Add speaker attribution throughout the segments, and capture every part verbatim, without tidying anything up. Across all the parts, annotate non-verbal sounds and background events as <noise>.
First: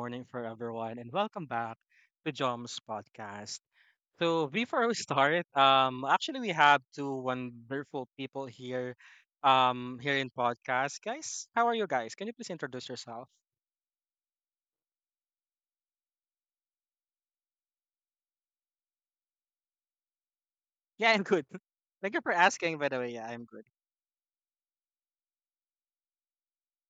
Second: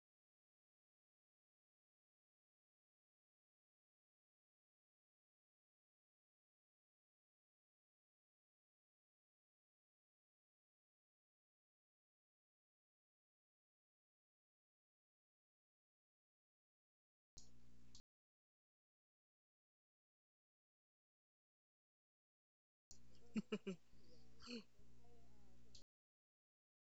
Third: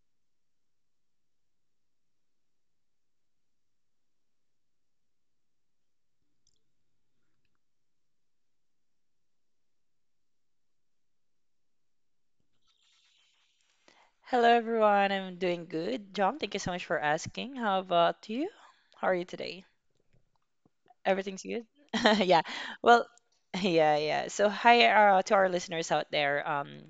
Speaker 1: morning for everyone, and welcome back to Jom's podcast. So before we start, um actually we have two wonderful people here um here in podcast. Guys, how are you guys? Can you please introduce yourself?
Speaker 2: Hello, everyone. I'm doing good. John, thank you so much for asking. How about you? How are you today?
Speaker 1: Yeah, I'm
Speaker 2: Everything's
Speaker 1: good.
Speaker 2: good?
Speaker 1: <laughs> Thank you
Speaker 2: <laughs>
Speaker 1: for
Speaker 2: Yeah.
Speaker 1: asking, by the
Speaker 2: Well,
Speaker 1: way. Yeah, I'm
Speaker 2: <laughs>
Speaker 1: good.
Speaker 2: yeah, yeah. So hi uh, to our listeners out there. Um,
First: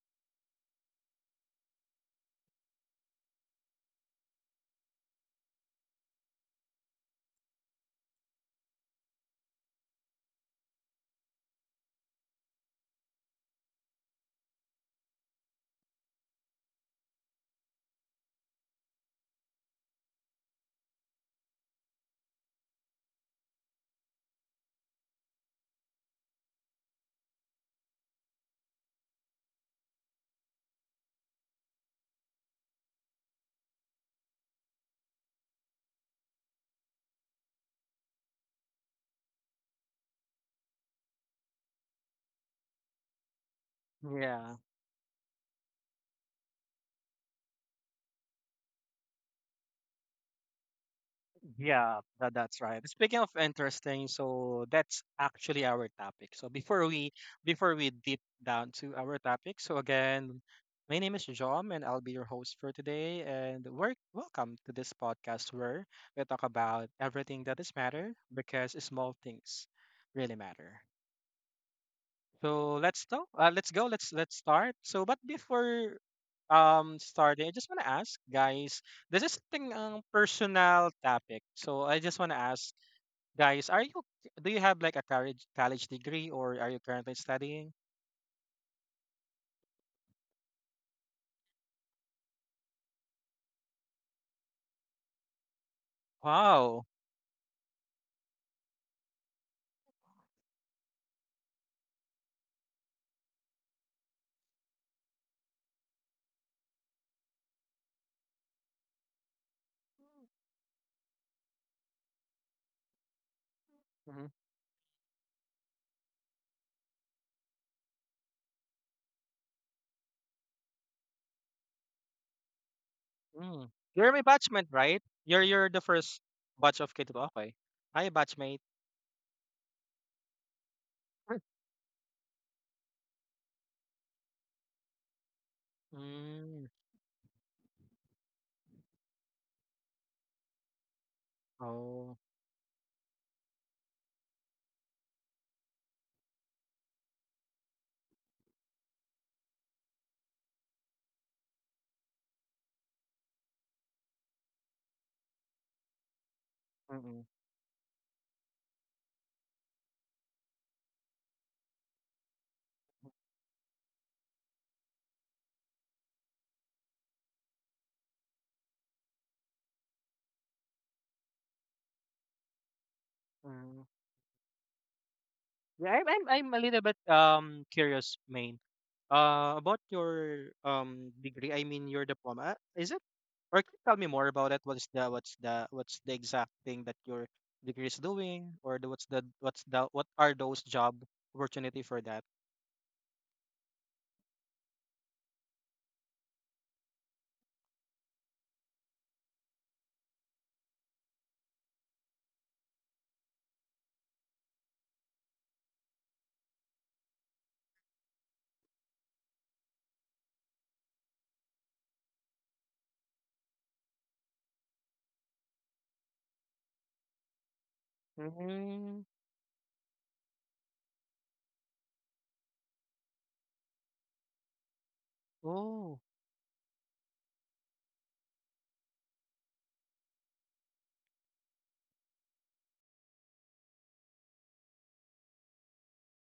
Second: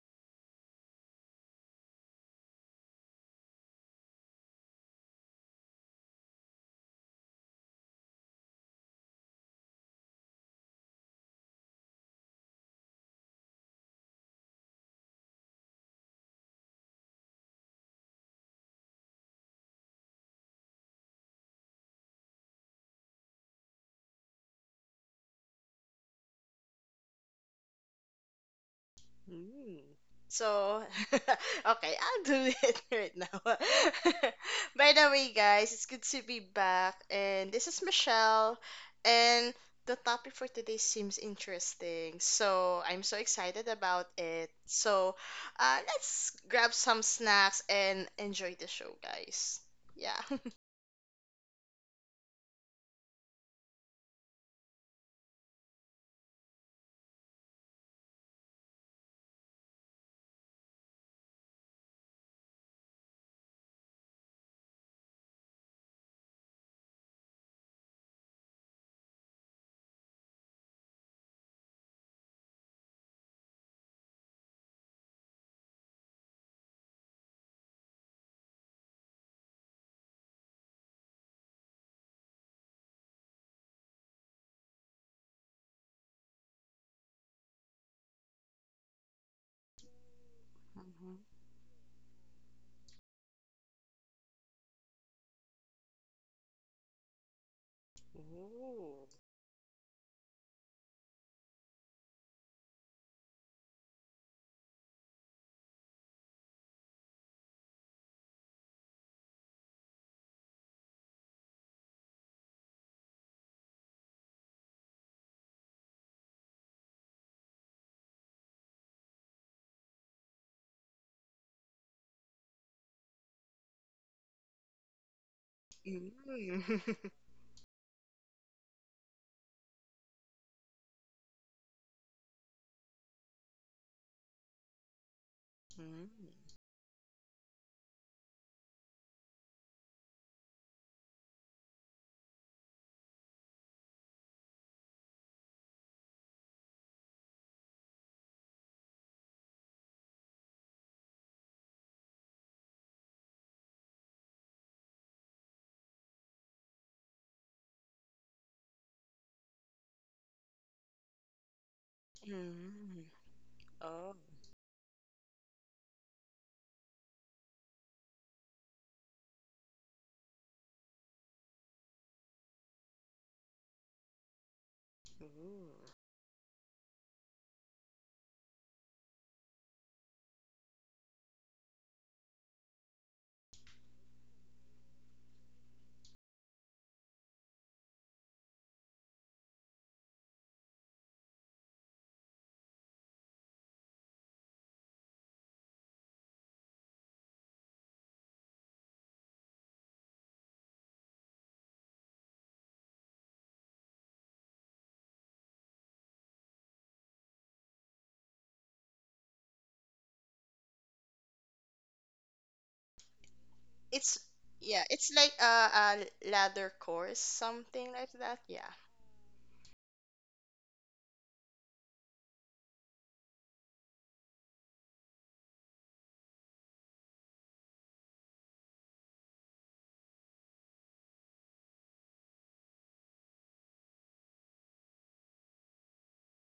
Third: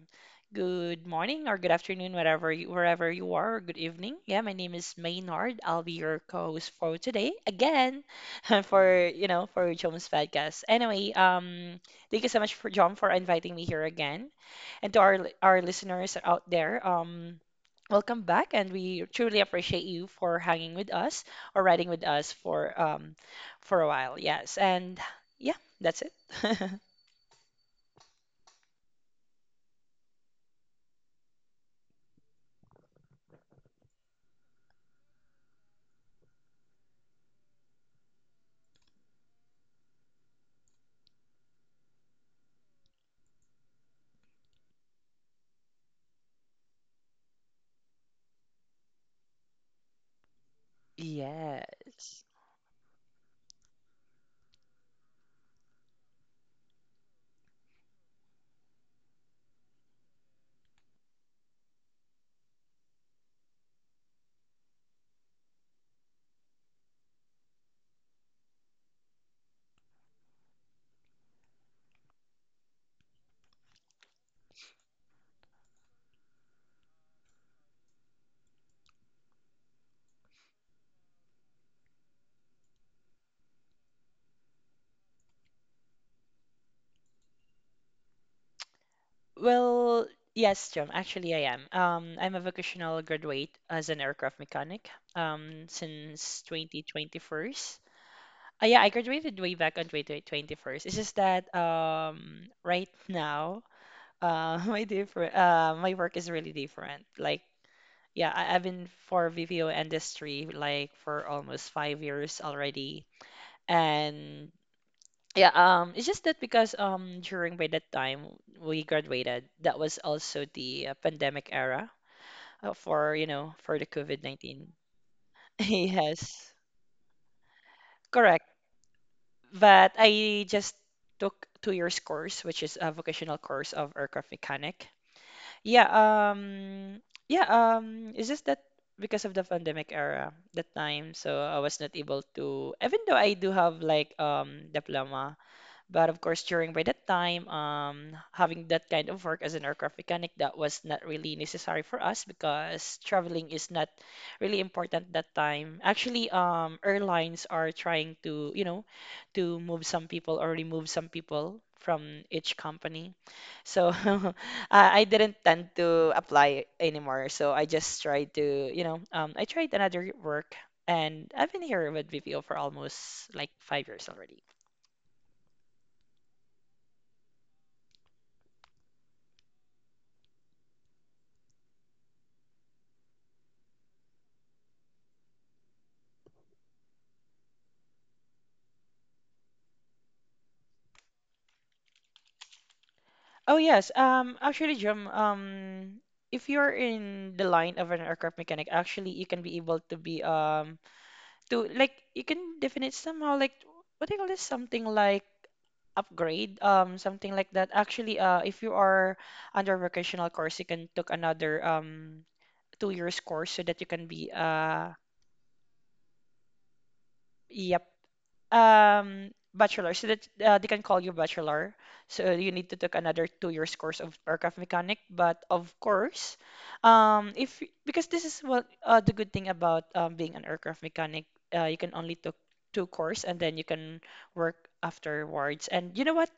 Speaker 2: good morning or good afternoon, whatever you, wherever you are. Or good evening. Yeah, my name is Maynard. I'll be your co-host for today again, <laughs> for you know for John's podcast. Anyway, um, thank you so much for John for inviting me here again, and to our li- our listeners out there. Um. Welcome back, and we truly appreciate you for hanging with us or riding with us for um, for a while. Yes, and yeah, that's it. <laughs>
Speaker 3: Mm. So, <laughs> okay, I'll do it <laughs> right now. <laughs> By the way, guys, it's good to be back. And this is Michelle. And the topic for today seems interesting. So I'm so excited about it.
Speaker 1: Yeah.
Speaker 3: So, uh, let's grab some snacks and enjoy the show, guys. Yeah. <laughs>
Speaker 1: Yeah,
Speaker 2: Yes.
Speaker 1: that, that's right. Speaking of interesting, so that's actually our topic. So before we before we deep down to our topic, so again, my name is John and I'll be your host for today. And we're welcome to this podcast where we talk about everything that is matter, because small things really matter. So let's go. Uh, let's go. Let's let's start. So, but before um starting, I just want to ask, guys. This is thing ang personal topic. So I just want to ask, guys, are you do you have like a college college degree, or are you currently studying?
Speaker 2: Well, yes, Jim,
Speaker 3: Mhm.
Speaker 2: actually I am. Um, I'm a vocational graduate as an aircraft mechanic um, since
Speaker 1: Wow.
Speaker 2: twenty twenty-one. Uh, yeah, I
Speaker 3: Ooh.
Speaker 2: graduated way back on twenty twenty-one. It's just that um, right now uh, <laughs> my different uh, my work is really different. Like, yeah, I, I've been for V P O industry like for almost five years already.
Speaker 1: Hmm.
Speaker 2: And yeah, um, it's just that because um during by that time we graduated, that was also the uh, pandemic era uh, for you know
Speaker 1: Mm.
Speaker 2: for the
Speaker 1: You're my batchmate,
Speaker 2: COVID nineteen.
Speaker 1: right? You're
Speaker 2: <laughs>
Speaker 1: you're the first
Speaker 2: Yes,
Speaker 3: Mm.
Speaker 1: batch of
Speaker 3: <laughs>
Speaker 1: K two. Okay. Hi,
Speaker 2: correct.
Speaker 1: batchmate.
Speaker 2: But I just took
Speaker 1: <laughs>
Speaker 2: two years course, which is a vocational course of aircraft mechanic. Yeah,
Speaker 3: Mm.
Speaker 1: Mm.
Speaker 2: um, yeah, um, it's just that because of the pandemic era that time, so I was not
Speaker 1: Oh.
Speaker 2: able to, even though I do have like um diploma. But of course, during by that time, um, having that kind of work as an aircraft mechanic, that was not really necessary for us because traveling is not really important that time. Actually, um,
Speaker 1: Mm-mm.
Speaker 2: airlines are trying to, you know, to move some people or remove some people from each
Speaker 3: Mm.
Speaker 2: company. So
Speaker 3: Oh.
Speaker 2: <laughs> uh, I didn't tend to apply anymore. So I just tried to, you know, um, I tried another work and I've been here with V P O for almost like
Speaker 1: Mm.
Speaker 2: five years already.
Speaker 3: Ooh.
Speaker 1: Yeah, I'm I'm I'm a little bit um curious, main. Uh, about your um degree, I mean your diploma. Is it? Or can you tell me more about it? What's the what's the what's the exact thing that your degree is doing? Or the, what's the what's the what are those job opportunity for that?
Speaker 2: Oh yes. Um, actually, Jim, um, if you're in the line of an aircraft mechanic, actually you can be able to be um to like you can definite somehow like what do you call this? Something like upgrade, um, something like that. Actually, uh, if you are under vocational course, you can took another um two years course so that you can
Speaker 3: it's
Speaker 2: be
Speaker 3: yeah,
Speaker 2: uh
Speaker 3: it's like a, a ladder course, something
Speaker 2: yep
Speaker 3: like that. Yeah.
Speaker 1: Mm,
Speaker 2: Um, bachelor, so that uh, they can call you bachelor. So you need to take another two years course of aircraft mechanic. But of
Speaker 1: oh.
Speaker 2: course, um, if y- because this is what uh, the good thing about um, being an aircraft mechanic, uh, you can only took two course and then you can work afterwards. And you know what?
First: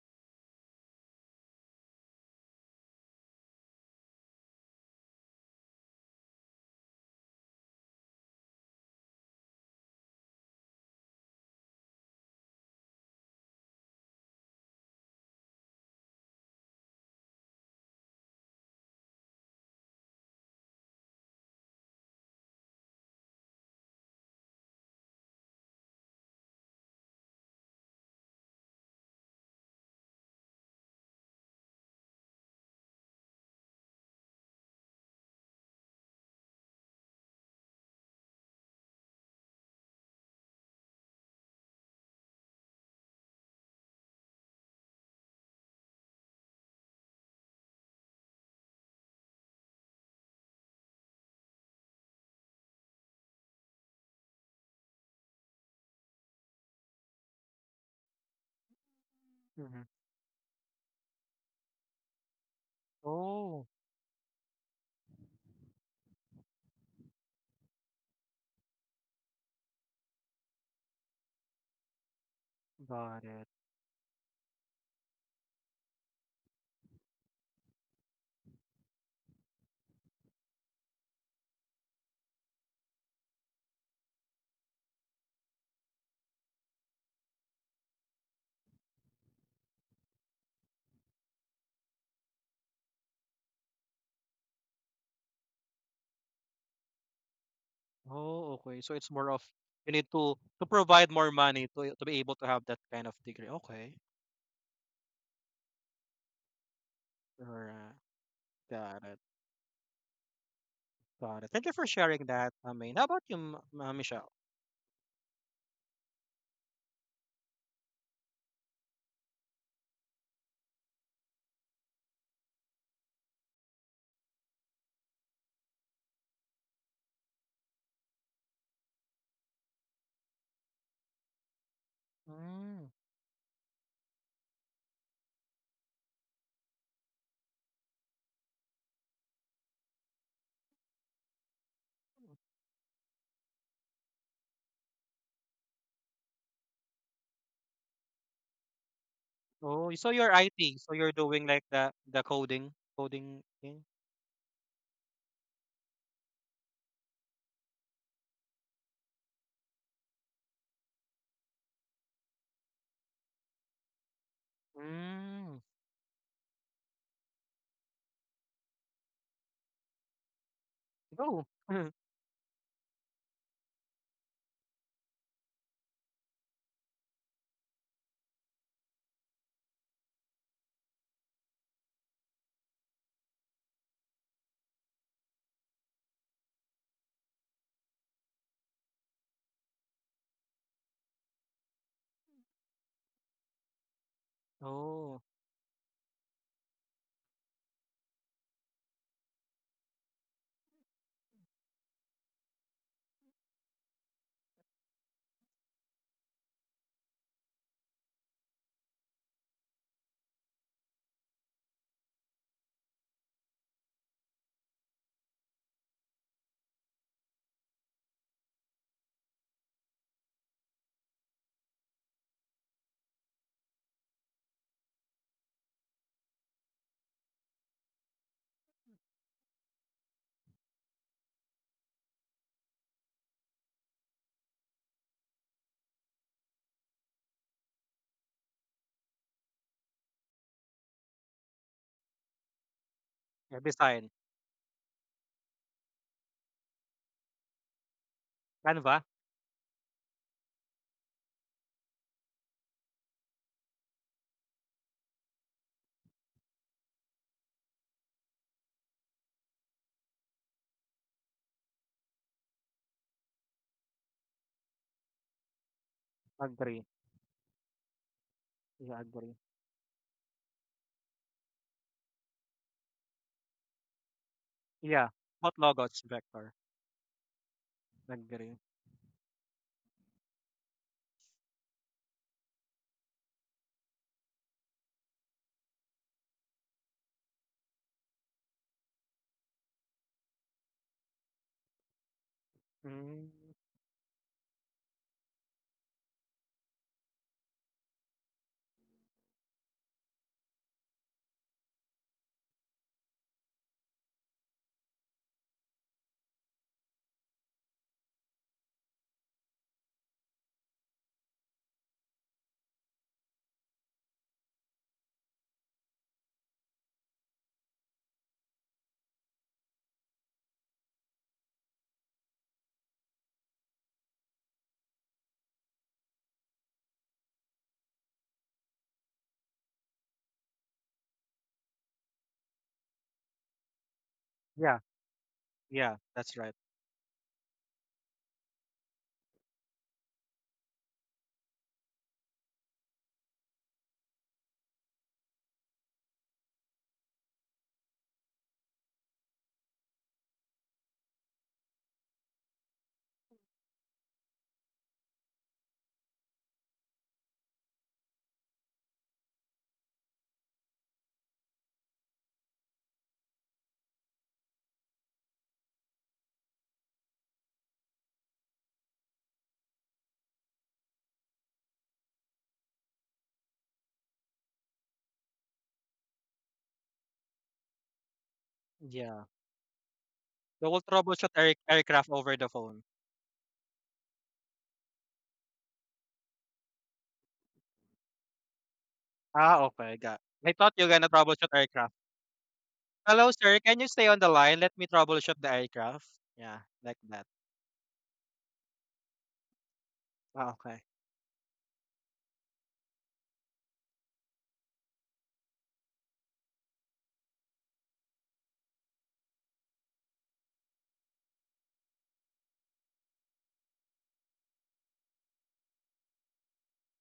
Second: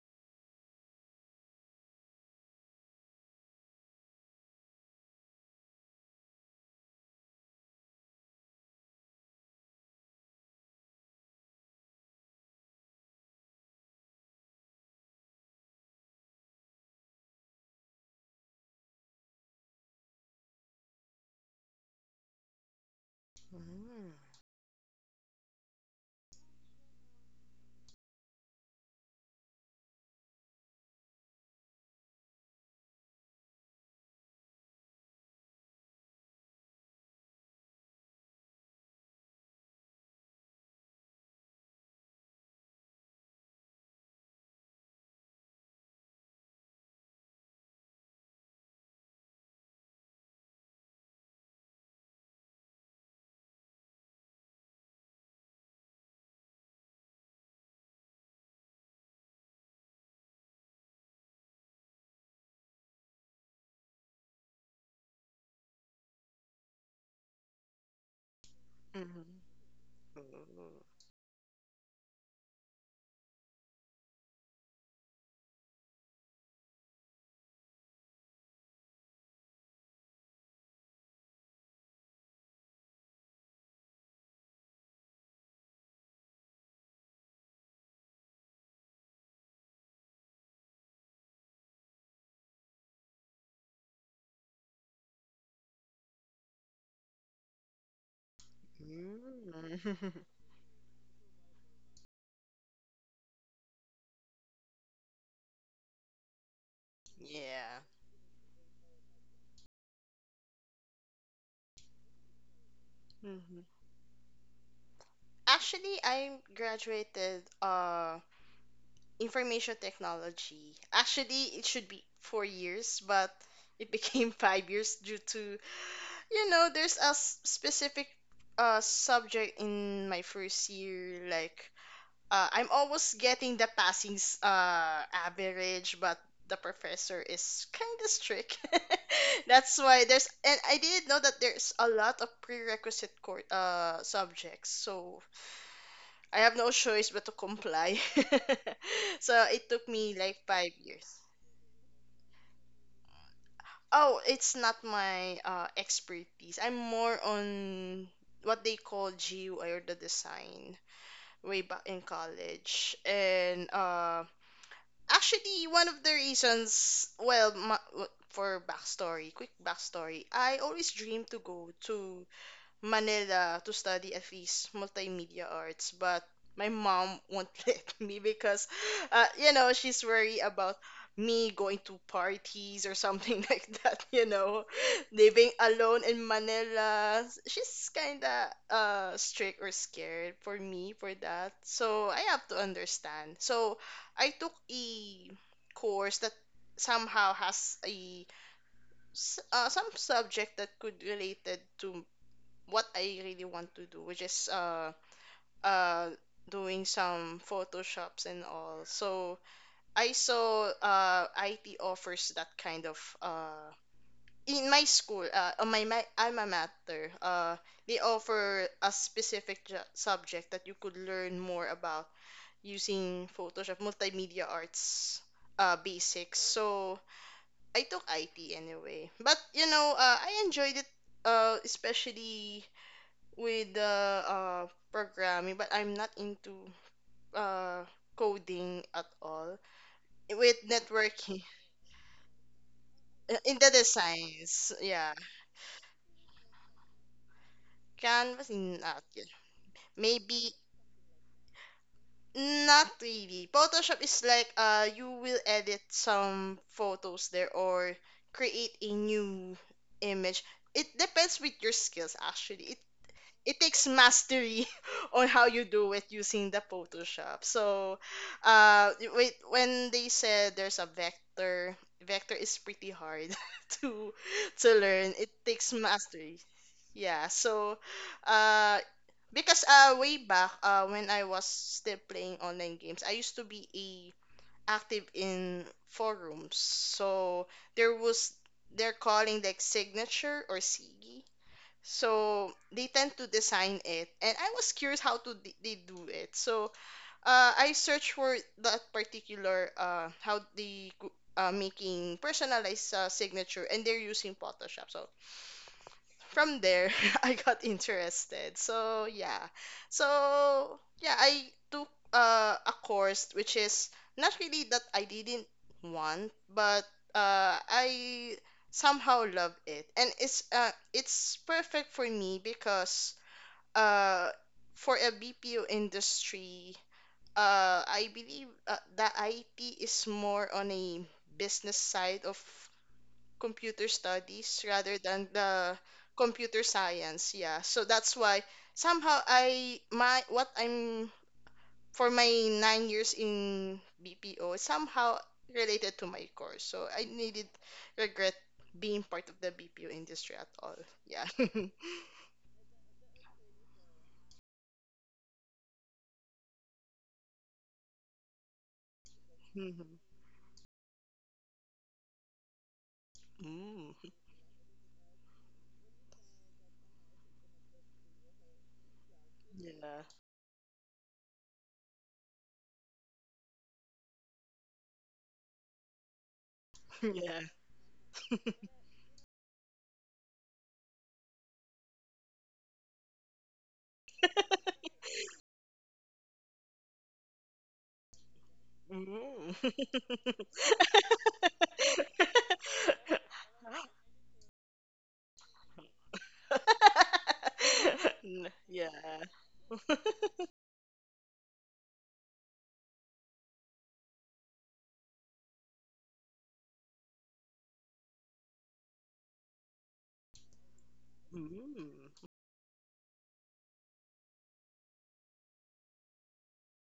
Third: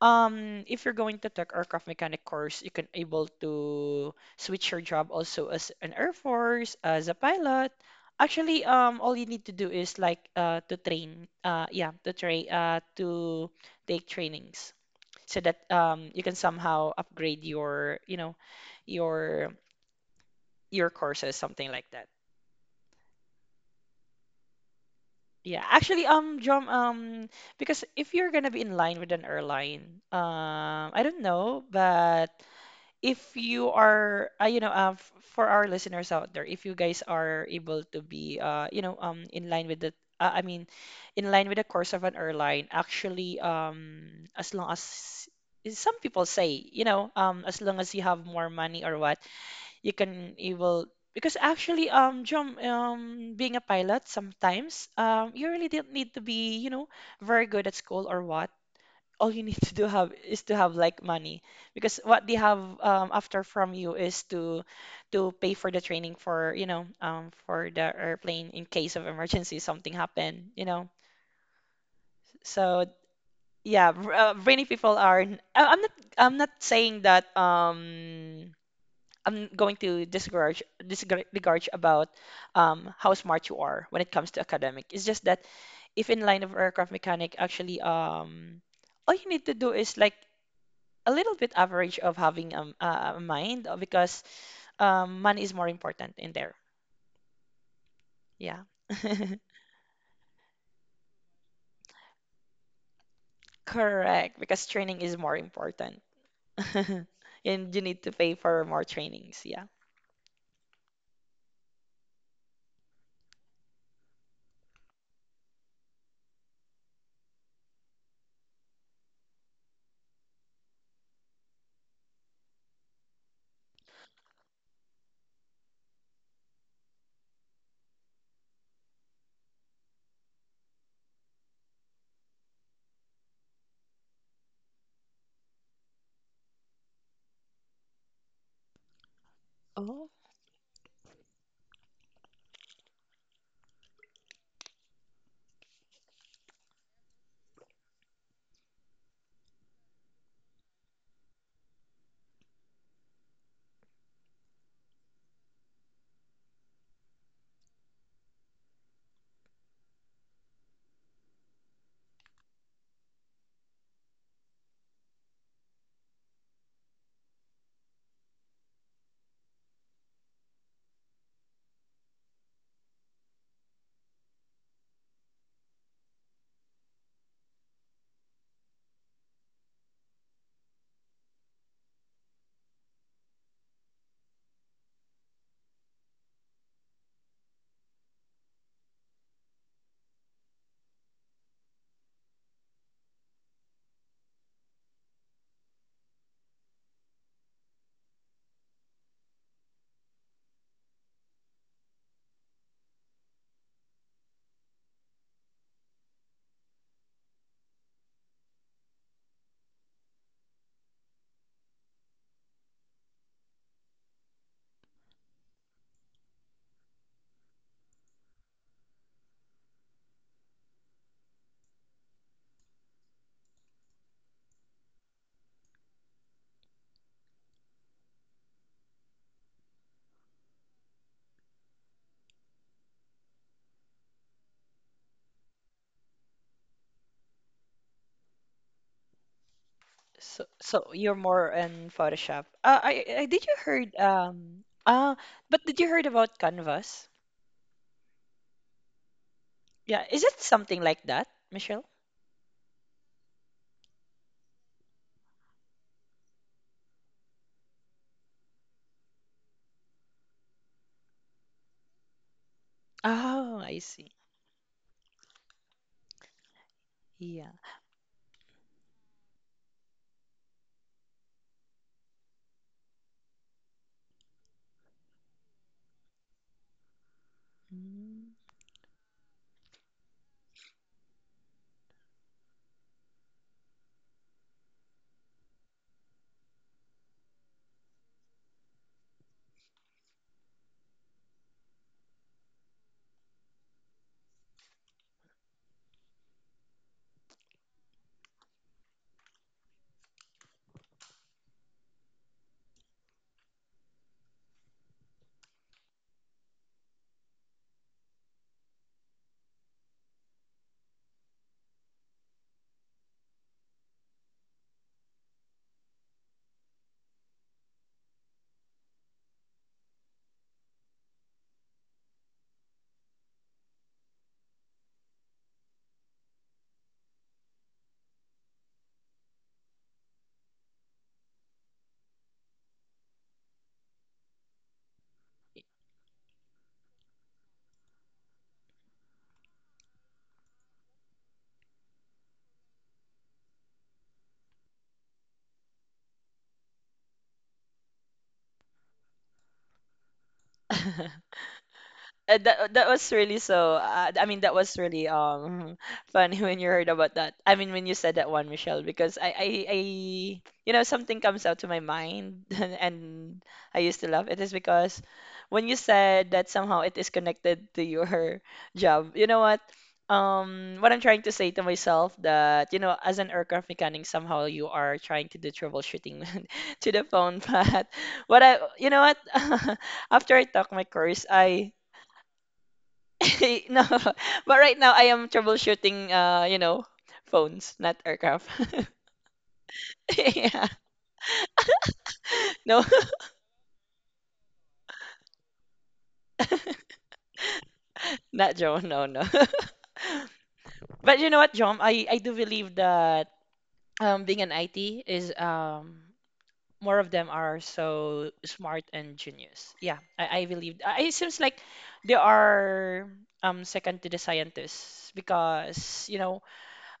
Speaker 2: Um, if you're going to take aircraft mechanic course, you can able to switch your job also as an air force, as a pilot. Actually, um, all you need to do is like uh to train, uh, yeah, to train, uh, to take trainings so that um you can somehow upgrade your, you know, your your courses, something like that.
Speaker 3: Mm.
Speaker 2: Yeah, actually, um, John, um, because if you're gonna be in line with an airline, um, I don't know, but if you are uh, you know uh, f- for our listeners out there, if you guys are able to be uh, you know um in line with the uh, I mean in line with the course of an airline, actually um as long as is- some people say, you know, um as long as you have more money or what you can, you will. Because actually um John, um being a pilot sometimes, um you really don't need to be, you know, very good at school or what. All you need to
Speaker 1: Mm-hmm.
Speaker 2: do have is to have like money, because what they have um, after
Speaker 1: Oh,
Speaker 2: from you is to to pay for the training for, you know um, for the airplane in case of
Speaker 3: hmm
Speaker 2: emergency, something happened, you know. So
Speaker 1: got it.
Speaker 2: yeah, r- uh, brainy people are n- I- I'm not, I'm not saying that um I'm going to discourage discourage about um, how smart you are when it comes to academic. It's just that if in line of aircraft mechanic, actually um all you need to do is like a little bit average of having um, a, a mind uh, because um, money is more important in there.
Speaker 1: Oh,
Speaker 2: Yeah.
Speaker 1: okay. So it's more
Speaker 2: <laughs>
Speaker 1: of you need
Speaker 3: Mm.
Speaker 1: to to provide more money to to be able to have that kind of degree. Okay.
Speaker 2: Correct, because training is more important. <laughs>
Speaker 3: <laughs>
Speaker 2: And you
Speaker 3: Yeah.
Speaker 1: Alright.
Speaker 2: need to pay for more
Speaker 1: Got it.
Speaker 2: trainings, yeah.
Speaker 1: Got it. Thank you for sharing that, Amin. How about you,
Speaker 3: Mhm.
Speaker 1: M- uh, Michelle?
Speaker 3: Actually, I graduated uh information technology. Actually, it should be four years, but it became <laughs> five years due to you know there's a s- specific uh subject in my first year. Like uh, I'm
Speaker 1: Mm.
Speaker 3: almost getting the passing s- uh, average, but the professor is kind of strict. <laughs>
Speaker 2: Oh,
Speaker 3: That's why there's, and I didn't know that there's a lot of prerequisite court uh, subjects, so I have no choice but to comply. <laughs>
Speaker 1: Oh,
Speaker 3: So
Speaker 1: so
Speaker 3: it
Speaker 1: you're
Speaker 3: took me
Speaker 1: I T, so
Speaker 3: like
Speaker 1: you're
Speaker 3: five
Speaker 1: doing like
Speaker 3: years.
Speaker 1: the the coding coding thing.
Speaker 3: Oh, it's not my uh, expertise. I'm more on what they call G U I, or the design way back in college. And uh
Speaker 1: Mm.
Speaker 3: Actually, one of the reasons, well ma- w- for backstory, quick backstory, I always dreamed to
Speaker 1: Go.
Speaker 3: go
Speaker 1: <laughs>
Speaker 3: to Manila to study at least multimedia arts, but my mom won't <laughs> let me because, uh, you know, she's worried about me going to parties or something <laughs> like that, you know, living alone in Manila. She's kind of uh, strict or scared for me for that. So I have to understand. So I took
Speaker 1: Oh,
Speaker 3: a course that somehow has a s- uh, some subject that could related to what I really want to do, which is uh uh doing some photoshops and all. So I saw uh I T offers that kind of uh in my school, uh, on my, my alma mater. Uh, they offer a specific ju- subject that you could learn more about using Photoshop, multimedia arts uh, basics. So I took I T anyway, but you know, uh, I enjoyed it, uh, especially with the uh, programming, but I'm not into uh, coding at all.
Speaker 2: so,
Speaker 3: With
Speaker 2: so you're
Speaker 3: networking,
Speaker 2: more in Photoshop. Uh, I, I
Speaker 3: <laughs> uh,
Speaker 2: did you
Speaker 3: in
Speaker 1: yeah,
Speaker 3: the
Speaker 2: heard
Speaker 1: design.
Speaker 2: um
Speaker 3: designs, yeah.
Speaker 2: uh but did you heard about Canvas?
Speaker 3: Canvas,
Speaker 1: Canva.
Speaker 3: not yet.
Speaker 2: Yeah, is it
Speaker 3: Maybe
Speaker 2: something like that, Michelle?
Speaker 3: not really. Photoshop is like, uh, you will edit some photos there, or create a new image. It depends with your skills actually.
Speaker 2: Oh,
Speaker 3: It
Speaker 2: I
Speaker 3: takes
Speaker 2: see.
Speaker 3: mastery <laughs> on how you do it using the
Speaker 1: Agree.
Speaker 2: Yeah.
Speaker 3: Photoshop. So,
Speaker 1: Yeah,
Speaker 3: uh,
Speaker 1: agree.
Speaker 3: wait, when they said there's a vector, vector is pretty hard <laughs> to to
Speaker 1: Yeah,
Speaker 3: learn. It
Speaker 1: what
Speaker 3: takes
Speaker 1: logos
Speaker 3: mastery.
Speaker 1: vector?
Speaker 3: Yeah. So,
Speaker 2: Mm.
Speaker 1: Agree.
Speaker 3: uh, because uh, way back uh, when I was still playing online games, I used to be a active in forums. So there was they're calling like signature or sigi. So they tend
Speaker 1: Mm.
Speaker 3: to design it, and I was curious how to d- they do it. So uh, I searched for that particular uh, how they go- uh, making personalized uh, signature, and they're using Photoshop. So from there <laughs> I got interested. So yeah. So yeah, I took uh, a course which is not really that I didn't want, but uh, I somehow love it. And it's uh, it's perfect for me because uh, for a B P O industry, uh, I believe uh, the I T is more on a business side of computer studies
Speaker 1: Yeah,
Speaker 3: rather than the
Speaker 1: yeah, that's right.
Speaker 3: computer science. Yeah, so that's why somehow I my what I'm for my nine years in BPO is somehow related to my course, so I needed regret being part of the BPO industry at all. Yeah.
Speaker 2: <laughs>
Speaker 3: <laughs>
Speaker 2: Uh, that uh, that was really so. Uh, I mean, that was really um <laughs> funny when you heard about that. I mean, when you said that one, Michelle, because I I, I
Speaker 3: Mhm.
Speaker 2: you know something comes out to my mind, <laughs> and I
Speaker 3: Mm.
Speaker 2: used to love it is because when you said that somehow it is connected to your <laughs> job. You know what?
Speaker 3: Yeah.
Speaker 2: Um, what I'm trying to say to myself that, you know, as an aircraft mechanic, somehow you are trying to do troubleshooting <laughs> to
Speaker 3: <laughs>
Speaker 2: the
Speaker 3: yeah
Speaker 2: phone,
Speaker 3: Yeah.
Speaker 2: <laughs> but what I, you know what?
Speaker 1: Yeah,
Speaker 2: <laughs> After I
Speaker 1: they
Speaker 2: took
Speaker 1: will
Speaker 2: my course,
Speaker 1: troubleshoot air,
Speaker 2: I
Speaker 1: aircraft over the phone.
Speaker 2: <laughs> no, but right now I am troubleshooting, uh, you know, phones, not aircraft. <laughs>
Speaker 3: Mm.
Speaker 1: Ah, okay, got. I
Speaker 2: Yeah.
Speaker 1: thought you're gonna troubleshoot aircraft.
Speaker 2: No,
Speaker 1: Hello, sir. Can you stay on the line? Let me troubleshoot the aircraft. Yeah, like that.
Speaker 3: <laughs> <laughs>
Speaker 2: <laughs>
Speaker 3: N-
Speaker 2: not John.
Speaker 3: yeah.
Speaker 2: No, no.
Speaker 3: <laughs>
Speaker 2: <laughs>
Speaker 1: Ah, okay.
Speaker 2: But you know what, John? I, I do believe that um, being an I T is um, more of them are so smart and genius. Yeah, I, I believe. I, it seems like they
Speaker 3: Mm,
Speaker 2: are um, second to the scientists because, you know,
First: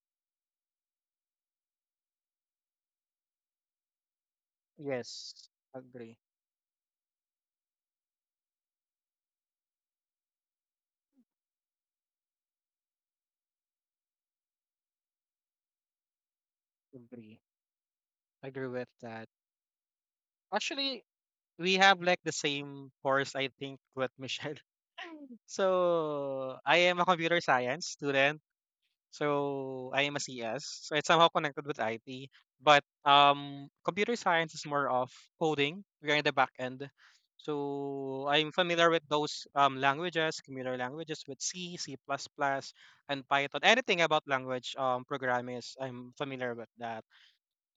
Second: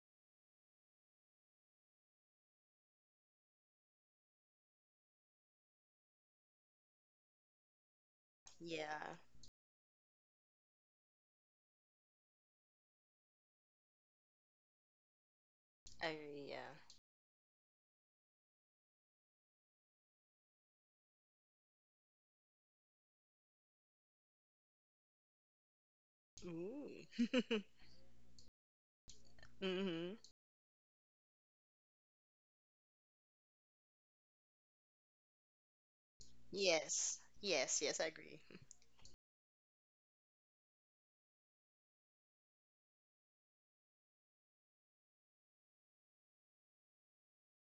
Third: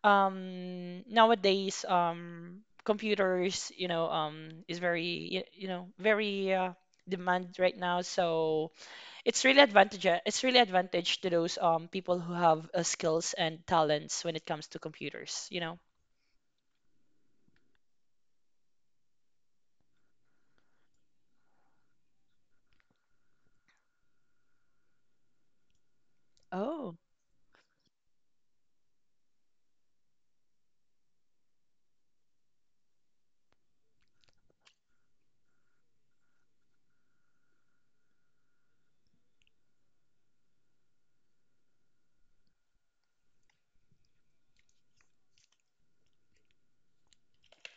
Speaker 2: um nowadays um computers, you know, um is very you,
Speaker 1: Yes,
Speaker 2: you know
Speaker 1: agree,
Speaker 2: very uh, demand right now, so
Speaker 3: yeah.
Speaker 2: it's really advantage, it's really advantage to those um people who have uh, skills and talents when it comes to computers, you know.
Speaker 3: I agree, yeah.
Speaker 1: agree, agree with that. Actually, we have like the same course, I think, with Michelle. <laughs> So I
Speaker 2: Oh,
Speaker 1: am a computer
Speaker 3: Ooh.
Speaker 1: science student.
Speaker 3: <laughs>
Speaker 1: So I am
Speaker 3: hmm
Speaker 1: a C S. So it's somehow connected with I T. But um, computer science is more of coding. We're in the back end.
Speaker 3: Yes. Yes, yes, I
Speaker 1: So
Speaker 3: agree.
Speaker 1: I'm familiar with those um, languages, computer languages with C, C++, and Python. Anything about language um, programming is I'm familiar with that.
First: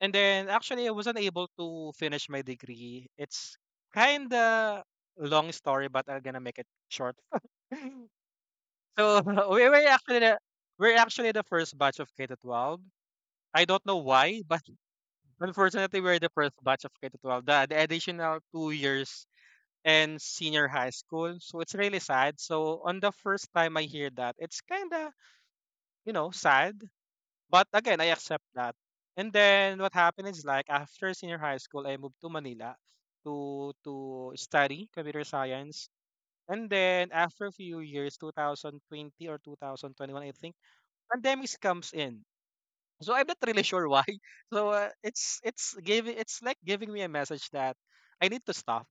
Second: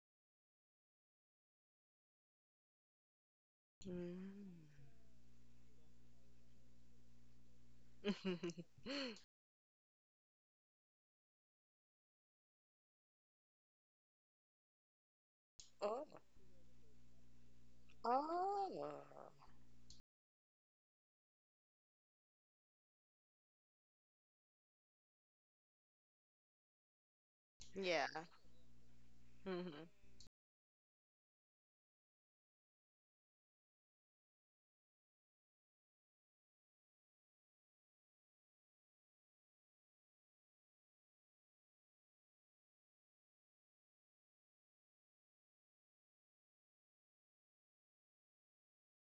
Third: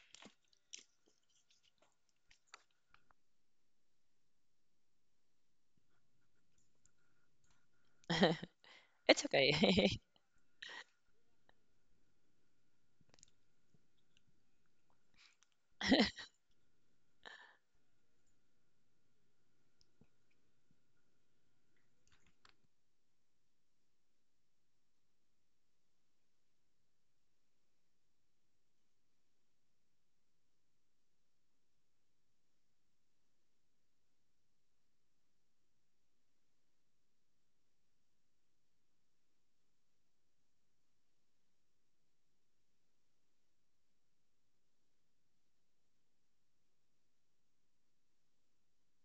Speaker 1: And then actually I wasn't able to finish my degree. It's kind
Speaker 3: Mm.
Speaker 1: of long story, but I'm gonna make it short.
Speaker 2: <laughs>
Speaker 3: <laughs>
Speaker 1: So
Speaker 2: it's
Speaker 1: <laughs> we were
Speaker 2: okay
Speaker 1: actually the, we're actually the first batch of K to twelve. I don't know why, but <laughs> unfortunately,
Speaker 3: Oh.
Speaker 1: we're the first batch of K twelve, the, the additional two
Speaker 3: Oh.
Speaker 1: years and senior high school. So it's really sad. So on the first time I hear that, it's kind of, you know, sad. But again, I
Speaker 3: Yeah.
Speaker 1: accept that. And then
Speaker 3: Mm-hmm.
Speaker 1: what happened is like after senior high school, I moved to Manila to to study computer science. And then after a few years, two thousand twenty or two thousand twenty-one, I think, pandemics comes in. So I'm not really sure why. <laughs> So uh, it's it's giving it's like giving me a message that I need to stop.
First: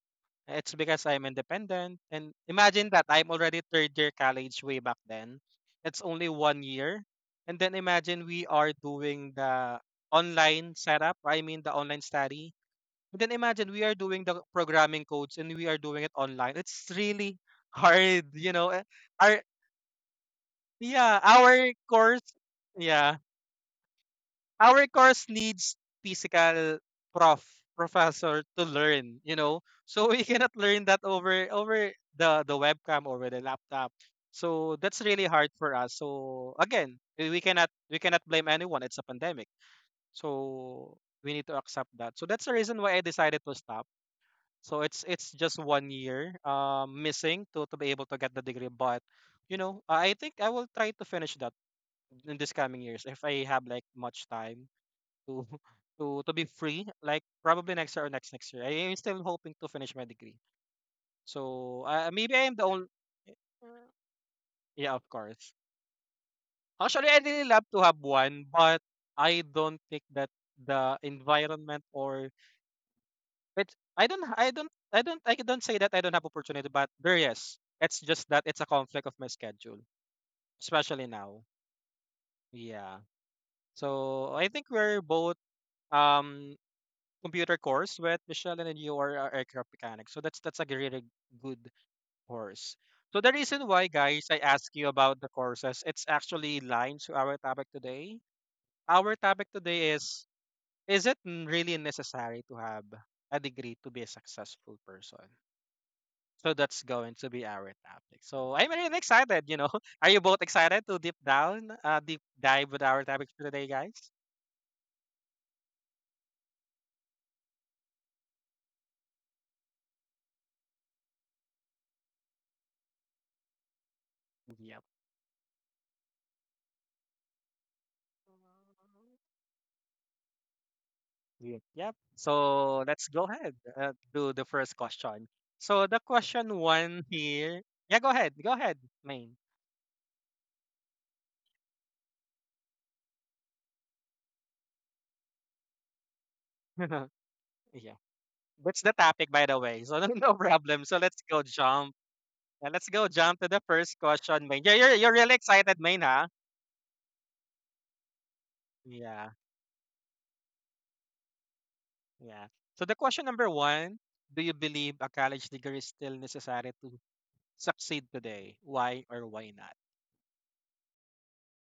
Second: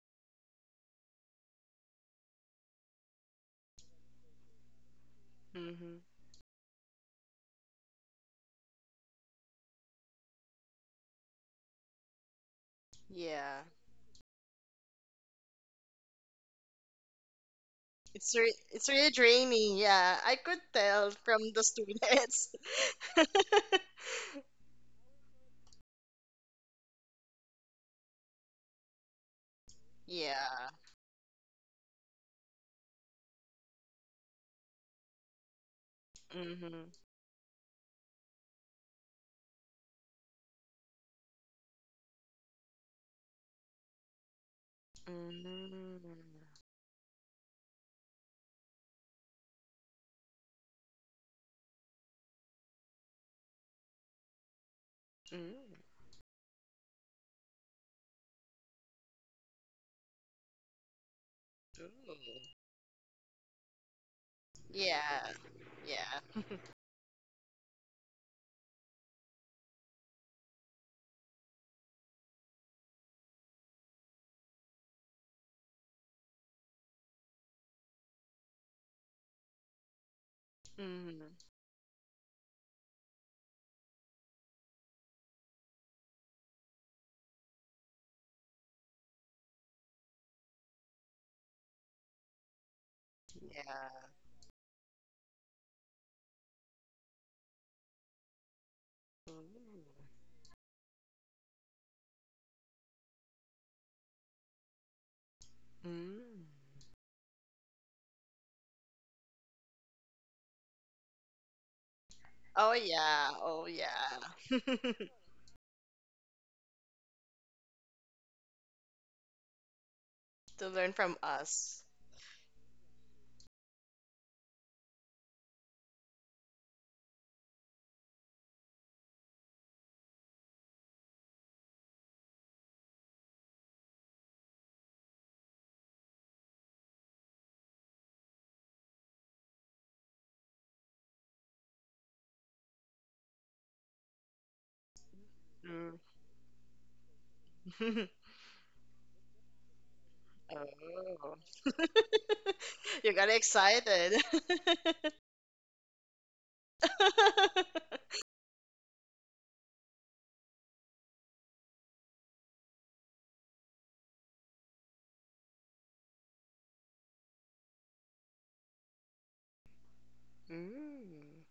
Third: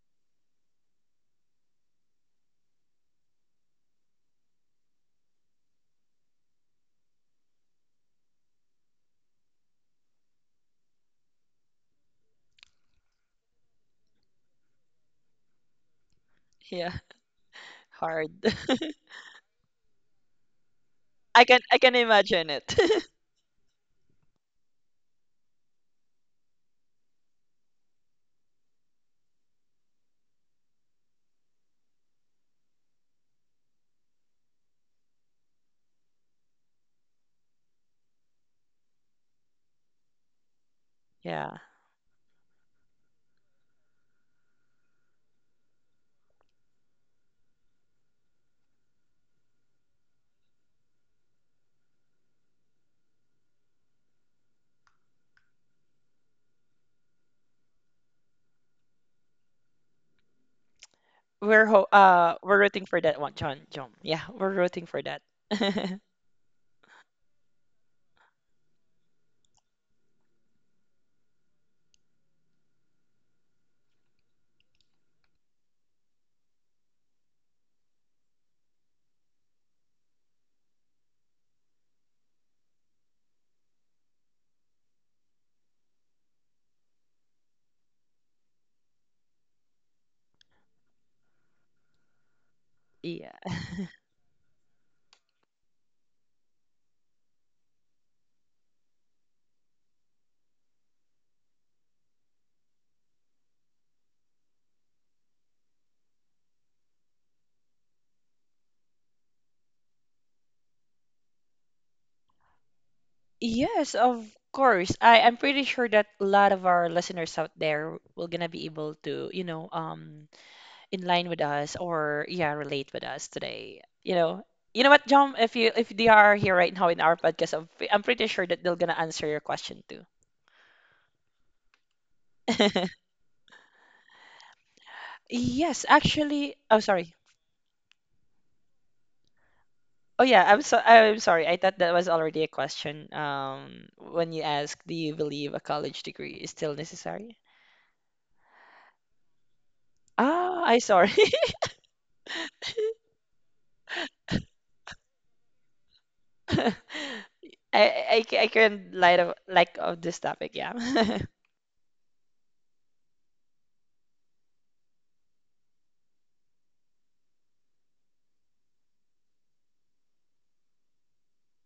Speaker 1: It's because I'm independent, and imagine that I'm already third year college way back then. It's
Speaker 3: Mm-hmm.
Speaker 1: only one year, and then imagine we are doing the online setup. I mean the online study. And then imagine
Speaker 3: Yeah.
Speaker 1: we are doing the programming codes, and we are doing it online.
Speaker 2: <laughs>
Speaker 1: It's
Speaker 2: yeah,
Speaker 1: really <laughs> hard,
Speaker 2: hard.
Speaker 3: It's
Speaker 1: you
Speaker 3: re
Speaker 1: know. eh,
Speaker 3: it's really
Speaker 1: Our
Speaker 3: draining. Yeah, I could
Speaker 1: yeah,
Speaker 3: tell
Speaker 2: <laughs>
Speaker 3: from
Speaker 2: I can
Speaker 3: the
Speaker 1: our
Speaker 2: I can
Speaker 1: course.
Speaker 3: students.
Speaker 2: imagine it.
Speaker 1: Yeah,
Speaker 2: <laughs>
Speaker 3: <laughs>
Speaker 1: our course needs physical prof professor to learn, you know, so we cannot
Speaker 3: Yeah.
Speaker 1: learn that over over the the webcam, over the laptop. So that's really hard for us. So again,
Speaker 3: Mm-hmm.
Speaker 1: we we cannot we cannot blame anyone. It's a pandemic. So we need to
Speaker 2: Yeah.
Speaker 1: accept that. So that's the reason why I decided to stop. So it's it's just one
Speaker 3: Mm-hmm.
Speaker 1: year uh, missing to, to be able to get the degree. But you know, i I think I will try to finish that in this coming years if I have like much time to <laughs>
Speaker 3: Mm.
Speaker 1: to to be free, like probably next year or next next year. I am still hoping to finish my degree.
Speaker 2: We're
Speaker 1: So
Speaker 2: ho-
Speaker 1: uh,
Speaker 3: Ooh.
Speaker 1: maybe
Speaker 2: uh
Speaker 1: I am the
Speaker 2: we're
Speaker 1: only—
Speaker 2: rooting for that one, John. John. Yeah, we're
Speaker 1: yeah,
Speaker 2: rooting
Speaker 1: of
Speaker 2: for that.
Speaker 3: Yeah.
Speaker 1: course.
Speaker 2: <laughs>
Speaker 3: Yeah.
Speaker 1: Actually, I really love to have one, but I don't think that the environment or— but i don't i don't i don't i don't say that I don't have opportunity, but there is— it's just that it's a conflict of my schedule, especially
Speaker 3: Mm-hmm.
Speaker 1: now. Yeah. So I think we're both um computer course with Michelle, and then you are a aircraft mechanic. So that's that's a really good course. So the
Speaker 2: Yeah.
Speaker 1: reason why,
Speaker 3: Yeah.
Speaker 1: guys, I ask you about the courses, it's actually lines to our topic today. Our topic today
Speaker 3: Ooh.
Speaker 1: is: Is it n- really necessary to have a degree to be a successful person? So
Speaker 3: Mm.
Speaker 1: that's going to be our topic. So I'm really excited. You know, <laughs> are you both excited to deep down, uh, deep dive with
Speaker 3: Oh
Speaker 1: our topic for
Speaker 3: yeah,
Speaker 1: today,
Speaker 3: oh
Speaker 2: Yes,
Speaker 1: guys?
Speaker 2: of course.
Speaker 3: yeah. <laughs>
Speaker 2: I I'm pretty sure that a lot of our listeners out there will gonna be able to, you know, um,
Speaker 3: To
Speaker 2: in
Speaker 3: learn
Speaker 2: line
Speaker 3: from
Speaker 2: with us
Speaker 3: us.
Speaker 2: or yeah, relate with us today. You know,
Speaker 1: Yep.
Speaker 2: you know what, John? If you if they are here right now in our podcast, I'm, I'm pretty sure that they're gonna answer your question too.
Speaker 1: Yeah. Yep. So let's
Speaker 2: <laughs>
Speaker 1: go ahead, uh, do the first question. So
Speaker 2: Yes,
Speaker 1: the question
Speaker 2: actually. Oh,
Speaker 1: one
Speaker 2: sorry.
Speaker 1: here. Yeah, go ahead. Go ahead, main.
Speaker 2: Oh yeah, I'm so I'm sorry. I thought that was already a question. Um, when you ask, do you believe a college
Speaker 3: Mm.
Speaker 2: degree is still
Speaker 1: <laughs>
Speaker 2: necessary?
Speaker 1: Yeah.
Speaker 3: <laughs>
Speaker 1: That's the topic, by the way. So <laughs> no
Speaker 2: Ah,
Speaker 1: problem.
Speaker 2: I
Speaker 1: So let's
Speaker 2: sorry.
Speaker 1: go
Speaker 3: Oh.
Speaker 1: jump.
Speaker 3: <laughs>
Speaker 1: Yeah, let's go
Speaker 3: You
Speaker 1: jump to
Speaker 3: got
Speaker 1: the first
Speaker 3: excited.
Speaker 1: question, main. Yeah, you're, you're
Speaker 3: <laughs>
Speaker 1: really excited, main, huh?
Speaker 2: <laughs> I I I can not light
Speaker 1: Yeah.
Speaker 2: of like of this topic, yeah. <laughs>
Speaker 1: Yeah. So the question number one, do you believe a college degree is still necessary to succeed today? Why or why not?
Speaker 3: Mm.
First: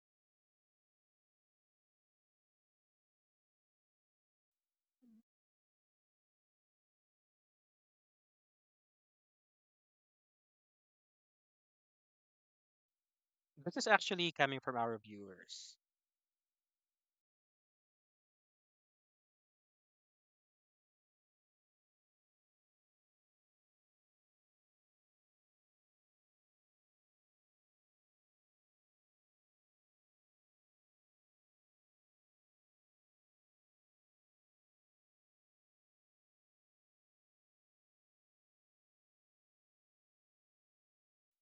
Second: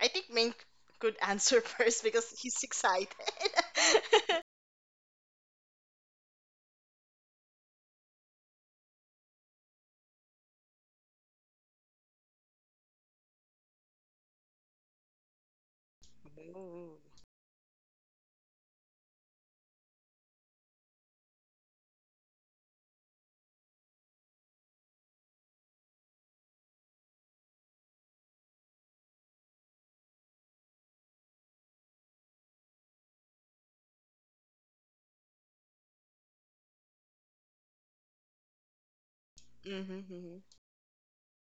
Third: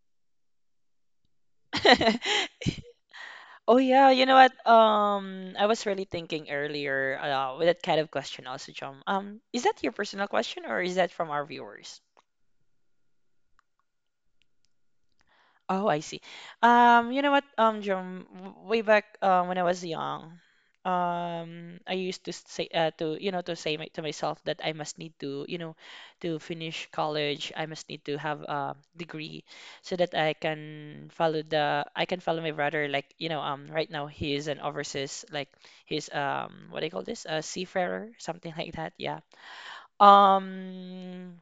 Speaker 3: I think Ming could answer <laughs> first because he's
Speaker 2: <laughs>
Speaker 3: excited.
Speaker 2: Oh yeah, you know what? Um, I was really thinking earlier uh, with that kind of question also, John. Um, is that your personal question or is that from our viewers?
Speaker 1: This is actually coming from our viewers.
Speaker 2: Oh, I see.
Speaker 3: <laughs> Ooh.
Speaker 2: Um, you know what, um, Jerome, w- way back uh, when I was young, um, I used to say uh, to, you know to say my, to myself that I must need to, you know, to finish college. I must need to have a degree so that I can follow the I can follow my brother. Like, you know, um, right now he is an overseas like he's um what do you call this? A seafarer, something like that. Yeah.
Speaker 3: Mm-hmm, mm-hmm,
Speaker 2: Um,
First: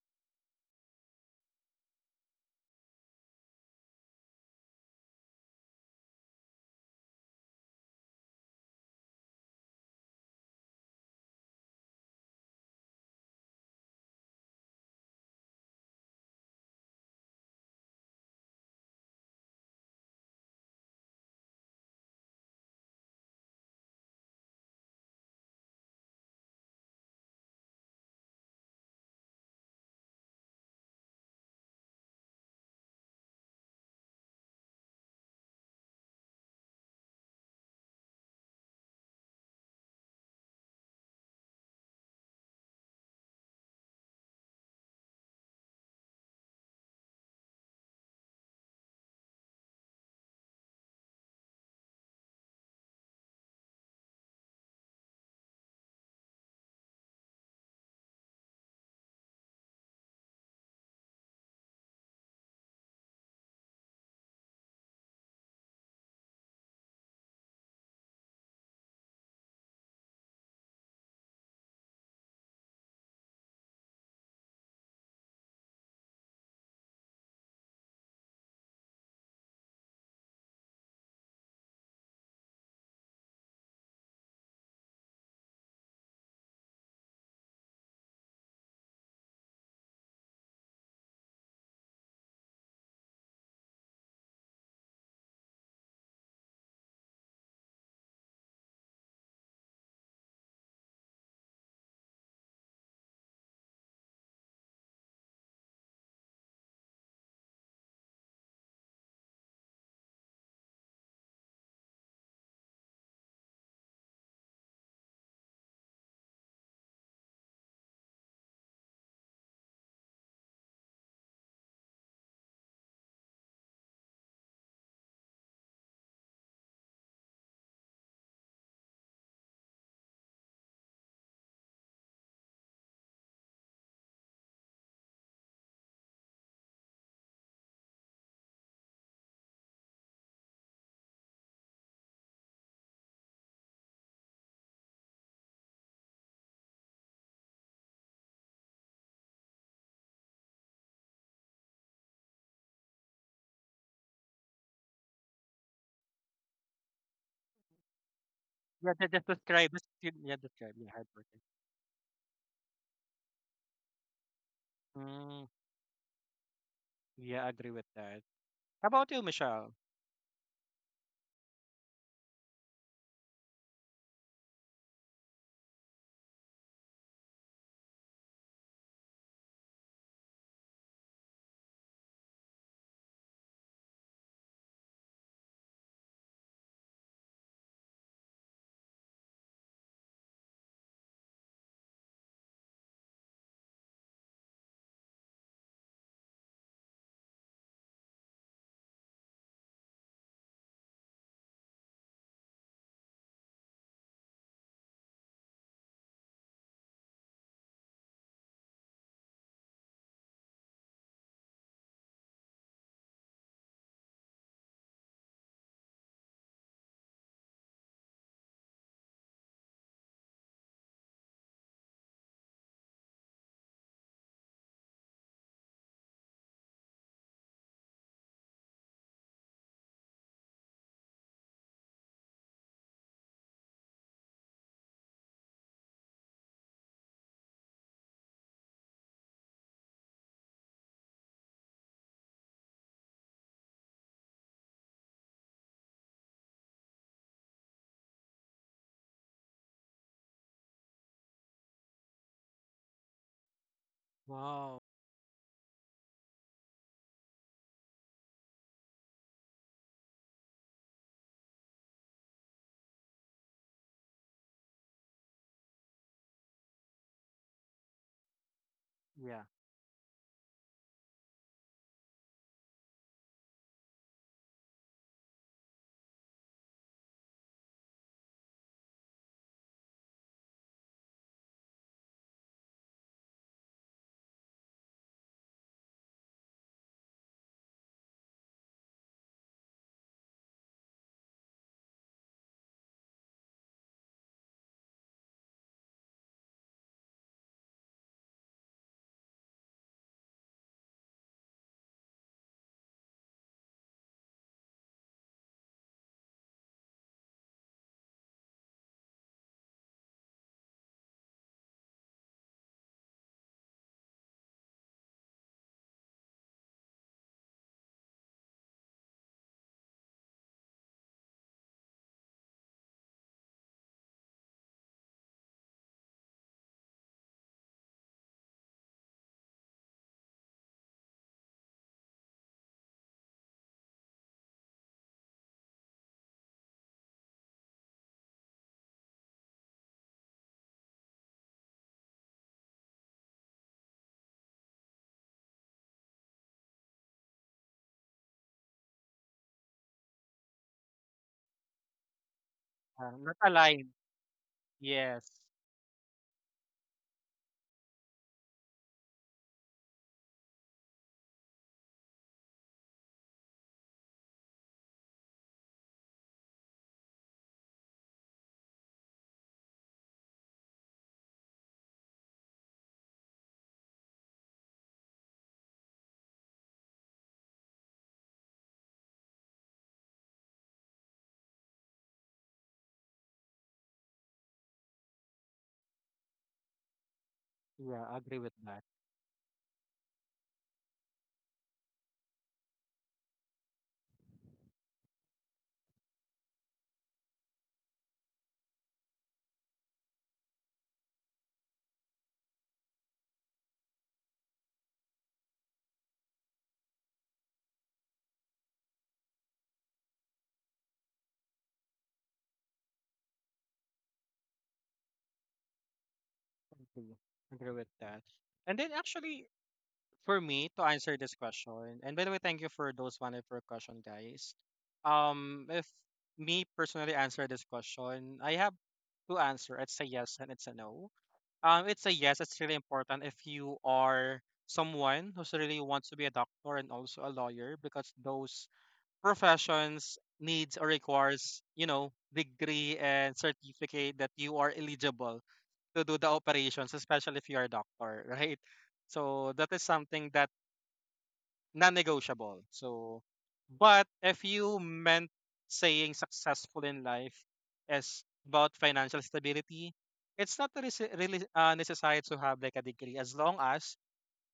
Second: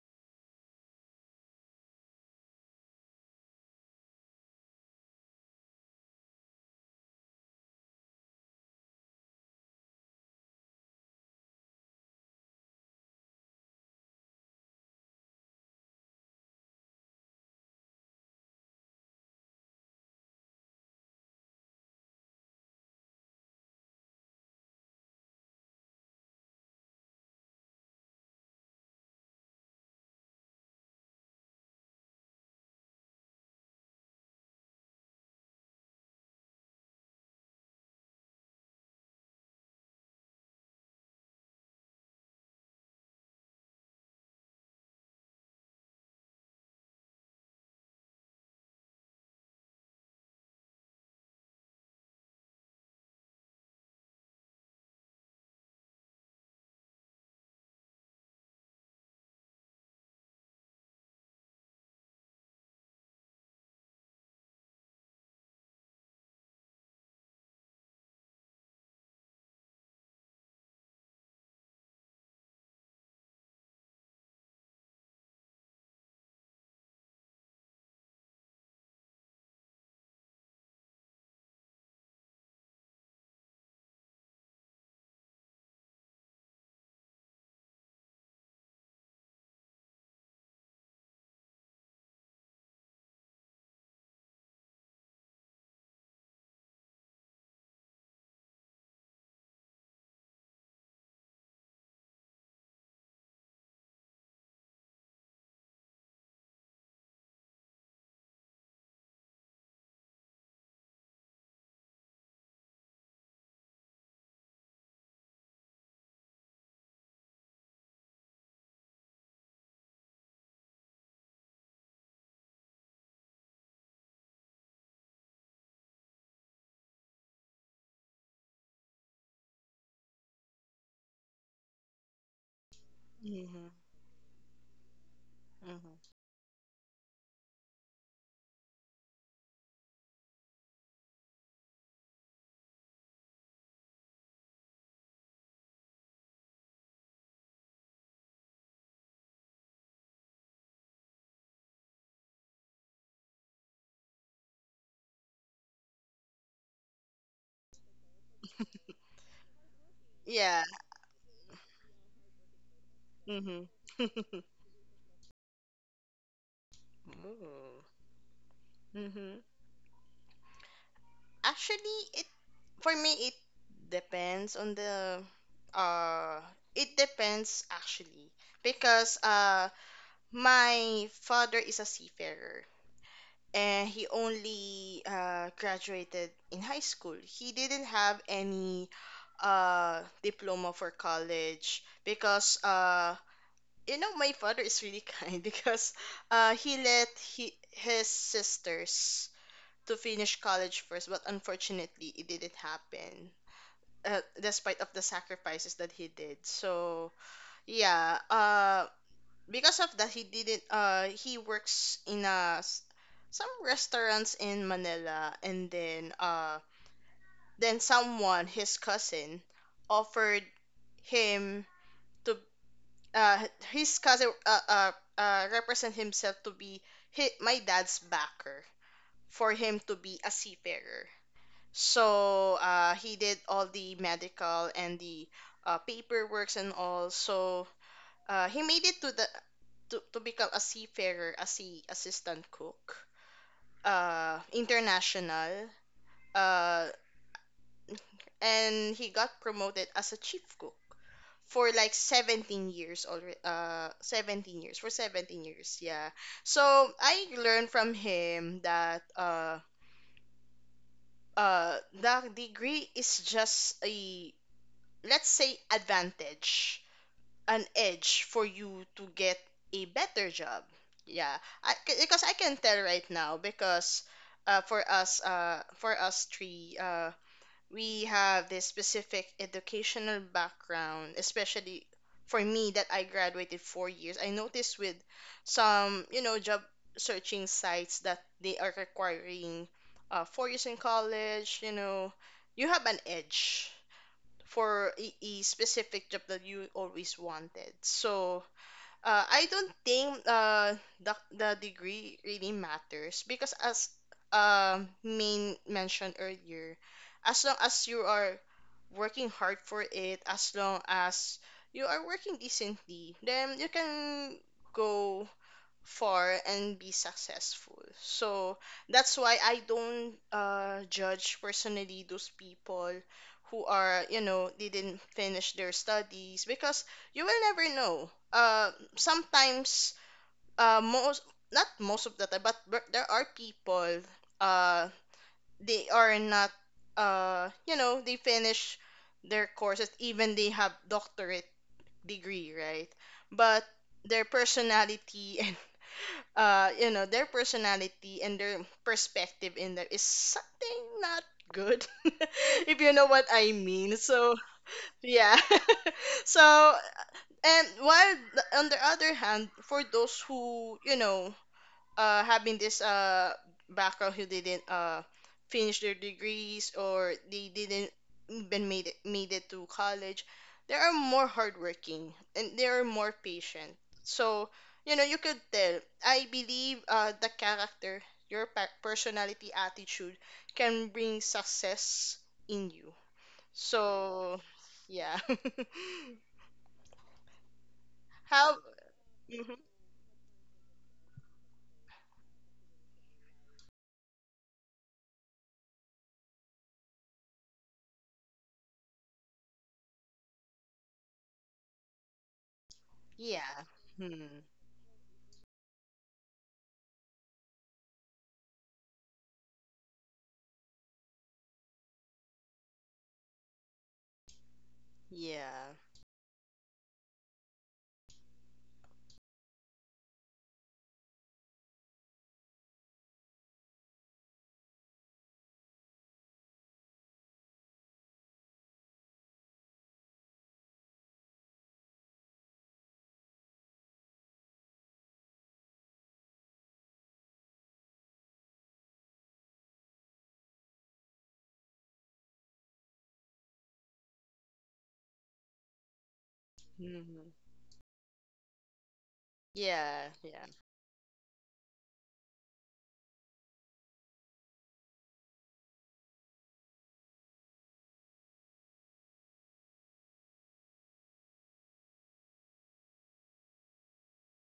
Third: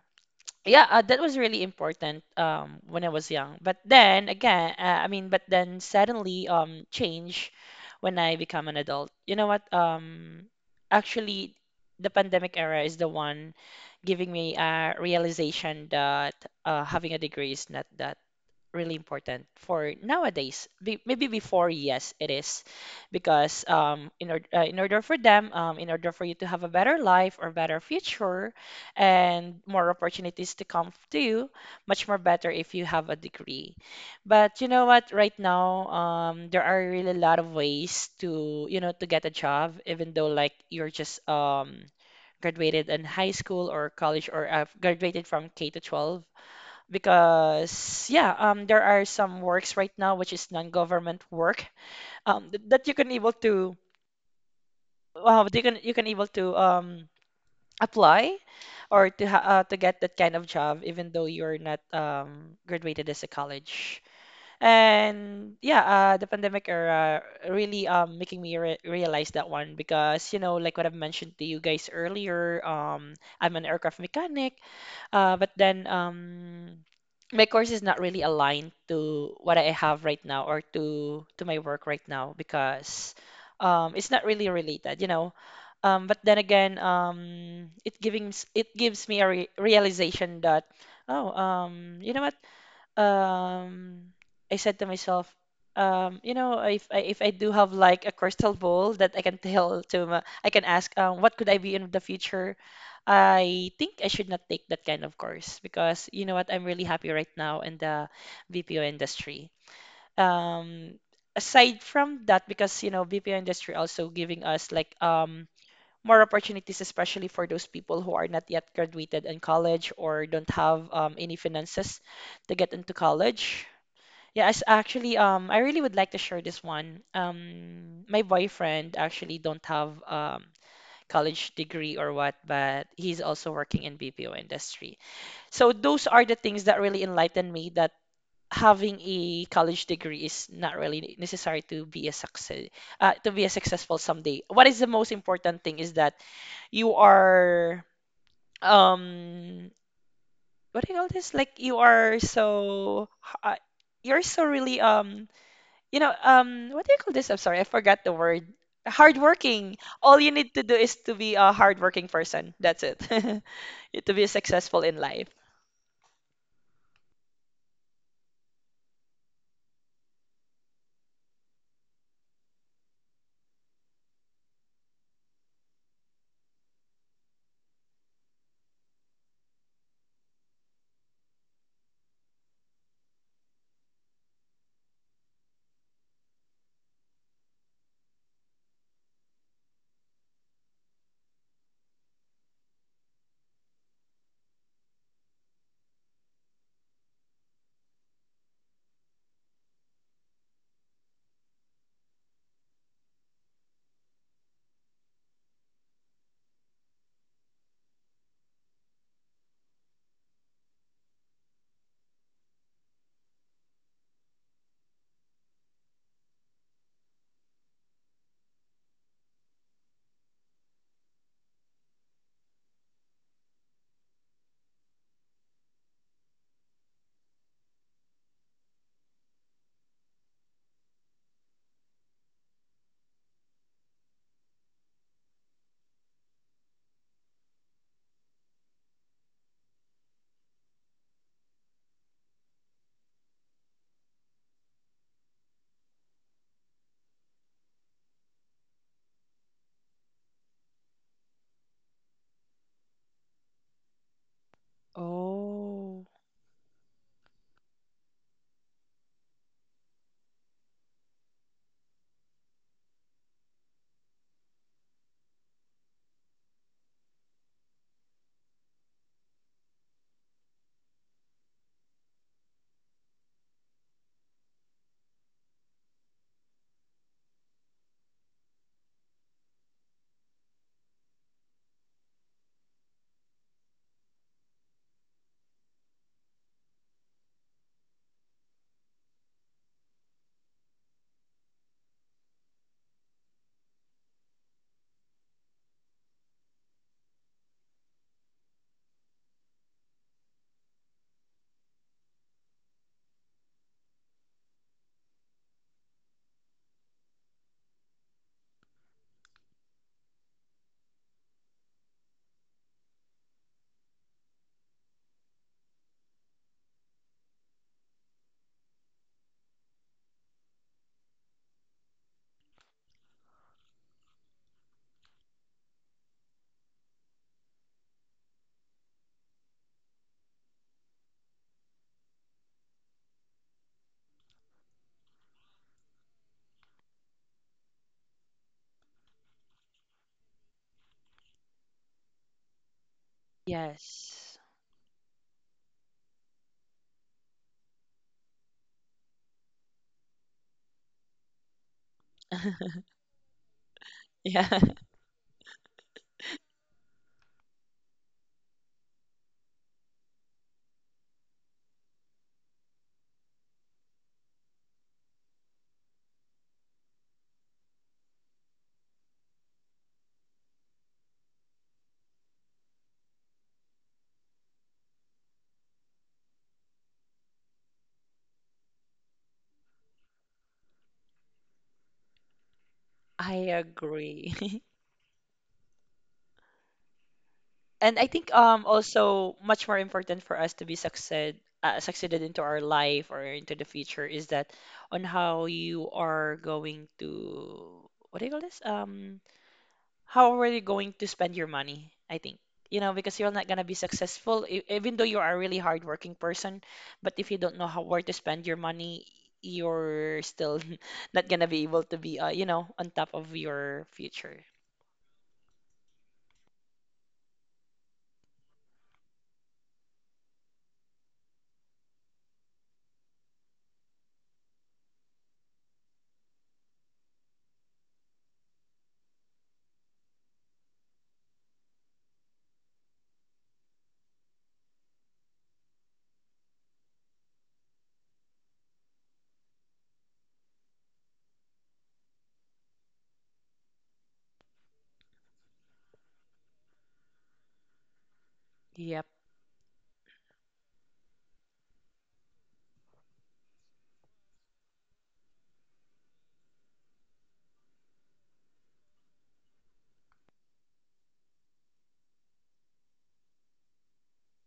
Speaker 2: yeah, uh, that was really important um, when I was young. But then again, uh, I mean, but then suddenly um, change when I become an adult. You know what? Um, actually, the pandemic era is the one giving me a realization that uh, having a degree is not that really important for nowadays. Be- maybe before, yes, it is, because um, in order uh, in order for them, um, in order for you to have a better life or better future, and more opportunities to come to you, much more better if you have a degree. But you know what? Right now, um, there are really a lot of ways to, you know, to get a job, even though like you're just um graduated in high school or college or uh, graduated from K to twelve because yeah, um, there are some works right now which is non-government work, um, th- that you can able to uh, you can, you can able to um, apply or to ha uh, to get that kind of job even though you're not um, graduated as a college. And yeah, uh, the pandemic era really um making me re realize that one because you know like what I've mentioned to you guys earlier, um, I'm an aircraft mechanic, uh, but then um my course is not really aligned to what I have right now or to to my work right now because um it's not really related, you know. Um, but then again, um, it giving s- it gives me a re realization that oh um you know what um I said to myself, um, you know, if I if I do have like a crystal ball that I can <laughs> tell to my, I can ask, um, what could I be in the future? I think I should not take that kind of course because you know what, I'm really happy right now in the B P O industry. Um, Aside from that, because you know, B P O industry also giving us like um more opportunities, especially for those people who are not yet graduated in college or don't have um, any finances to get into college. Yes, actually, um, I really would like to share this one. Um, my boyfriend actually don't have um, college degree or what, but he's also working in B P O industry. So
Speaker 3: mm-hmm.
Speaker 2: those are the things that really enlightened me that having a college degree is not really necessary to be a success uh, to be a successful someday. What is the most important thing is that you are um what do you call this? Like you are so uh, you're so really um you know, um, what do you call this? I'm sorry, I forgot the word.
Speaker 1: Yeah, that, that's
Speaker 2: Hardworking.
Speaker 1: described. That's,
Speaker 2: All you
Speaker 1: yeah,
Speaker 2: need
Speaker 3: Yeah.
Speaker 2: to do
Speaker 1: describe. Yeah,
Speaker 2: is to be
Speaker 1: hardworking.
Speaker 2: a hardworking person. That's it. <laughs>
Speaker 3: Mm-hmm.
Speaker 2: You- to be successful in life.
Speaker 1: Mm, yeah, I agree
Speaker 3: <laughs>
Speaker 1: with that. How about you,
Speaker 3: Ooh.
Speaker 1: Michelle?
Speaker 3: Actually, it For me, it depends on the uh it depends actually because uh my father is a seafarer, and he only uh graduated in high school. He didn't have any uh diploma for college because uh you know, my father is really <laughs> kind because uh he let he, his sisters, to finish college first, but unfortunately, it didn't happen uh, despite of the sacrifices that he did. So yeah. Uh, because of that, he didn't. Uh, he works in a s- some restaurants in Manila, and then uh, then someone, his cousin, offered him to uh, his cousin uh, uh, uh, represent himself to be hi my dad's backer for him to be a seafarer. So uh, he did all the medical and the uh, paperwork and all. So uh, he made it to the to, to become a seafarer, a sea assistant cook, uh, international, uh, and he got promoted as a chief cook for like seventeen years already. uh seventeen years, for
Speaker 1: Wow.
Speaker 3: seventeen years, yeah.
Speaker 2: Oh,
Speaker 3: So I learned from him that uh uh the degree is just a, let's say, advantage, an edge for you to get
Speaker 1: Yeah.
Speaker 3: a better job. Yeah. I, c- because I can tell right now, because uh, for us uh, for us three, uh, we have this specific educational background, especially for me that I graduated four years. I noticed with some, you know, job searching sites that they are requiring uh, four years in college. You know, you have an edge for a, a specific job that you always wanted. So uh, I don't think uh, the, the degree really matters, because as um Main mentioned earlier, as long as you are working hard for it, as long as you are working decently, then you can go far and be successful. So that's why I don't uh, judge personally those people who are, you know, they didn't finish their studies, because you will never know. Uh, sometimes, uh, most, not most of the time, but but there are people, uh, they are not, uh, you know, they finish their courses, even they have doctorate degree, right? But their
Speaker 2: yes.
Speaker 3: personality <laughs> and uh, you know, their personality and their perspective in there is something not good, <laughs> if you know
Speaker 2: <laughs>
Speaker 3: what
Speaker 1: Uh,
Speaker 3: I
Speaker 1: not
Speaker 3: mean.
Speaker 1: aligned.
Speaker 3: So,
Speaker 2: Yeah,
Speaker 3: yeah.
Speaker 1: Yes.
Speaker 3: <laughs> So, and while th- on the other hand, for those who, you know, uh, having this uh, background, who didn't uh, finish their degrees or they didn't even made it, made it to college, they are more hardworking and they are more patient. So you know, you could tell. I believe uh, the character, your pa- personality, attitude can bring success in you.
Speaker 2: I
Speaker 3: So
Speaker 2: agree. <laughs>
Speaker 3: yeah, <laughs>
Speaker 2: And
Speaker 1: Yeah,
Speaker 2: I
Speaker 1: I
Speaker 3: how?
Speaker 2: think
Speaker 1: agree with
Speaker 2: um
Speaker 1: that.
Speaker 3: Mhm.
Speaker 2: also much more important for us to be succeed uh, succeeded into our life or into the future is that on how you are going to what do you call this? Um, how are you going to spend your money? I think you know because you're
Speaker 3: Yeah.
Speaker 2: not gonna be
Speaker 3: Hmm.
Speaker 2: successful e- even though you are a really hardworking person, but if you don't know how where to spend your money, you're still <laughs> not gonna be able to be uh, you know on top of your future.
Speaker 3: Yeah.
Speaker 1: Agree. Agree with that. And then actually, for me to answer this question, and by the way, thank you for those wonderful question, guys. Um, if me personally answer this question, I have two answer. It's a yes and it's a no. Um, it's a yes. It's really important if you are someone who's really wants to be a doctor and also a lawyer, because those professions needs or requires, you know, degree and certificate that you are eligible to do the operations,
Speaker 3: Mhm.
Speaker 1: especially if you are a doctor, <laughs> right?
Speaker 2: Yep.
Speaker 1: So that is
Speaker 3: Yeah,
Speaker 1: something
Speaker 3: yeah.
Speaker 1: that non-negotiable. So, but if you meant saying successful in life is about financial stability, it's not really, really uh, necessary to have like a degree, as long as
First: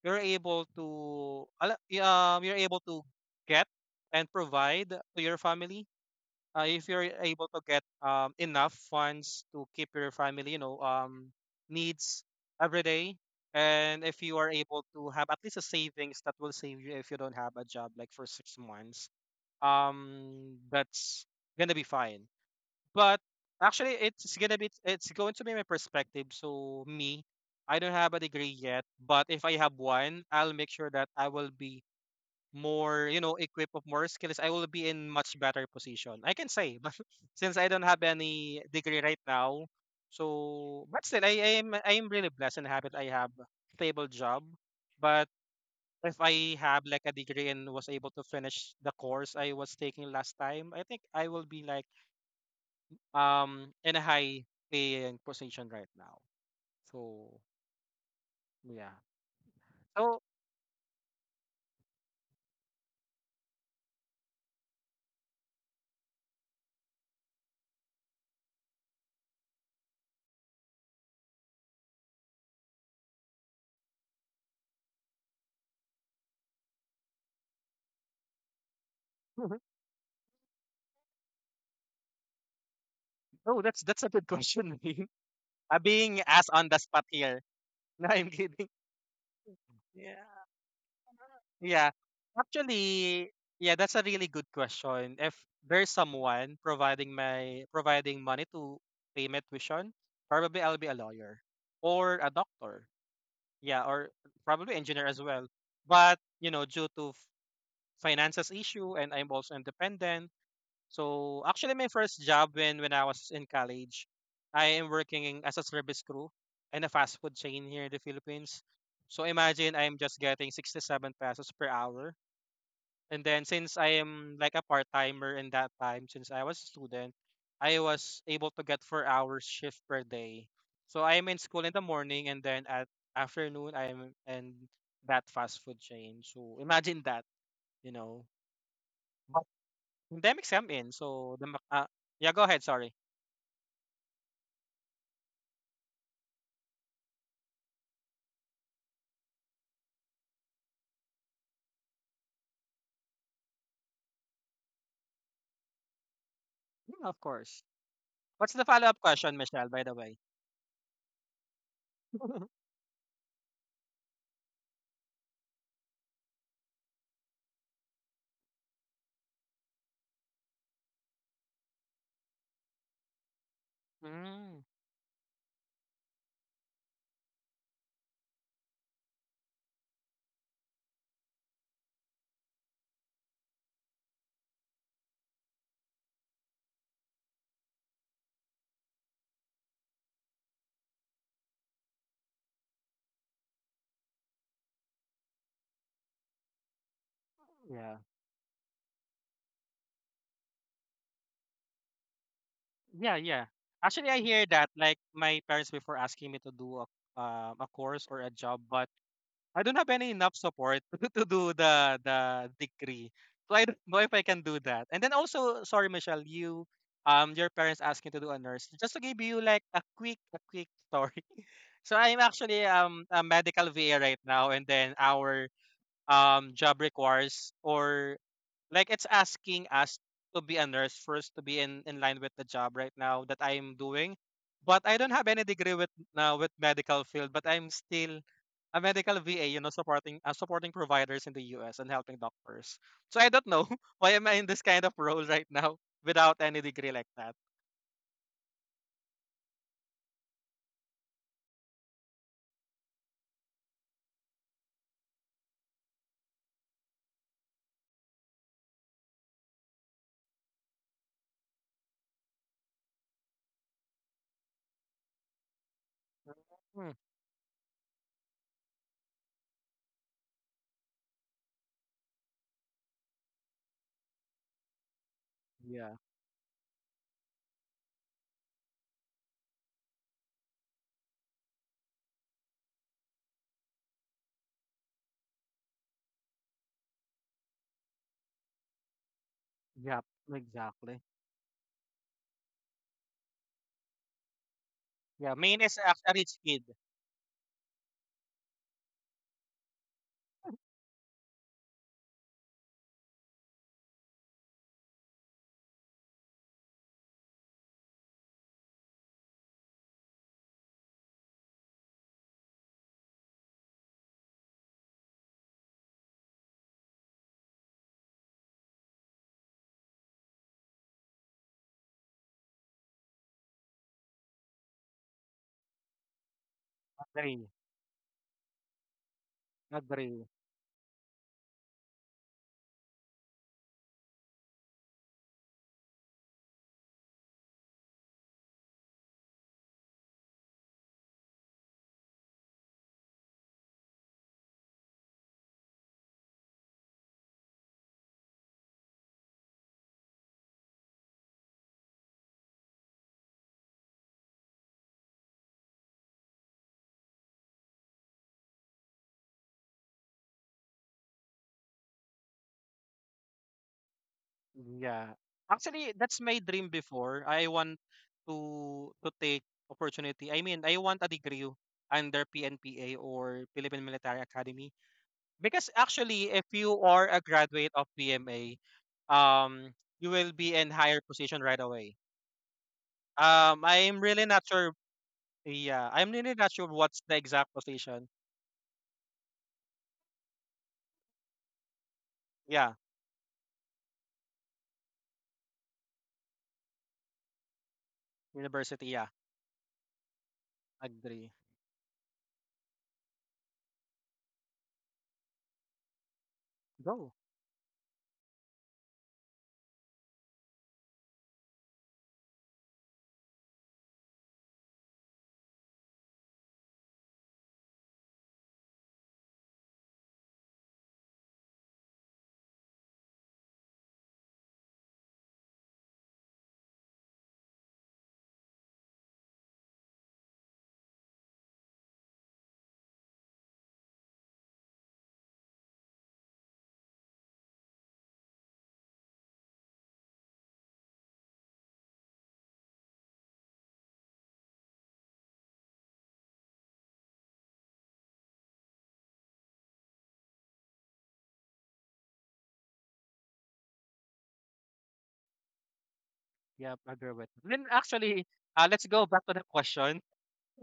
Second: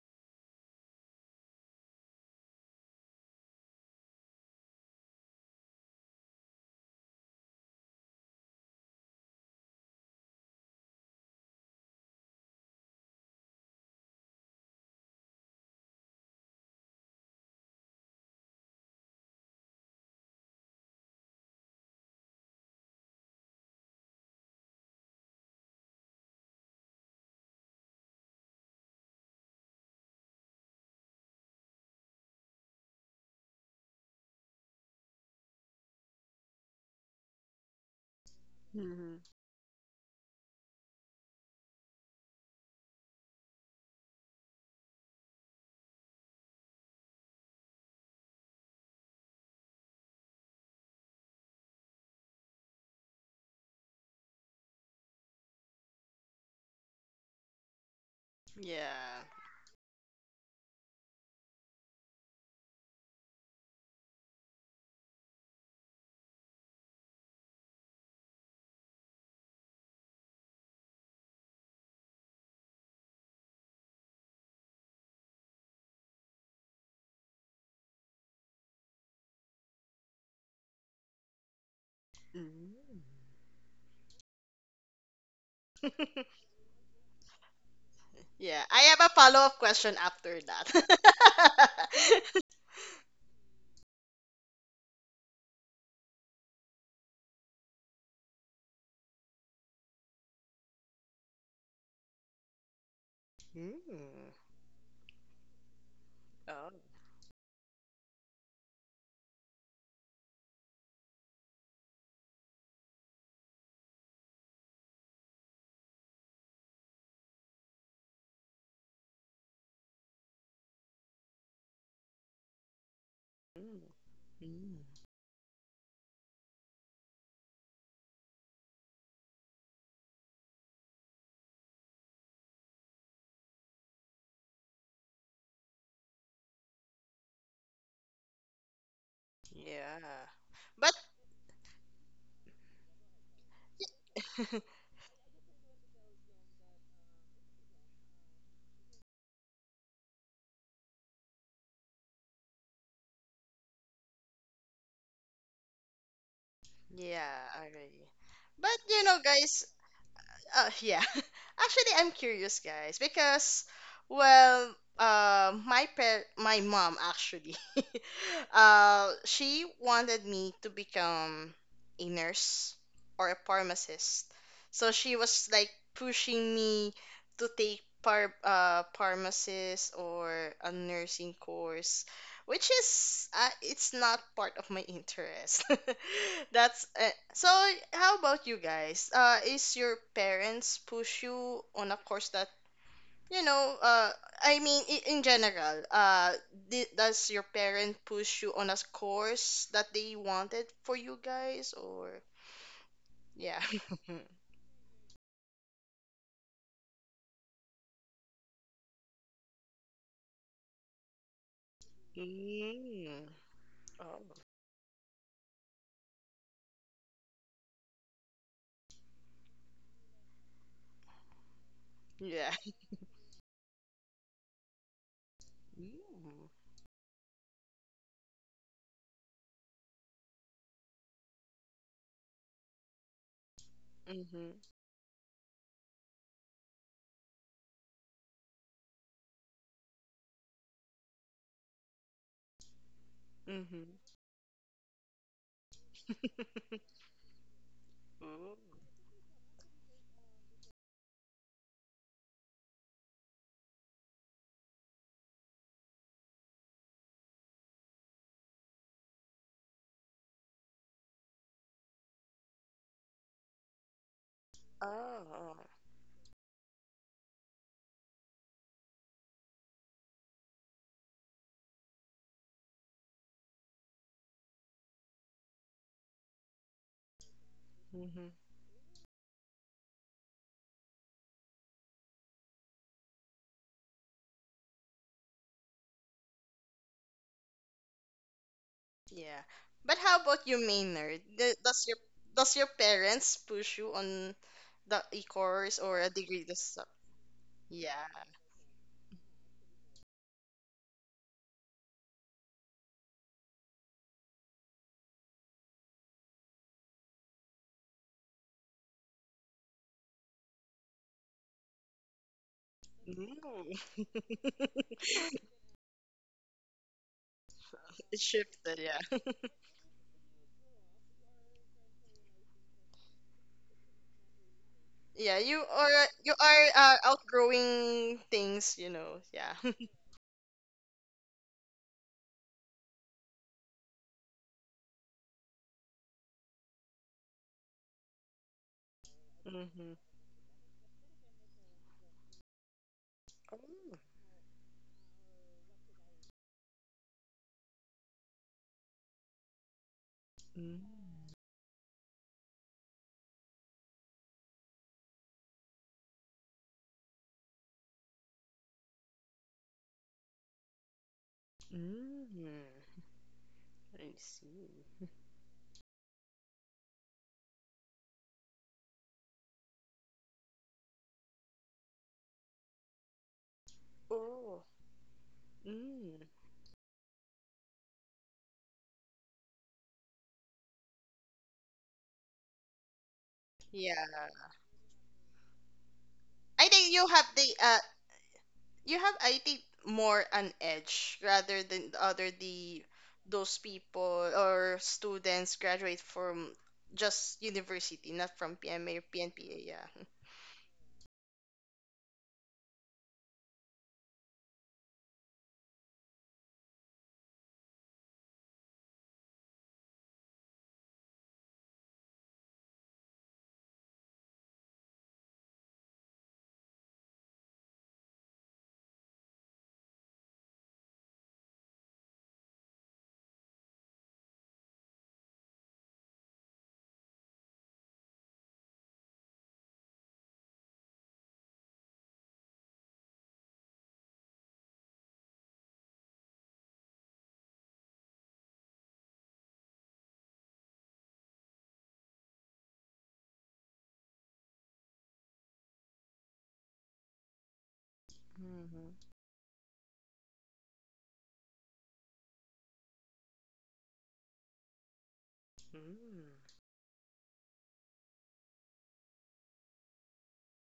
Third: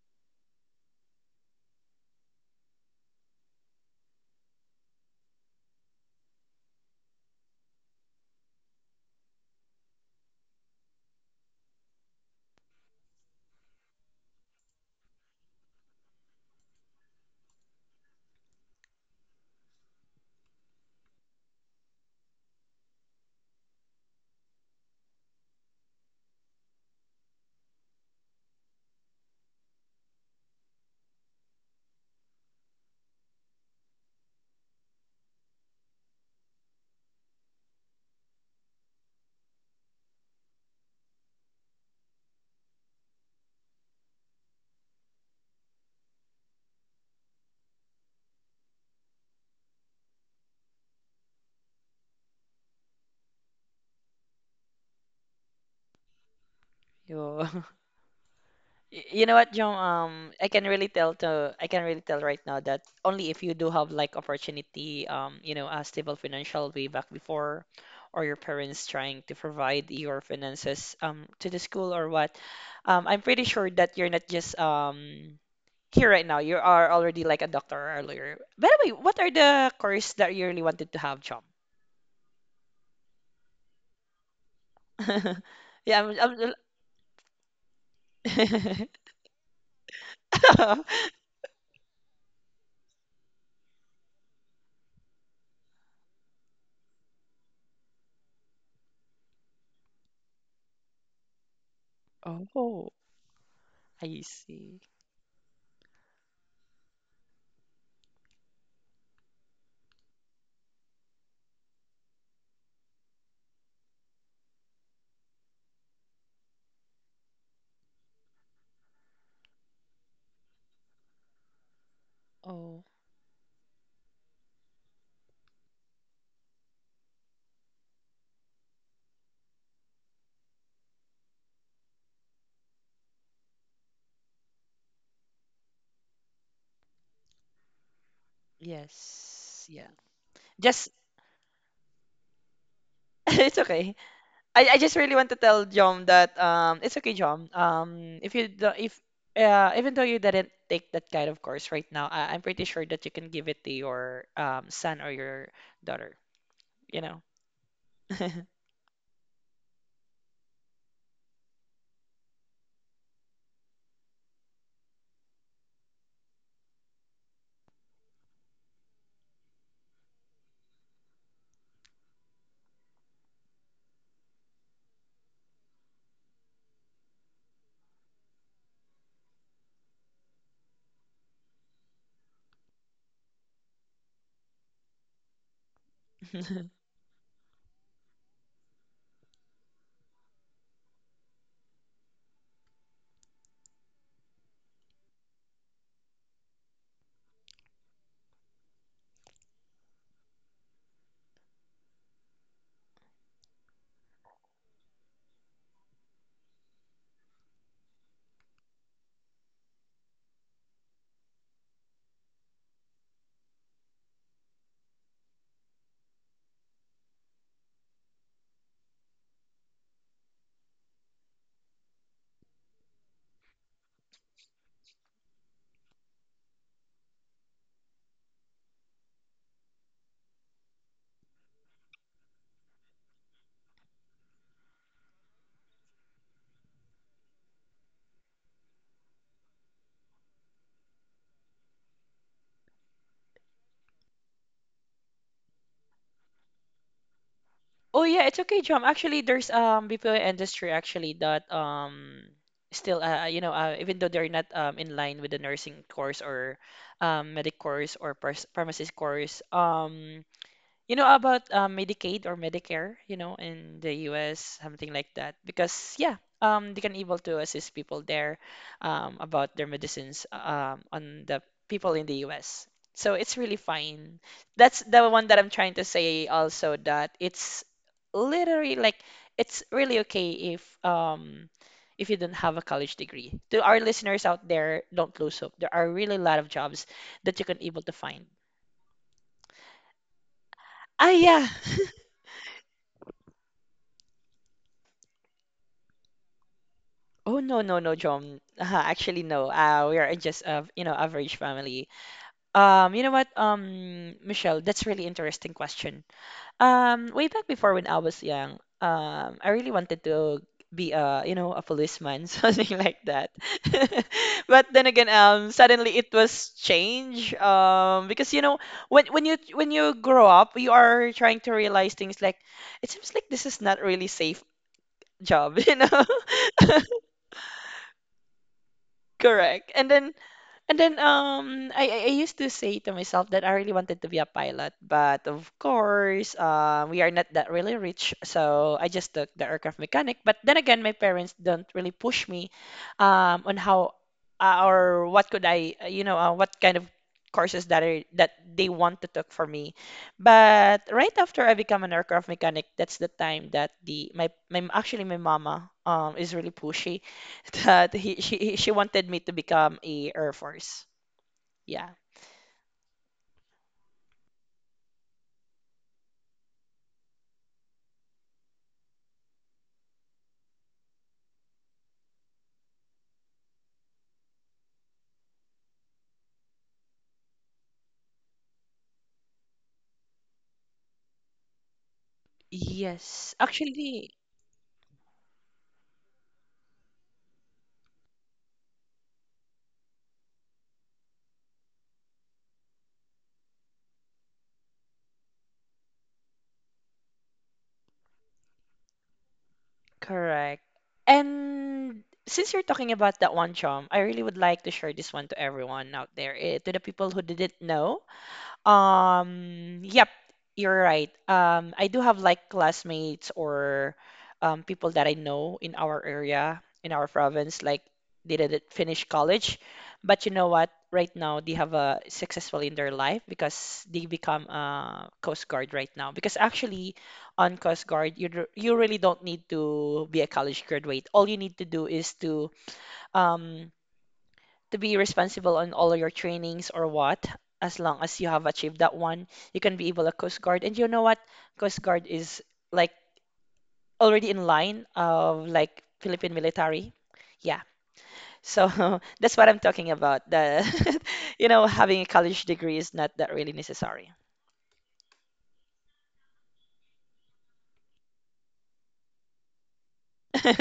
Speaker 1: you're able to al- y- um, you're able to get and provide to your family. Uh, if you're able to get um, enough funds to keep your family, you know, um, needs every day, and if you are able to have at least a savings that will save you if you don't have a job, like for six months, um, that's gonna be fine. But actually, it's gonna be it's going to be my perspective. So me, I don't have a degree yet, but if I have one, I'll make sure that I will be more, you know, equipped of more skills. I will be in much better position, I can say. But <laughs> since I don't have any degree right
Speaker 3: hmm
Speaker 1: now, so but still, I, I am I am really blessed and happy that I have stable job. But if I have like a degree and was able to finish the course I was taking last time, I think I will be like um in a high paying position right now. So
Speaker 2: Yo. <laughs>
Speaker 1: yeah.
Speaker 2: Y- You know
Speaker 3: Yeah.
Speaker 2: what, John?
Speaker 1: So
Speaker 2: Um, I can really tell to I can really tell right now that only if you do have like opportunity, um, you know, a stable financial way back before, or your parents trying to provide your finances um to the school or what. Um, I'm pretty sure that you're not just um here right now. You are already like a doctor or a lawyer. By the way, what are
Speaker 1: <laughs>
Speaker 2: the course that you really wanted to have, John?
Speaker 3: Mm.
Speaker 1: oh, that's that's a good question. <laughs> Being
Speaker 2: <laughs>
Speaker 1: uh,
Speaker 2: Yeah,
Speaker 1: being
Speaker 2: I'm,
Speaker 1: asked
Speaker 2: I'm...
Speaker 1: on the spot here. <laughs> No, I'm kidding.
Speaker 3: Yeah. I have a follow-up question
Speaker 1: Yeah.
Speaker 3: after
Speaker 2: <laughs>
Speaker 1: Yeah.
Speaker 3: that. <laughs>
Speaker 1: Actually, yeah, that's a really good question. If there's someone providing my providing money to pay my tuition, probably I'll be a lawyer or a doctor.
Speaker 2: Oh,
Speaker 1: Yeah, or
Speaker 2: I
Speaker 3: Mm.
Speaker 2: see.
Speaker 1: probably engineer as well. But, you know,
Speaker 3: Oh.
Speaker 1: due to f- finances issue, and I'm also independent, so actually, my first job when when I was in college, I am working as a service crew in a fast food chain here in the Philippines. So imagine I'm just getting sixty-seven pesos per hour.
Speaker 2: Oh.
Speaker 1: And then since
Speaker 3: Mm.
Speaker 1: I am like a
Speaker 3: Mm.
Speaker 1: part timer in that time, since I was a student, I was able to get four hours shift per day. So I am in school in the morning, and then at afternoon I am in that fast food chain. So imagine that, you know. But
Speaker 2: Yes.
Speaker 3: Yeah.
Speaker 2: Yeah.
Speaker 1: Pandemic I
Speaker 3: But
Speaker 2: Just
Speaker 1: in, so the Mac- uh, yeah, go ahead. Sorry.
Speaker 2: <laughs> it's okay.
Speaker 3: <laughs>
Speaker 2: I, I just really want to tell Jom that um it's okay, Jom. Um if you do, if uh even though you didn't take that kind of course right now, I, I'm pretty sure that you can give it to your um son or your daughter, you
Speaker 1: Of
Speaker 2: know.
Speaker 3: yeah, okay.
Speaker 1: course.
Speaker 3: But
Speaker 1: What's the
Speaker 3: you know,
Speaker 1: follow-up question,
Speaker 3: guys,
Speaker 1: Michelle, by the way?
Speaker 3: Uh, yeah. <laughs> Actually, I'm curious,
Speaker 1: <laughs>
Speaker 3: guys, because well, uh, my par- my mom actually, <laughs> uh, she wanted me to become a nurse or a pharmacist. So
Speaker 1: Mm,
Speaker 3: she was like pushing me to take par uh pharmacist or a nursing course, which is uh, it's not part of my interest. <laughs>
Speaker 2: <laughs>
Speaker 3: That's uh, so, how about you guys? Uh, is your parents push you on a course that you know? Uh, I mean, i- in general, uh, di- does your
Speaker 1: yeah.
Speaker 3: parent push you on a course that they wanted for you guys, or
Speaker 1: Yeah, yeah.
Speaker 3: yeah,
Speaker 1: Actually, I
Speaker 3: <laughs>
Speaker 1: hear that like my parents before asking me to do a um, a course or a job, but I don't have any enough support <laughs> to do the the
Speaker 3: Mm.
Speaker 1: degree. So I don't
Speaker 3: Oh.
Speaker 1: know if I can do that. And then also, sorry, Michelle, you um your parents asking to do a nurse. Just to give you like a quick a quick story. <laughs> So
Speaker 3: Yeah,
Speaker 1: I'm actually um a medical V A right now, and then our
Speaker 3: Mm.
Speaker 1: um job requires or like it's asking us to be a nurse first, to be in, in line with the job right now that I'm doing.
Speaker 3: Mm-hmm.
Speaker 1: But I don't have any degree with uh, with medical field, but I'm still a medical V A, you know, supporting uh, supporting providers in the U S and helping doctors. So I don't
Speaker 3: Mm-hmm.
Speaker 1: know <laughs> why am I in this kind of role right now without any
Speaker 3: <laughs>
Speaker 1: degree like that.
Speaker 2: Oh
Speaker 3: Ooh.
Speaker 2: yeah, it's okay, Jom. Actually, there's um B P O industry actually that um still uh you know uh, even though they're not um in line with the nursing course or um medic course or pars- pharmacist course um. You know about um, Medicaid or Medicare, you know, in the U S, something like
Speaker 3: Oh.
Speaker 2: that. Because yeah, um, they can
Speaker 1: Hmm.
Speaker 2: able to assist people there um, about their medicines um, on the people in the U S. So it's really fine. That's the one that I'm trying to
Speaker 1: Yeah.
Speaker 2: say also that it's
Speaker 3: Mm-hmm.
Speaker 2: literally like it's really okay if um if you don't have a college degree. To our listeners out there, don't lose hope. There are really a lot of jobs that you can able to find.
Speaker 3: Yeah. But how
Speaker 1: Yeah.
Speaker 3: about you, Maynard?
Speaker 1: Exactly.
Speaker 2: Ah,
Speaker 3: Do-
Speaker 2: yeah.
Speaker 3: Does your does your parents push you on the
Speaker 1: Yeah.
Speaker 3: e-course
Speaker 1: Main
Speaker 3: or a
Speaker 1: is a
Speaker 3: degree
Speaker 1: a
Speaker 3: to
Speaker 1: rich
Speaker 3: stuff?
Speaker 1: kid.
Speaker 2: Oh no
Speaker 3: Yeah.
Speaker 2: no no John. <laughs> Uh, actually no. Uh, we are just a you know average family. Um, you know what? Um, Michelle, that's really interesting question. Um, way back before when I was young, um, I really wanted to be a you know a policeman <laughs> something like that.
Speaker 3: Ooh. <laughs>
Speaker 2: <laughs> But then again, um, suddenly it was change.
Speaker 3: It
Speaker 2: Um, because you
Speaker 3: shifted,
Speaker 2: know
Speaker 3: yeah.
Speaker 2: when when you when you grow up, you are trying to realize things like it seems like this is not really safe
Speaker 3: Yeah, you
Speaker 2: job, <laughs> you
Speaker 3: are
Speaker 2: know.
Speaker 3: you
Speaker 2: <laughs>
Speaker 3: are uh,
Speaker 1: Agree.
Speaker 3: outgrowing things, you know. Yeah. <laughs>
Speaker 2: Correct. And then
Speaker 1: Agree.
Speaker 2: and then um I, I I used to say to myself that I really wanted to be a pilot, but of course, uh, we are not that really rich, so I just took the
Speaker 3: Mm-hmm.
Speaker 2: aircraft mechanic. But then again, my parents don't really push me um on
Speaker 3: Oh.
Speaker 2: how uh, or what could I, uh, you know, uh, what kind of courses that are that they want to take for me.
Speaker 3: Mm.
Speaker 2: But right after I become an aircraft mechanic, that's the time that the my my actually my mama um is really pushy <laughs> that he she she wanted me to become a Air Force. Yeah.
Speaker 3: Mm. I see.
Speaker 1: Yeah. Actually, that's my dream before. I want to to take opportunity. I mean, I want a degree under P N P A or Philippine Military
Speaker 3: Oh.
Speaker 1: Academy because
Speaker 3: Mm.
Speaker 1: actually if you are a graduate of P M A, um you will be in higher position right away.
Speaker 2: Yes,
Speaker 1: Um
Speaker 3: Yeah.
Speaker 1: I'm
Speaker 2: actually,
Speaker 1: really not sure, yeah, I'm really
Speaker 3: I
Speaker 1: not
Speaker 3: think
Speaker 1: sure
Speaker 3: you have
Speaker 1: what's the
Speaker 3: the uh
Speaker 1: exact position.
Speaker 3: you have I think more an edge rather than the other the
Speaker 1: Yeah,
Speaker 3: those people or students graduate from just university, not from P M A or
Speaker 1: university, yeah.
Speaker 3: P N P A. Yeah.
Speaker 2: correct.
Speaker 1: Agree.
Speaker 2: And since you're talking about that one, Chom, I really would like to share this one to everyone out there, eh, to the people
Speaker 1: Go.
Speaker 2: who didn't know. Um, yep, you're right. Um, I do have like classmates or um, people that I know in our area, in our province, like they didn't finish college, but you know what? Right now they have a successful in their life because they become a Coast Guard right now. Because actually, on Coast Guard, you d- you really don't need to be a college graduate. All you need to do is to um to be responsible on all your trainings or what. As long as you have achieved that one, you can be able to Coast Guard. And you know what? Coast Guard is like already in line of like Philippine military. Yeah. So <laughs> that's what I'm talking about. The <laughs> you know, having a college degree is not that really necessary. <laughs>
Speaker 3: Mm-hmm.
Speaker 1: Yeah, agree with. Then actually, uh, let's go back to the question.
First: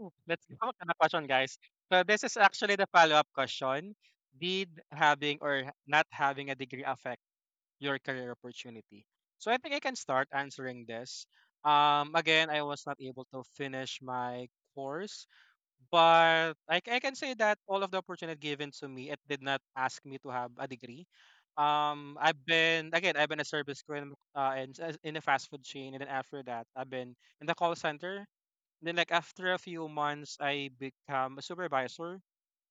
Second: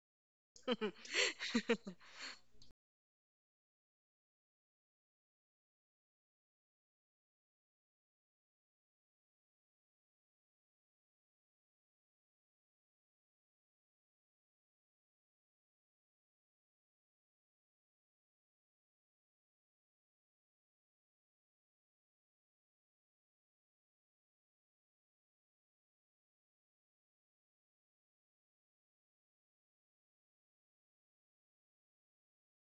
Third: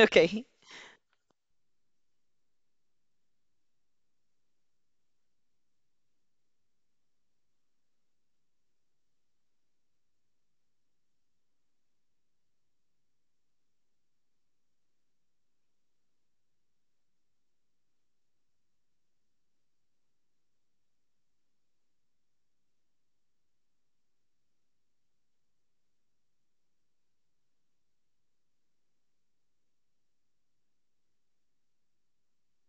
Speaker 1: Oh, let's go to
Speaker 3: Mm.
Speaker 1: the question, guys.
Speaker 3: <laughs>
Speaker 1: So this is actually the follow-up question. Did having or not having a degree affect your career opportunity? So I think I can start answering this. Um, again, I was not able to finish my course, but I, c- I can say that all of the opportunity given to me, it did not ask me to have a degree. Um, I've been again, I've been a service crew in, uh, in, in a fast food chain, and then after that, I've been in the call center, then like after a few months, I become a supervisor.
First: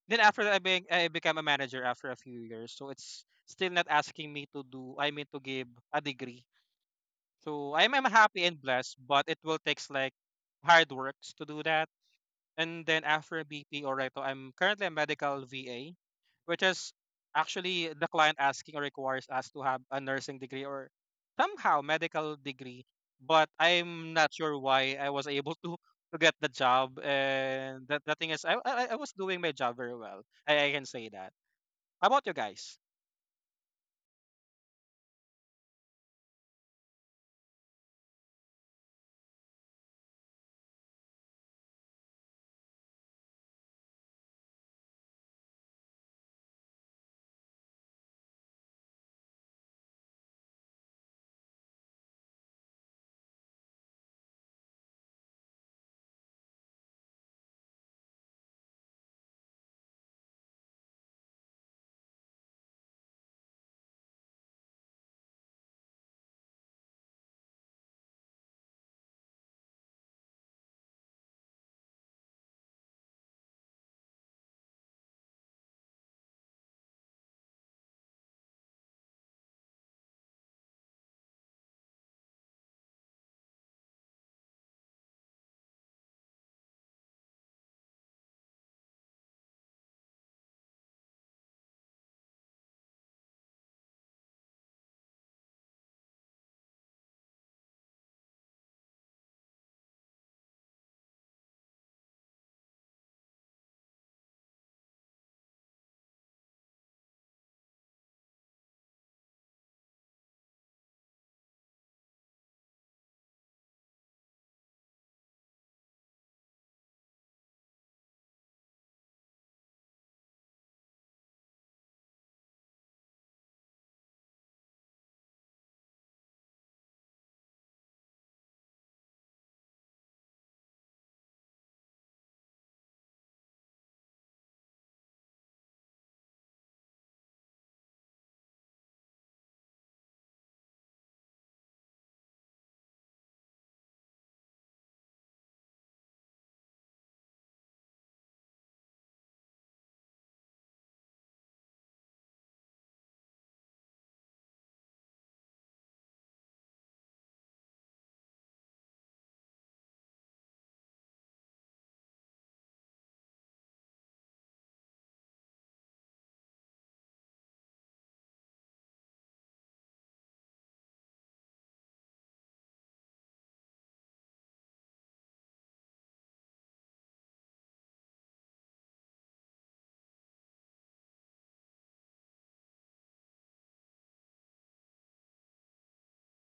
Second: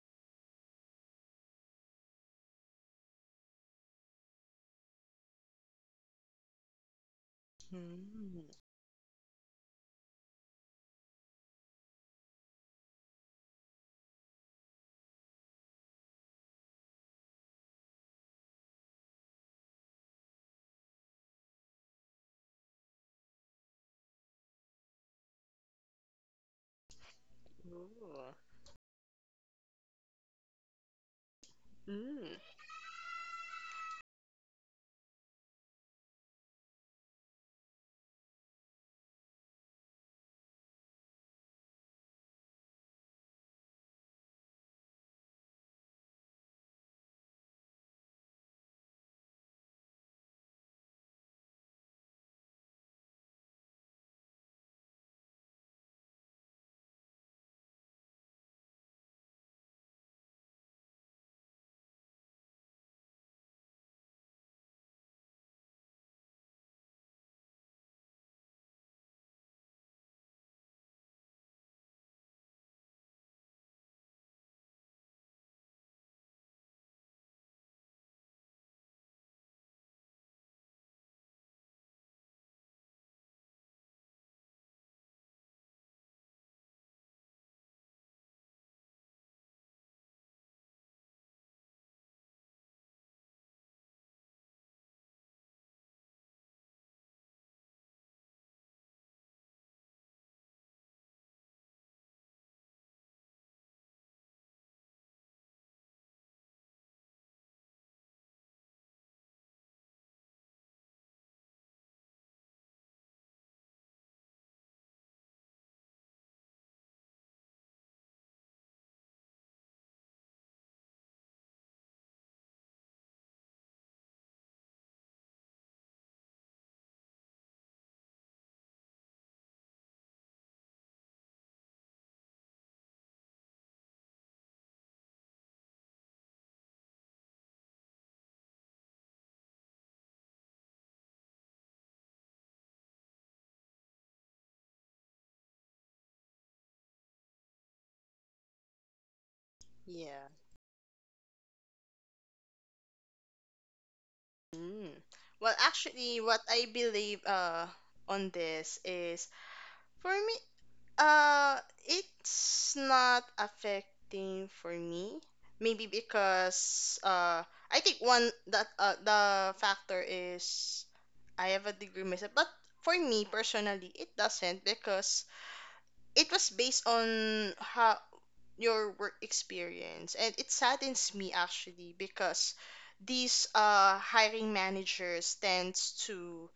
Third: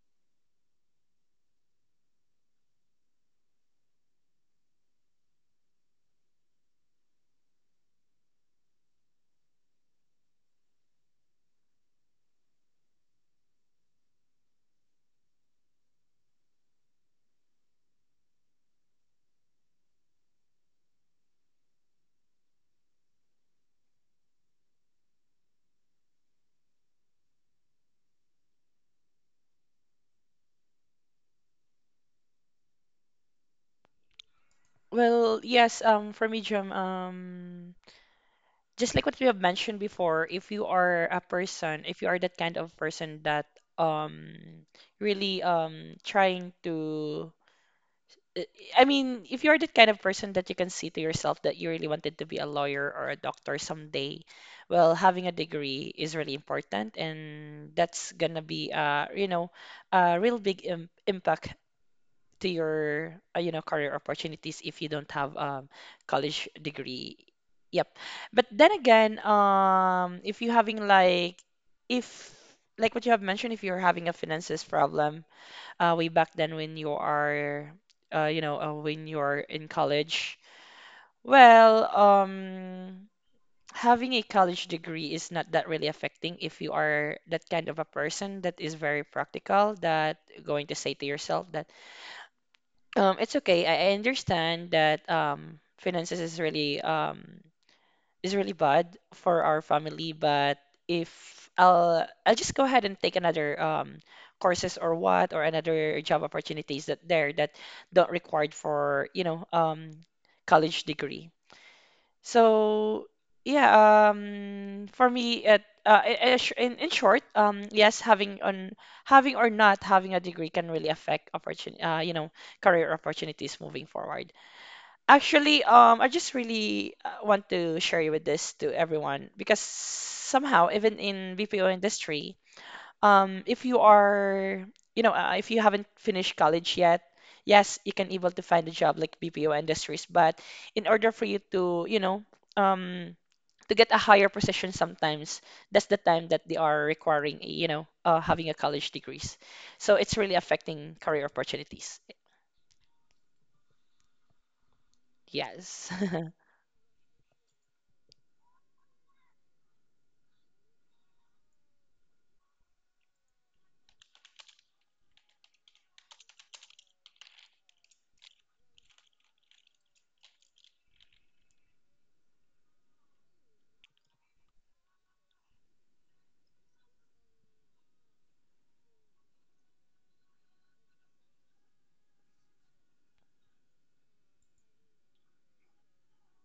Speaker 1: Then after that, I, be- I become a manager after a few years. So it's still not asking me to do. I mean to give a degree. So I'm I'm happy
Speaker 3: Mm.
Speaker 1: and blessed, but it will takes like hard works to do that. And then after B P or Reto, I'm currently a medical V A, which is actually the client asking or requires us to have a nursing degree or somehow medical degree. But I'm not sure why I was able <laughs> to to get the job. And the, the thing
Speaker 3: Ooh.
Speaker 1: is, I, I I was doing my job very well. I, I can say that. How about you
Speaker 3: Mm.
Speaker 1: guys?
Speaker 2: Well, yes, um, for me, um, just like what we have mentioned before, if you are a person, if you are that kind of person that um really um trying to I I mean, if you're that kind of person that you can see to yourself that you really wanted to be a lawyer or a doctor someday, well, having a degree is really important, and that's gonna be uh, you know, a real big im impact to your uh, you know career opportunities if you don't have um college degree. Yep. But then again, um if you having like if like what you have mentioned if you're having a finances problem uh way back then when you are uh you know uh, when you're in college, well, um having a college degree is not that really affecting if you are that kind of a person that is very practical that going to say to yourself that um, it's okay. I I understand that um, finances is really um, is really bad for our family, but if I'll I'll just go ahead and take another um, courses or what or another job opportunities that there that don't required for you know um, college degree. So yeah, um, for me, it uh, I- I- sh- in in short, um, yes, having on having or not having a degree can really affect opportunity, uh, you know, career opportunities moving forward. Actually, um, I just really uh, want to share you with this to everyone because somehow, even in B P O industry, um, if you are, you know, uh, if you haven't finished college yet, yes, you can able to find a job like B P O industries, but in order for you to, you know, um, to get a higher position sometimes, that's the time that they are requiring, you know, uh, having a college degrees. So it's really
Speaker 3: Yeah.
Speaker 2: affecting career opportunities.
Speaker 3: Mm. Well,
Speaker 2: Yes. <laughs>
Speaker 3: actually, what I believe uh on this is for me, Uh, it's not affecting for me. Maybe because uh, I think one that uh, the factor is I have a degree myself. But for me personally, it doesn't, because it was based on how your work experience. And it saddens me actually, because these uh hiring managers tends to,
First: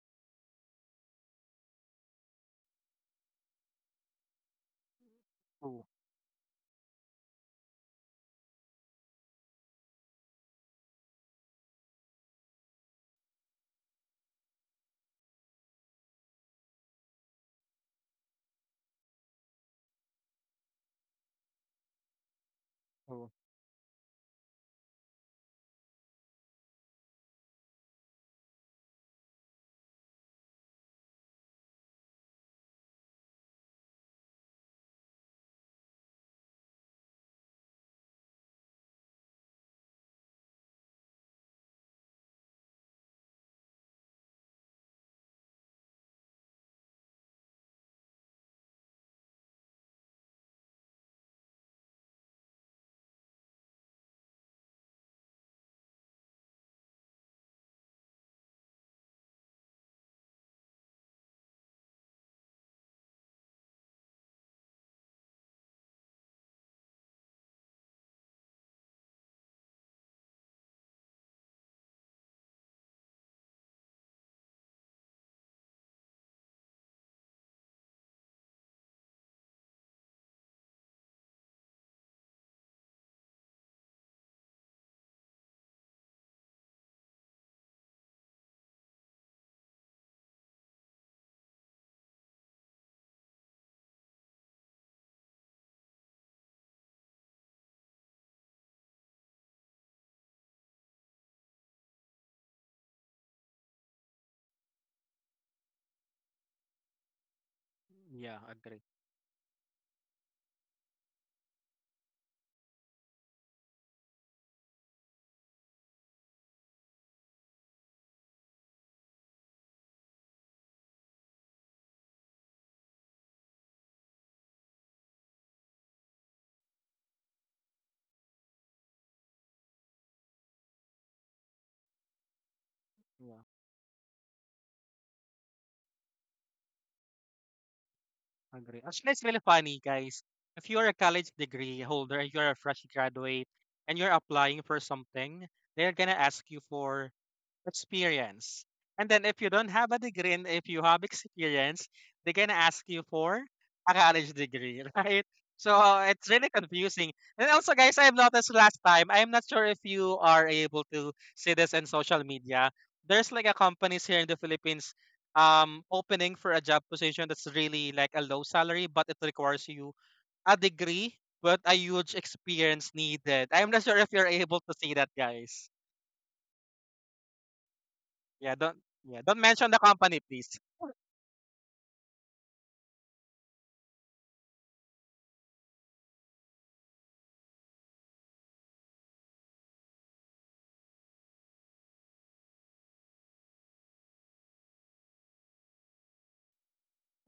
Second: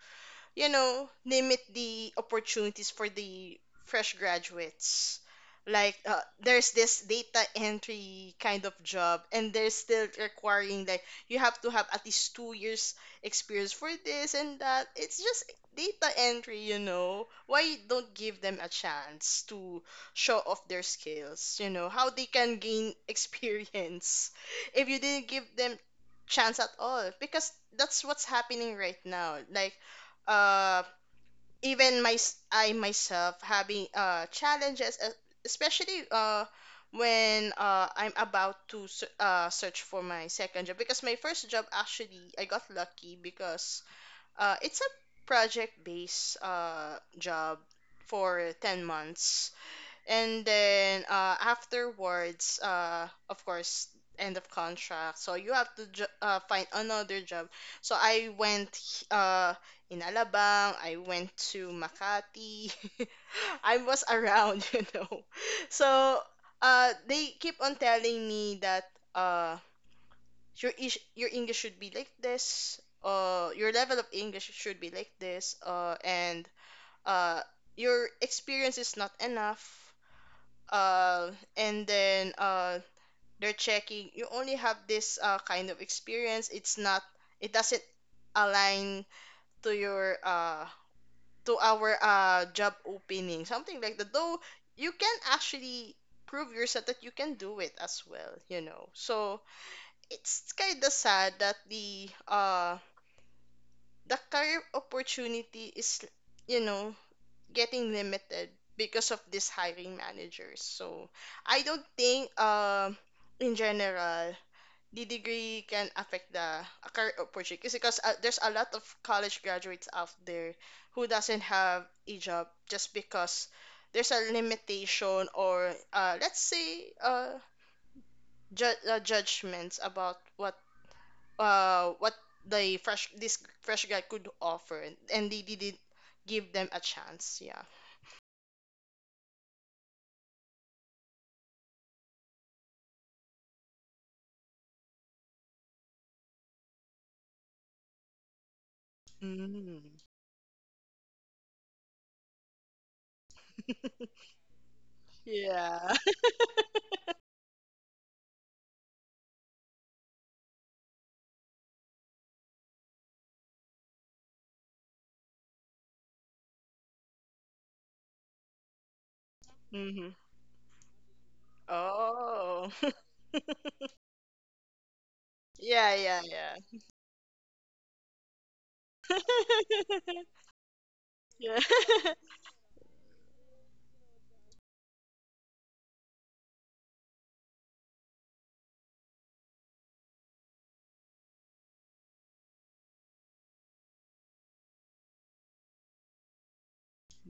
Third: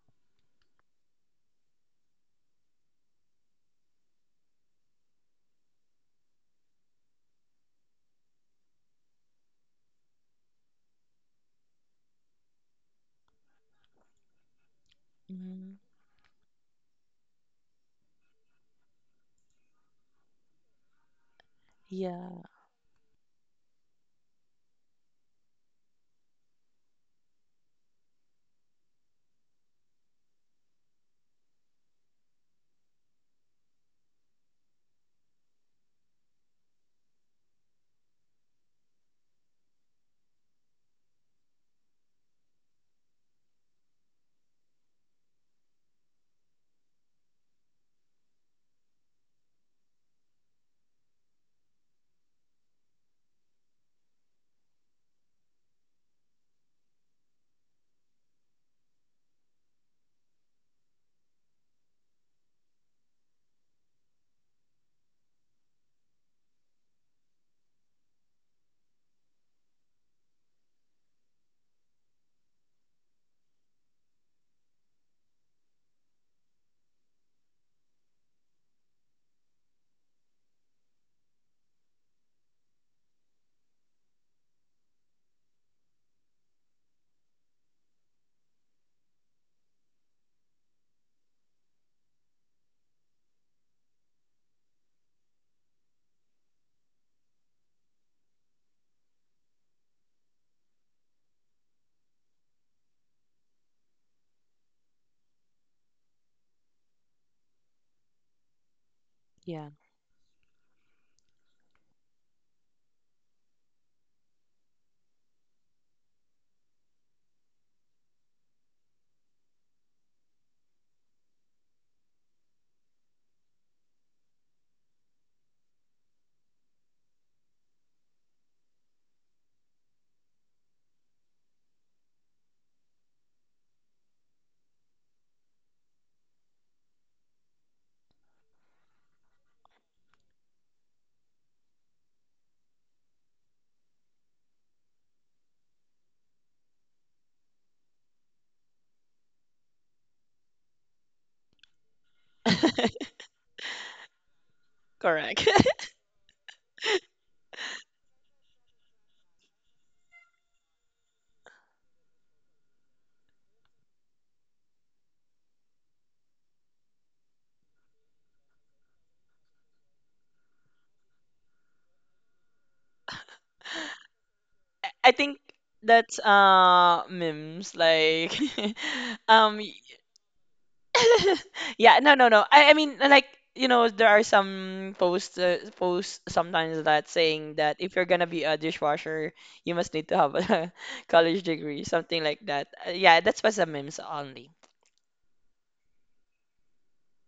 Speaker 3: you know, limit the opportunities for the fresh graduates.
Speaker 1: Oh,
Speaker 3: Like uh, there's this data entry kind of job, and they're still requiring like you have to have at least two years experience for this and that. It's just
Speaker 2: Mhm.
Speaker 3: data entry, you know. Why don't give them a chance to show off their skills? You know how they
Speaker 2: Yeah,
Speaker 3: can gain <laughs>
Speaker 1: oh,
Speaker 3: experience if you didn't give them chance at all because that's what's happening right now like uh even my I myself having uh challenges, uh, especially uh when uh I'm about to s- uh search for my second job because my first job actually I got lucky because uh it's a project based uh job for ten months, and then uh, afterwards, uh, of course end of contract, so you have to jo- uh, find another job. So I went, uh, in Alabang, I went to Makati. <laughs> I was around, <laughs> you know. So uh, they keep on telling me that uh, your, ish- your English should be like this, uh, your level of English should be like this, uh, and uh, your experience is not enough, uh, and then uh, they're checking you only have this, uh, kind of experience, it's not, it doesn't align to your, uh, to our, uh, job opening, something like that, though you can actually prove yourself that you can do it as well, you know. So it's kind of sad that the uh, the career opportunity is, you know, getting
Speaker 1: yeah,
Speaker 3: limited
Speaker 1: agree.
Speaker 3: because of these
Speaker 2: yeah.
Speaker 3: hiring managers. So I don't think um in general the degree can affect the a career opportunity because, uh, there's a lot of college graduates out there who doesn't have a job just because there's a limitation or, uh, let's say, uh, ju- uh, judgments about what, uh, what the fresh this fresh guy could offer, and they didn't give them a chance, yeah.
Speaker 1: Agree. Actually, it's really funny, guys. If you're a college degree holder and you're a fresh graduate and you're applying for something, they're gonna ask you for experience. And then if you don't have
Speaker 3: Mm.
Speaker 1: a degree and if you have experience, they're gonna ask you for a college degree, <laughs> right?
Speaker 2: Correct.
Speaker 1: So
Speaker 3: Yeah.
Speaker 1: it's really confusing. And also, guys, I've noticed last time, I'm not sure if you are able to see this in social media. There's like a companies here in the Philippines um opening for a job position that's really like a low salary, but it requires
Speaker 3: <laughs>
Speaker 1: you
Speaker 3: Hmm.
Speaker 1: a degree, but a huge
Speaker 3: Oh.
Speaker 1: experience
Speaker 3: <laughs>
Speaker 1: needed. I'm not sure if you're able to see
Speaker 2: <laughs> I
Speaker 1: that,
Speaker 2: think
Speaker 1: guys.
Speaker 3: Yeah,
Speaker 2: that's
Speaker 3: yeah, yeah.
Speaker 2: uh memes like
Speaker 1: Yeah, don't
Speaker 2: <laughs>
Speaker 1: yeah, don't
Speaker 2: um
Speaker 1: mention the company,
Speaker 3: <laughs>
Speaker 1: please.
Speaker 2: <laughs>
Speaker 3: Yeah.
Speaker 2: Yeah, no,
Speaker 3: <laughs>
Speaker 2: no, no. I, I mean, like, you know, there are some posts, uh, posts sometimes that saying that if you're gonna be a dishwasher, you must need to have a <laughs> college degree, something like that. Uh, yeah, that's was a memes only.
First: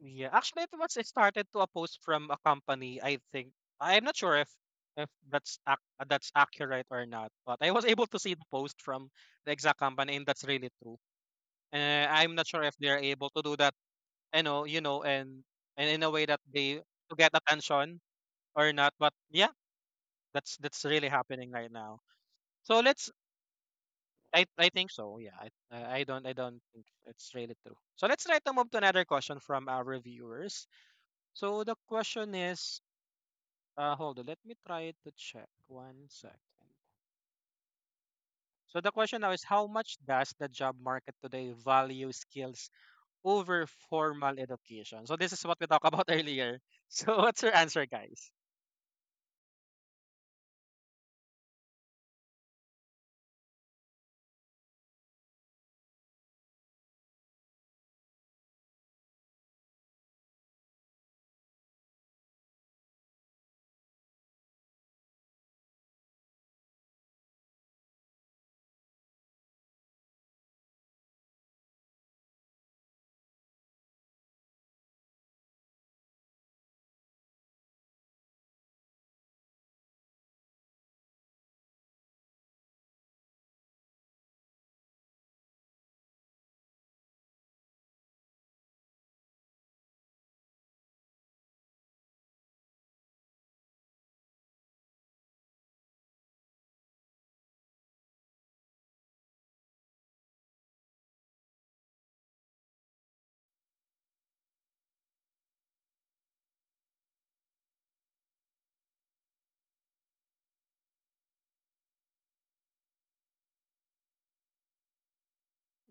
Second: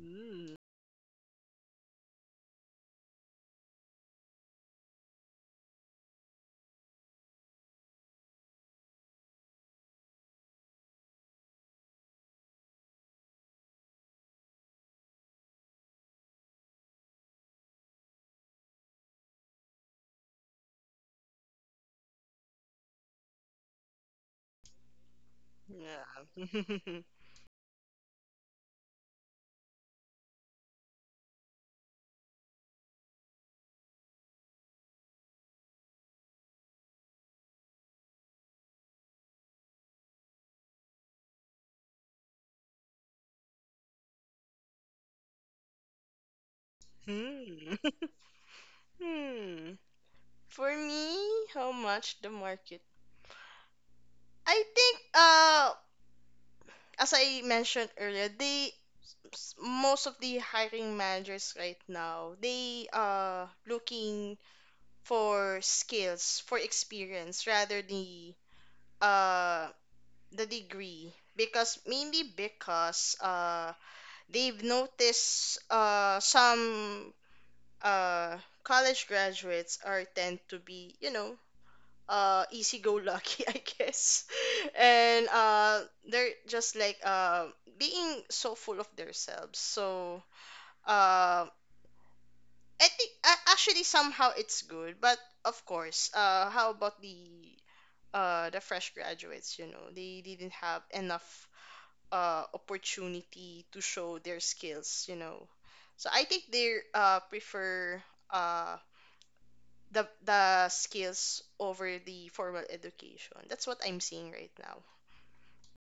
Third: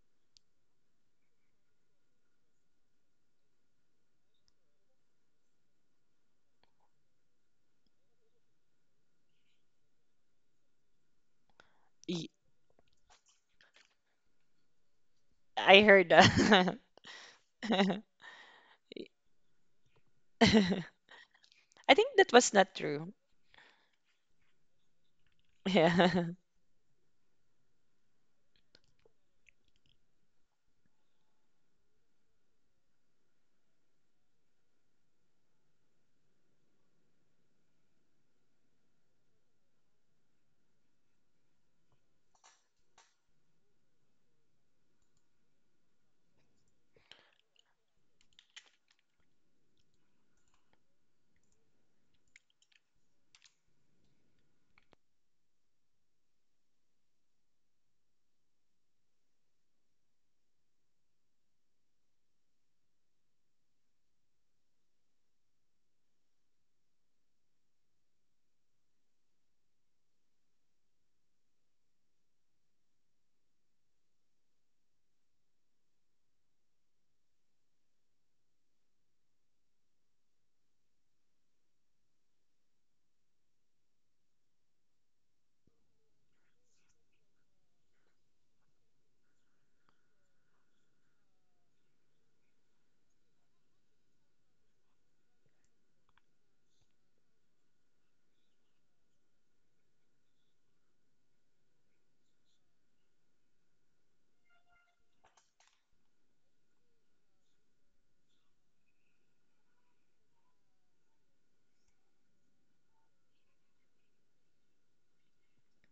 Speaker 1: Yeah, actually, it was started to a post from a company. I think I'm not sure if if that's ac- uh, that's accurate or not, but I was <laughs> able to see the post from the exact company, and that's really true. And
Speaker 2: Y-
Speaker 1: I'm not sure if they're able to do that, you know, you know, and
Speaker 2: I
Speaker 1: and in a
Speaker 2: heard
Speaker 1: way that they
Speaker 2: that.
Speaker 1: to get
Speaker 2: <laughs>
Speaker 1: attention or not. But yeah, that's that's really
Speaker 2: I
Speaker 1: happening right now.
Speaker 2: think that was not
Speaker 1: So let's,
Speaker 2: true.
Speaker 1: I I think so. Yeah. I
Speaker 2: <laughs>
Speaker 1: I I don't, I
Speaker 2: Yeah.
Speaker 1: don't think
Speaker 3: Yeah. <laughs>
Speaker 1: it's really true. So let's try to move to another question from our viewers. So the question is, uh, hold on. Let me try to check one second. So the question now is, how much does the job market today value skills over formal education? So this is what we talked about <laughs> earlier. So what's your
Speaker 3: Hmm.
Speaker 1: answer, guys?
Speaker 3: <laughs> Hmm. For me, how much the market? I think uh as I mentioned earlier, they s- most of the hiring managers right now, they are looking for skills, for experience rather the uh the degree, because mainly because uh they've noticed uh some uh college graduates are tend to be, you know, uh easy go lucky, <laughs> I guess, and uh they're just like uh being so full of themselves. So uh I think, uh, actually somehow it's good, but of course uh how about the uh the fresh graduates, you know, they didn't have enough uh, opportunity to show their skills, you know. So I think they, uh, prefer, uh, the the skills over the formal education. That's what I'm seeing right now.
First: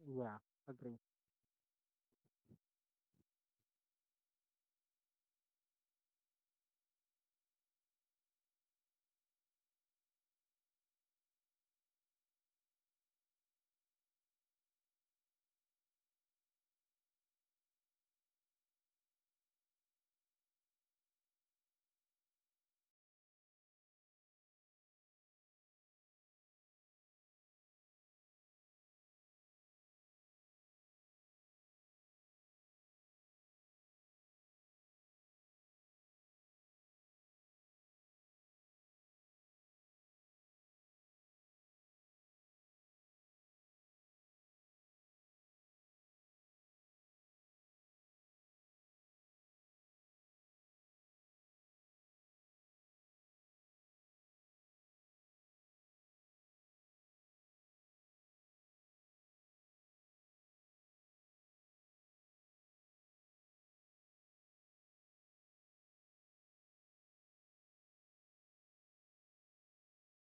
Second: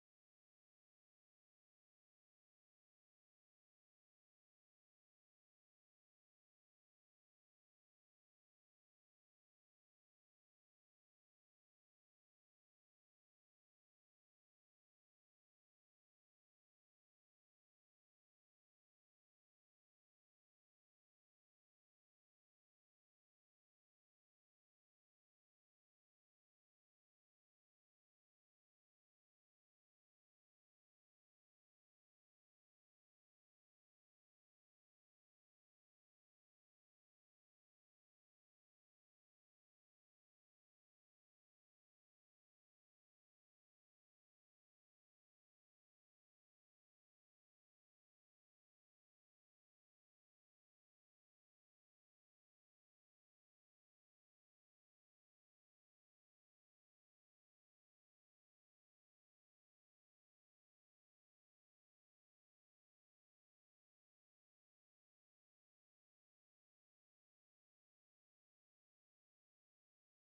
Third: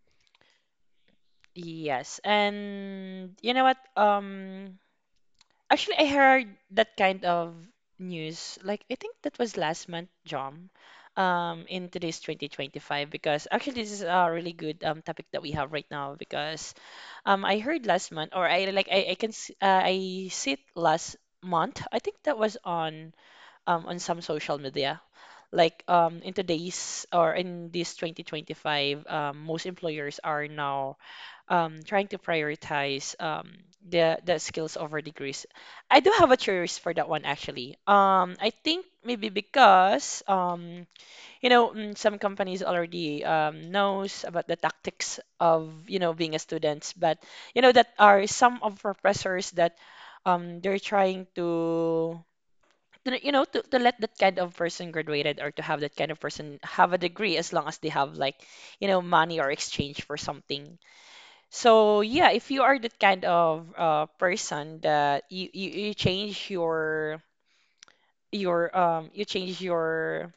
Speaker 1: Yeah, agree.
Speaker 2: Yes, and you know what? Um, Actually, I heard that kind of news. Like, I think that was last month, John, um, in today's twenty twenty-five, because actually this is a really good um topic that we have right now because um I heard last month or I like I, I can s- uh, I see it last month. I think that was on um on some social media. Like um in today's or in this twenty twenty-five, um, most employers are now um, trying to prioritize um, the the skills over degrees. I do have a choice for that one actually. Um, I think maybe because um, you know mm, some companies already um, knows about the tactics of you know being a student. But you know that are some of professors that um, they're trying to to, you know to, to let that kind of person graduated, or to have that kind of person have a degree as long as they have like you know money or exchange for something. So yeah, if you are that kind of uh, person that you, you you change your your um you change your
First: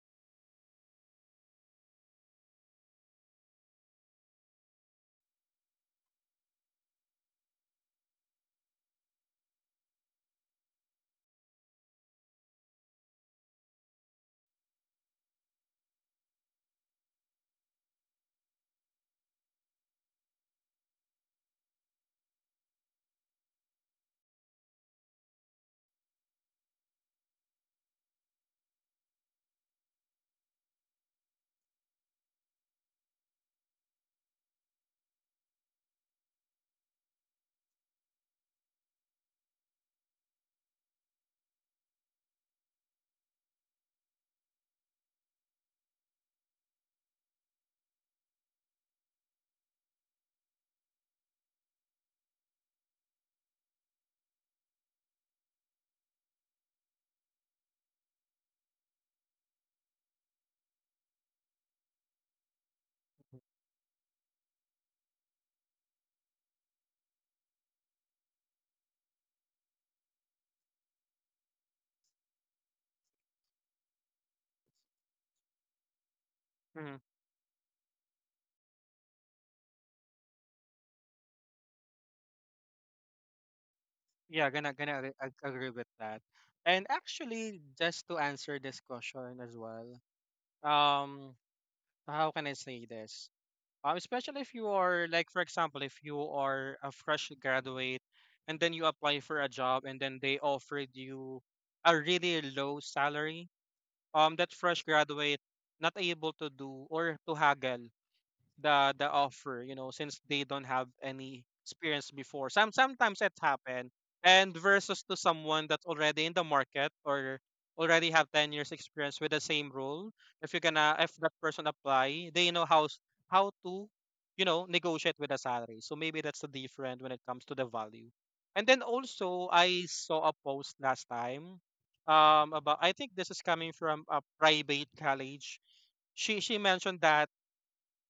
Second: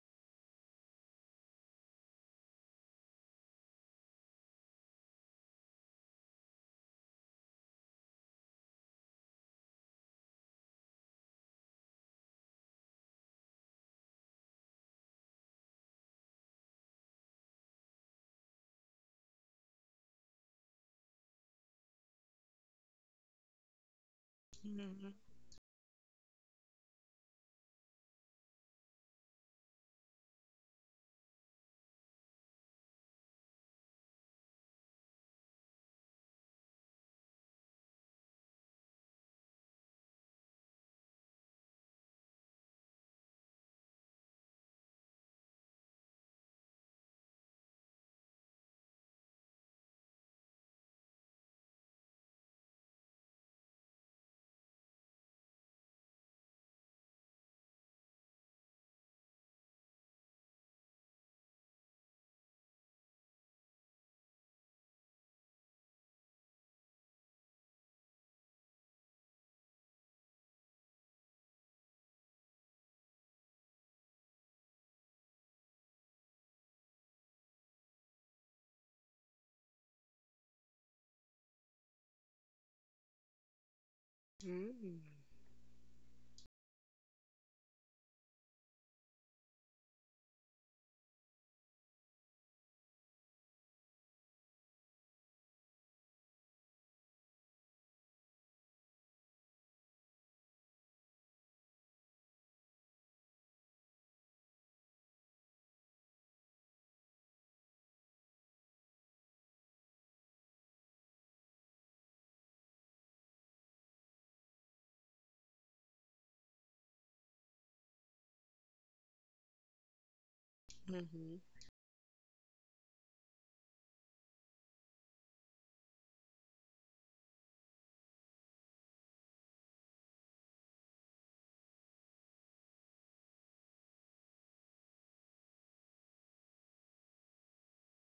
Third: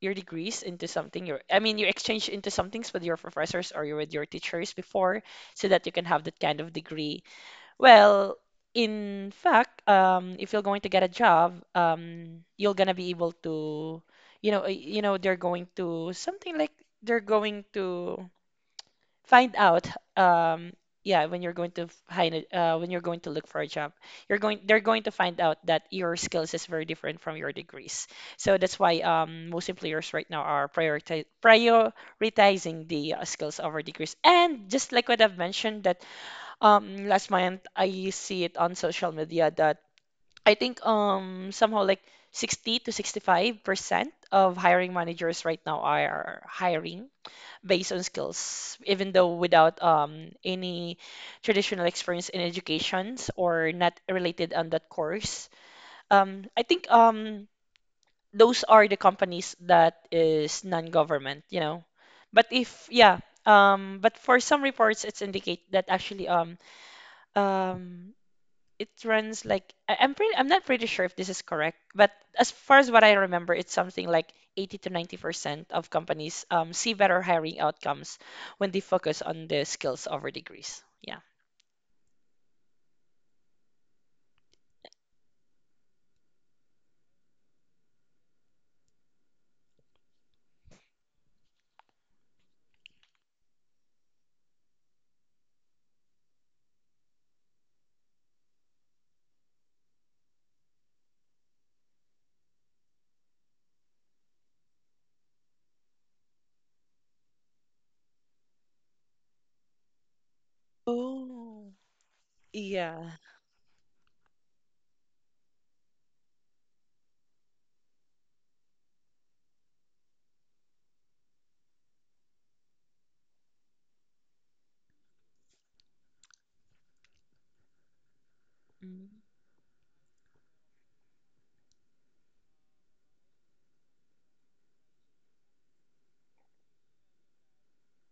Speaker 2: your degrees into something, your I mean you exchange into somethings with your professors, or you with your teachers before, so that you can have that kind of degree. Well, in fact, um, if you're going to get a job, um, you're gonna be able to you know uh, you know they're going to something like they're going to find out um yeah, when you're going to f- hide it, uh, when you're going to look for a job, you're going they're going
Speaker 3: Mm-hmm.
Speaker 2: to find out that your skills is very different from your degrees. So that's why um most employers right now are prioritize, prioritizing the uh, skills over degrees. And just like what I've mentioned, that um last month I see it on social media that I think um somehow like sixty to sixty-five percent of hiring managers right now are hiring based on skills, even though without um, any traditional experience in educations or not related on that course. Um, I think um, those are the companies that is non-government, you know. But if yeah, um, but for some reports, it's indicate that actually um, um, it runs like I- I'm pretty I'm not pretty sure if this is correct, but as far as what I remember, it's something like eighty to ninety percent of companies um, see
Speaker 1: Hmm.
Speaker 2: better hiring outcomes when they focus on the skills over degrees. Yeah.
Speaker 1: Yeah, gonna gonna agree, ag- agree with that. And actually, just to answer this question as well, um, how can I say this? Um, especially if you are like, for example, if you are a fresh graduate and then you apply for a job and then they offered you a really low salary, um, that fresh graduate not able to do or to haggle the the offer, you know, since they don't have any
Speaker 2: Oh,
Speaker 1: experience before, some,
Speaker 2: yeah.
Speaker 1: sometimes it happen. And versus to someone that's already in the market or already have ten years experience with the same role, if you're gonna, if that
Speaker 3: Mm-hmm.
Speaker 1: person apply, they know how s- how to, you know, negotiate with the salary. So maybe that's the different when it comes to the value. And then
Speaker 2: Mm.
Speaker 1: also, I saw a post last time um about, I think this is coming from a private college. She she mentioned that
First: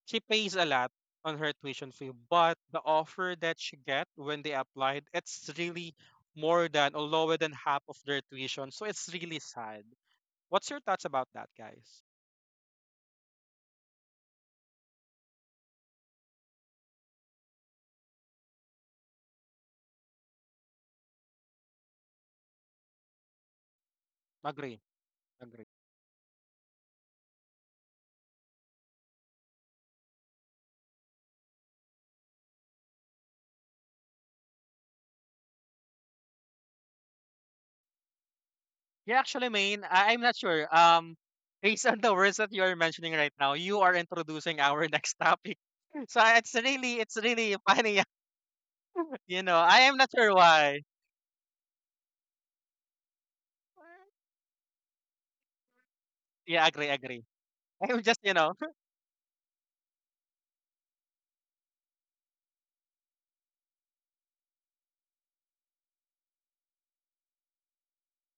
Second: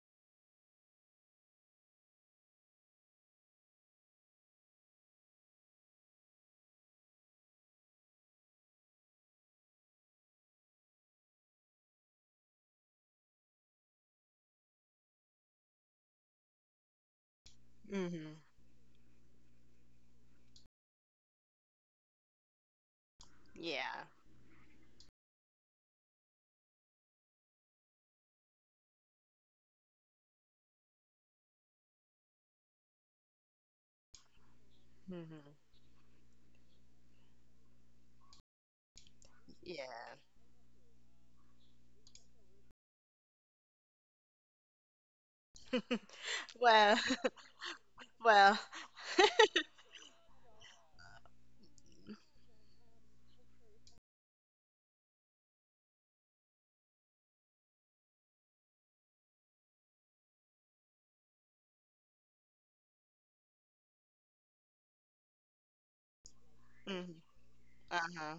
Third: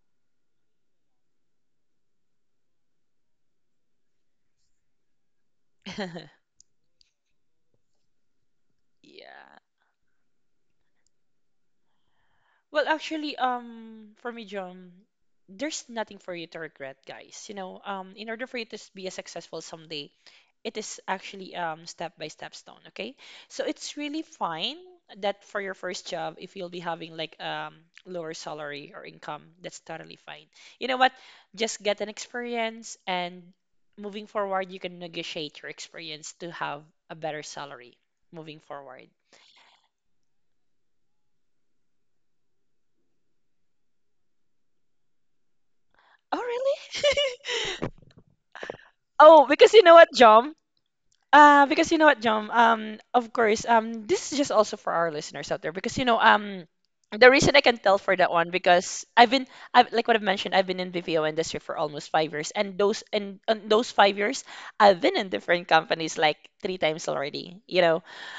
Speaker 1: she pays a lot on her tuition fee, but the offer that she get when they applied, it's really
Speaker 2: <laughs>
Speaker 1: more than or lower than half of their tuition. So it's really
Speaker 2: Yeah.
Speaker 1: sad. What's your thoughts about that, guys?
Speaker 2: Well, actually, um, for me, John, there's nothing for you to regret, guys. You know, um, in
Speaker 3: Mm-hmm.
Speaker 2: order for you to s- be a successful someday, it is actually um step by step stone, okay? So it's
Speaker 3: Yeah.
Speaker 2: really fine
Speaker 1: Agree.
Speaker 2: that for
Speaker 1: Agree.
Speaker 2: your first job, if you'll be having like um lower salary or income, that's totally fine. You know what? Just get an experience and moving forward, you can negotiate your
Speaker 3: Mm-hmm.
Speaker 2: experience to have a better salary moving forward.
Speaker 1: Yeah, actually, Maine, I-
Speaker 3: Yeah.
Speaker 1: I'm not sure. Um, based on the words that you are mentioning right now, you are introducing our <laughs> next topic. So
Speaker 2: Oh,
Speaker 1: it's
Speaker 3: Well,
Speaker 1: really, it's really
Speaker 2: really?
Speaker 1: funny.
Speaker 2: <laughs>
Speaker 3: <laughs>
Speaker 1: <laughs>
Speaker 3: well.
Speaker 1: You
Speaker 2: Oh,
Speaker 1: know,
Speaker 3: <laughs>
Speaker 2: because
Speaker 1: I
Speaker 2: you know
Speaker 1: am
Speaker 2: what,
Speaker 1: not sure
Speaker 2: John?
Speaker 1: why.
Speaker 2: Uh, because you know what, John, um, of course, um, this is just also for our listeners out there because you know, um,
Speaker 1: Yeah, agree, agree.
Speaker 2: the reason I can
Speaker 1: <laughs>
Speaker 2: tell
Speaker 1: I'm
Speaker 2: for
Speaker 1: just,
Speaker 2: that
Speaker 1: you
Speaker 2: one
Speaker 1: know.
Speaker 2: because I've been, I've like what I've mentioned, I've been in B P O industry for almost five years, and those and, and those five years, I've been in different companies like three times
Speaker 3: Mm-hmm.
Speaker 2: already. You know,
Speaker 3: Uh-huh.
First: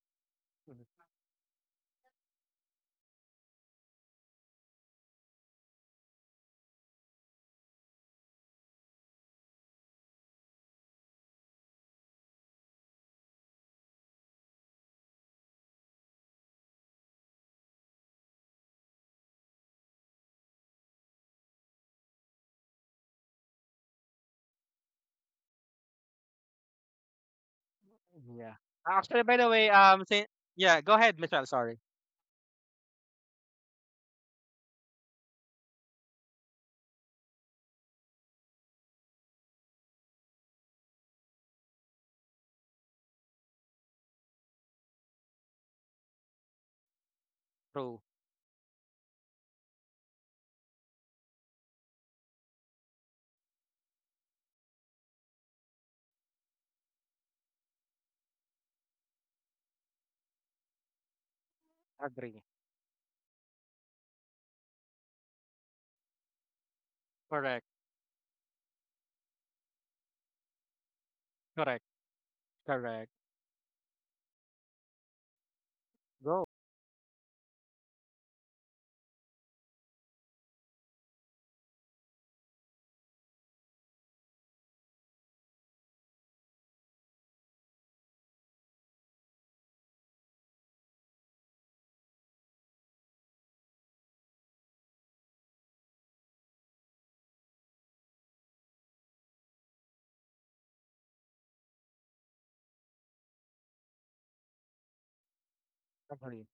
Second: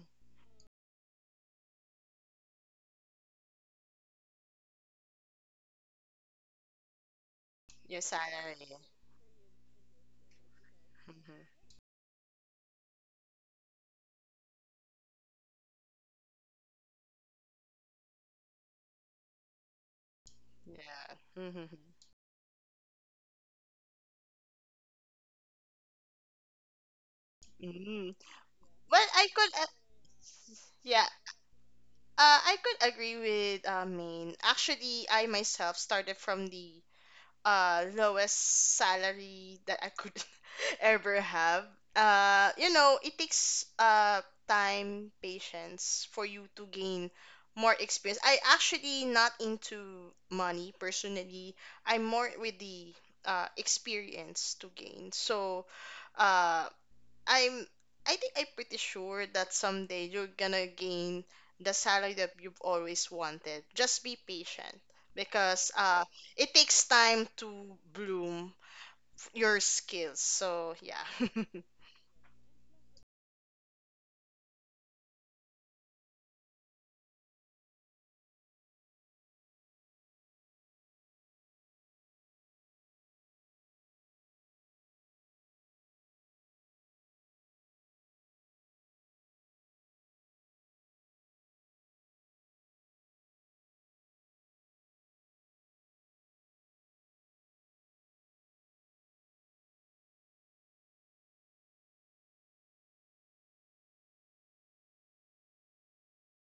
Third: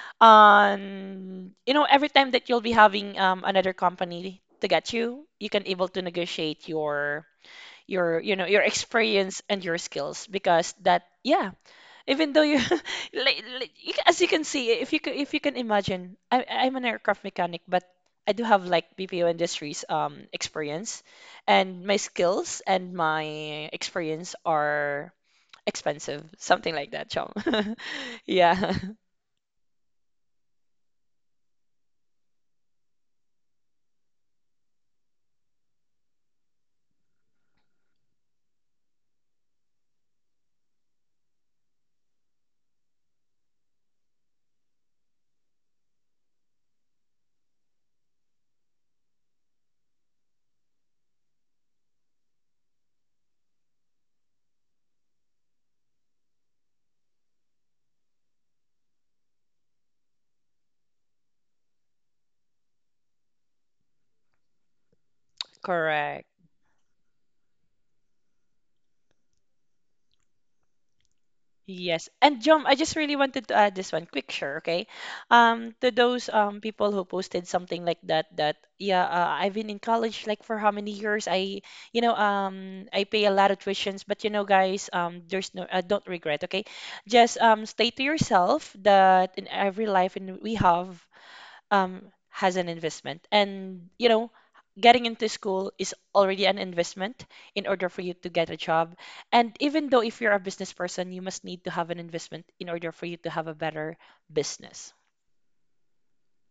Speaker 1: <laughs>
Speaker 2: on you know every time that you'll be having um another company to get you, you can able to negotiate your
Speaker 3: Your
Speaker 2: your you know
Speaker 3: salary.
Speaker 2: your experience and your skills because that yeah,
Speaker 3: Mm-hmm.
Speaker 2: even though you <laughs> like, like you, ca- as you can see, if you can, if you can imagine, I, I'm an aircraft mechanic, but I do have like B P O industries um experience,
Speaker 3: Yeah. Mm-hmm.
Speaker 2: and my skills and my experience are expensive, something like that, Chum. <laughs>
Speaker 3: Mm-hmm.
Speaker 1: Yeah.
Speaker 2: Yeah,
Speaker 3: Well,
Speaker 1: Actually,
Speaker 3: I
Speaker 1: by the
Speaker 3: could, uh,
Speaker 1: way, um, say, yeah, go
Speaker 3: yeah,
Speaker 1: ahead, Michelle. Sorry.
Speaker 3: uh, I could agree with, uh, Maine. Actually, I myself started from the, uh, lowest salary that I could <laughs> ever have. Uh, you know, it takes, uh, time, patience for you to gain more
Speaker 1: True.
Speaker 3: experience. I actually not into money personally. I'm more with the, uh, experience to gain. So, uh, I'm I think I'm pretty sure that someday you're gonna gain the salary that
Speaker 1: Agree.
Speaker 3: you've always wanted. Just be patient
Speaker 2: <laughs>
Speaker 3: because uh
Speaker 2: correct.
Speaker 3: it takes time
Speaker 1: Correct.
Speaker 3: to bloom f- your skills. So yeah. <laughs>
Speaker 1: Correct.
Speaker 2: Yes. And Jom, I just
Speaker 1: Correct.
Speaker 2: really wanted to add this one quick sure, okay? Um, to those
Speaker 1: Go.
Speaker 2: um people who posted something like that, that yeah, uh, I've been in college like for how many years? I, you know, um, I pay a lot of tuitions, but you know, guys, um, there's no, uh, don't regret, okay? Just um, stay to yourself that in every life and we have um, has an investment. And, you know, getting into school is already an investment in order for you to get a job. And even though if you're a business person, you must need to have an investment in order for you to have a better business.
Speaker 1: Agree.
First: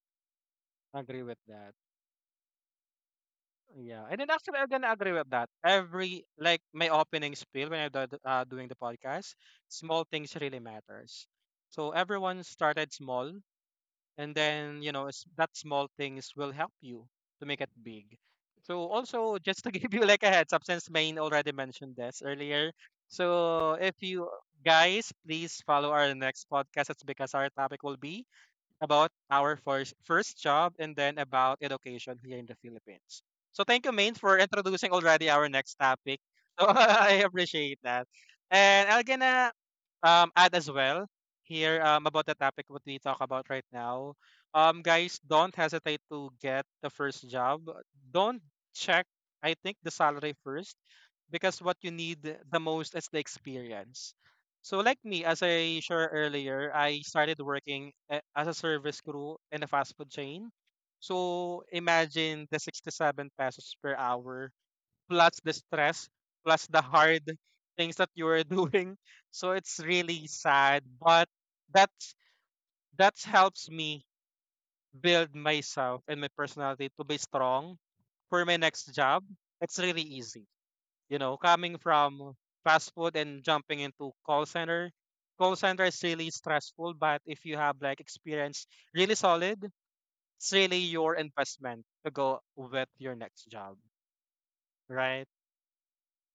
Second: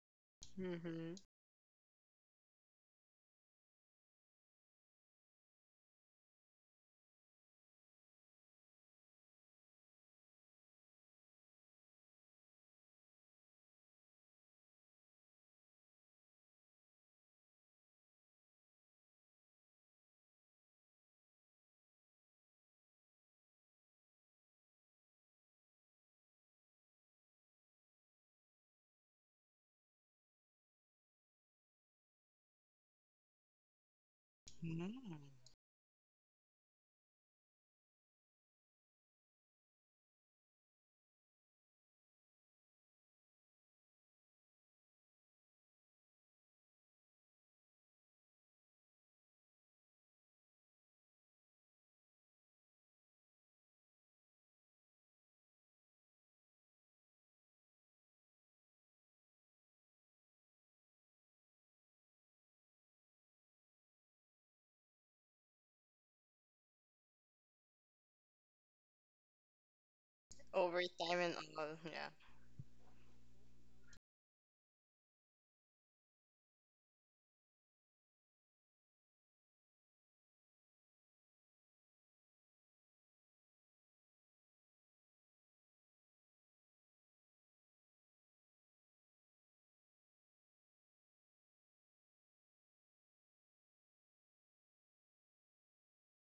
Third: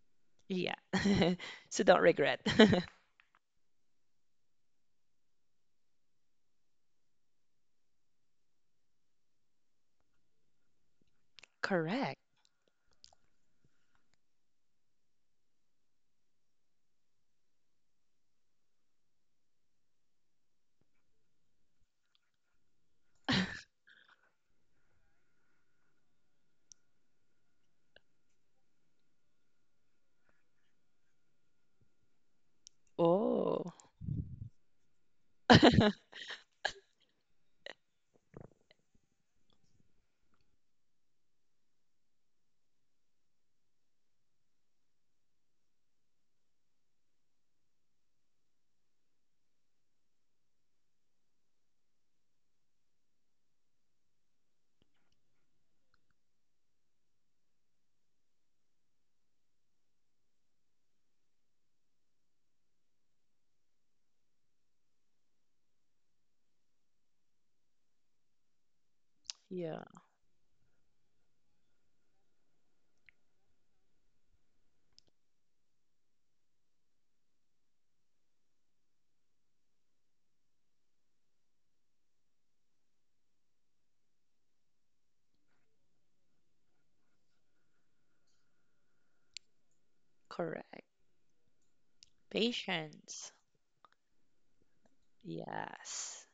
Speaker 2: Yeah.
Speaker 3: Mm-hmm.
Speaker 1: Agree
Speaker 2: <laughs>
Speaker 1: with that.
Speaker 2: So don't regret. <laughs>
Speaker 1: Yeah. And then actually, I'm gonna agree with that. Every like my opening spiel when I'm do- uh, doing the podcast, small things really matters. So
Speaker 2: Correct.
Speaker 1: everyone started small, and then you know s- that small things will help you to make it big. So also just to <laughs> give you like a heads up, since Main already mentioned this earlier, so if you guys please follow our next podcast, it's because our topic will be about our first, first job and then about education here in the Philippines. So
Speaker 2: Oh,
Speaker 1: thank you, Main, for introducing already our next
Speaker 2: <laughs>
Speaker 1: topic. So <laughs> I appreciate that. And I'm gonna um, add as well here um, about the topic what we talk about right now. Um, guys, don't hesitate to get the first job. Don't check, I think, the salary first because what you need the most is the experience. So, like me, as I shared earlier, I started working a- as a service crew in a fast food chain. So, imagine the sixty-seven pesos per hour plus the stress plus the hard things that you are doing. <laughs> So,
Speaker 2: yeah,
Speaker 1: it's really sad,
Speaker 3: Over time
Speaker 1: but
Speaker 3: and all, yeah.
Speaker 1: that's that helps me build myself and my personality to be strong for my next job. It's really easy, you know, coming from fast food and jumping into call center, call center is really stressful, but if you have like experience really solid, it's really
Speaker 2: correct.
Speaker 1: your investment to go with your
Speaker 2: Patience.
Speaker 1: next job, right?
Speaker 2: Yes.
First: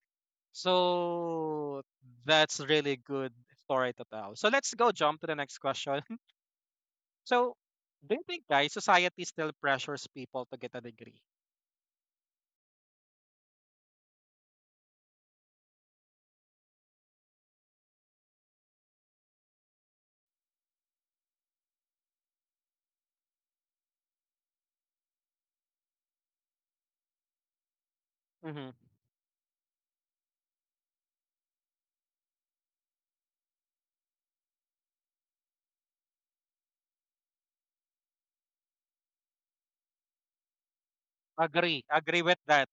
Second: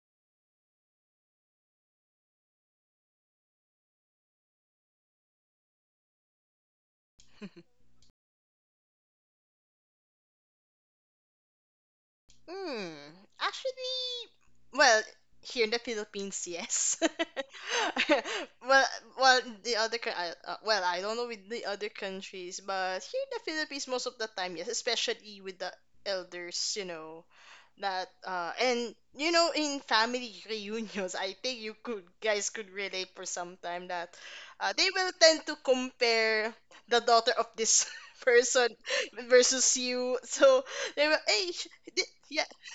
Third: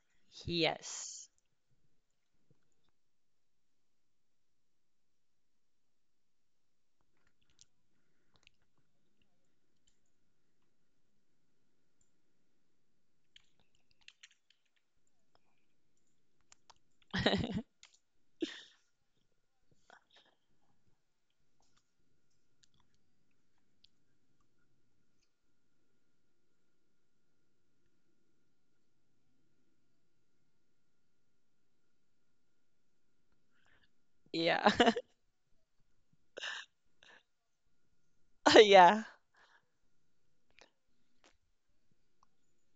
Speaker 2: Yes.
Speaker 1: So that's really good story to tell. So let's go jump to the next question. <laughs> So
Speaker 3: <laughs>
Speaker 1: do you think guys society still pressures people to get a degree?
Speaker 3: Hmm. Actually, well, here in the Philippines, yes.
Speaker 2: <laughs>
Speaker 3: <laughs> Well, well, the other coun- I- uh, well, I don't know with the other countries, but here in the Philippines, most of the time, yes, especially with the elders, you know, that uh,
Speaker 1: Hmm.
Speaker 3: and you know, in family <laughs> reunions, I think you could guys could relate for some time that,
Speaker 2: Yeah.
Speaker 3: uh, they will
Speaker 2: <laughs>
Speaker 3: tend to compare the daughter of this <laughs> person
Speaker 2: Yeah.
Speaker 3: versus you, so they will, hey,
Speaker 1: Agree, agree with
Speaker 3: yeah,
Speaker 1: that.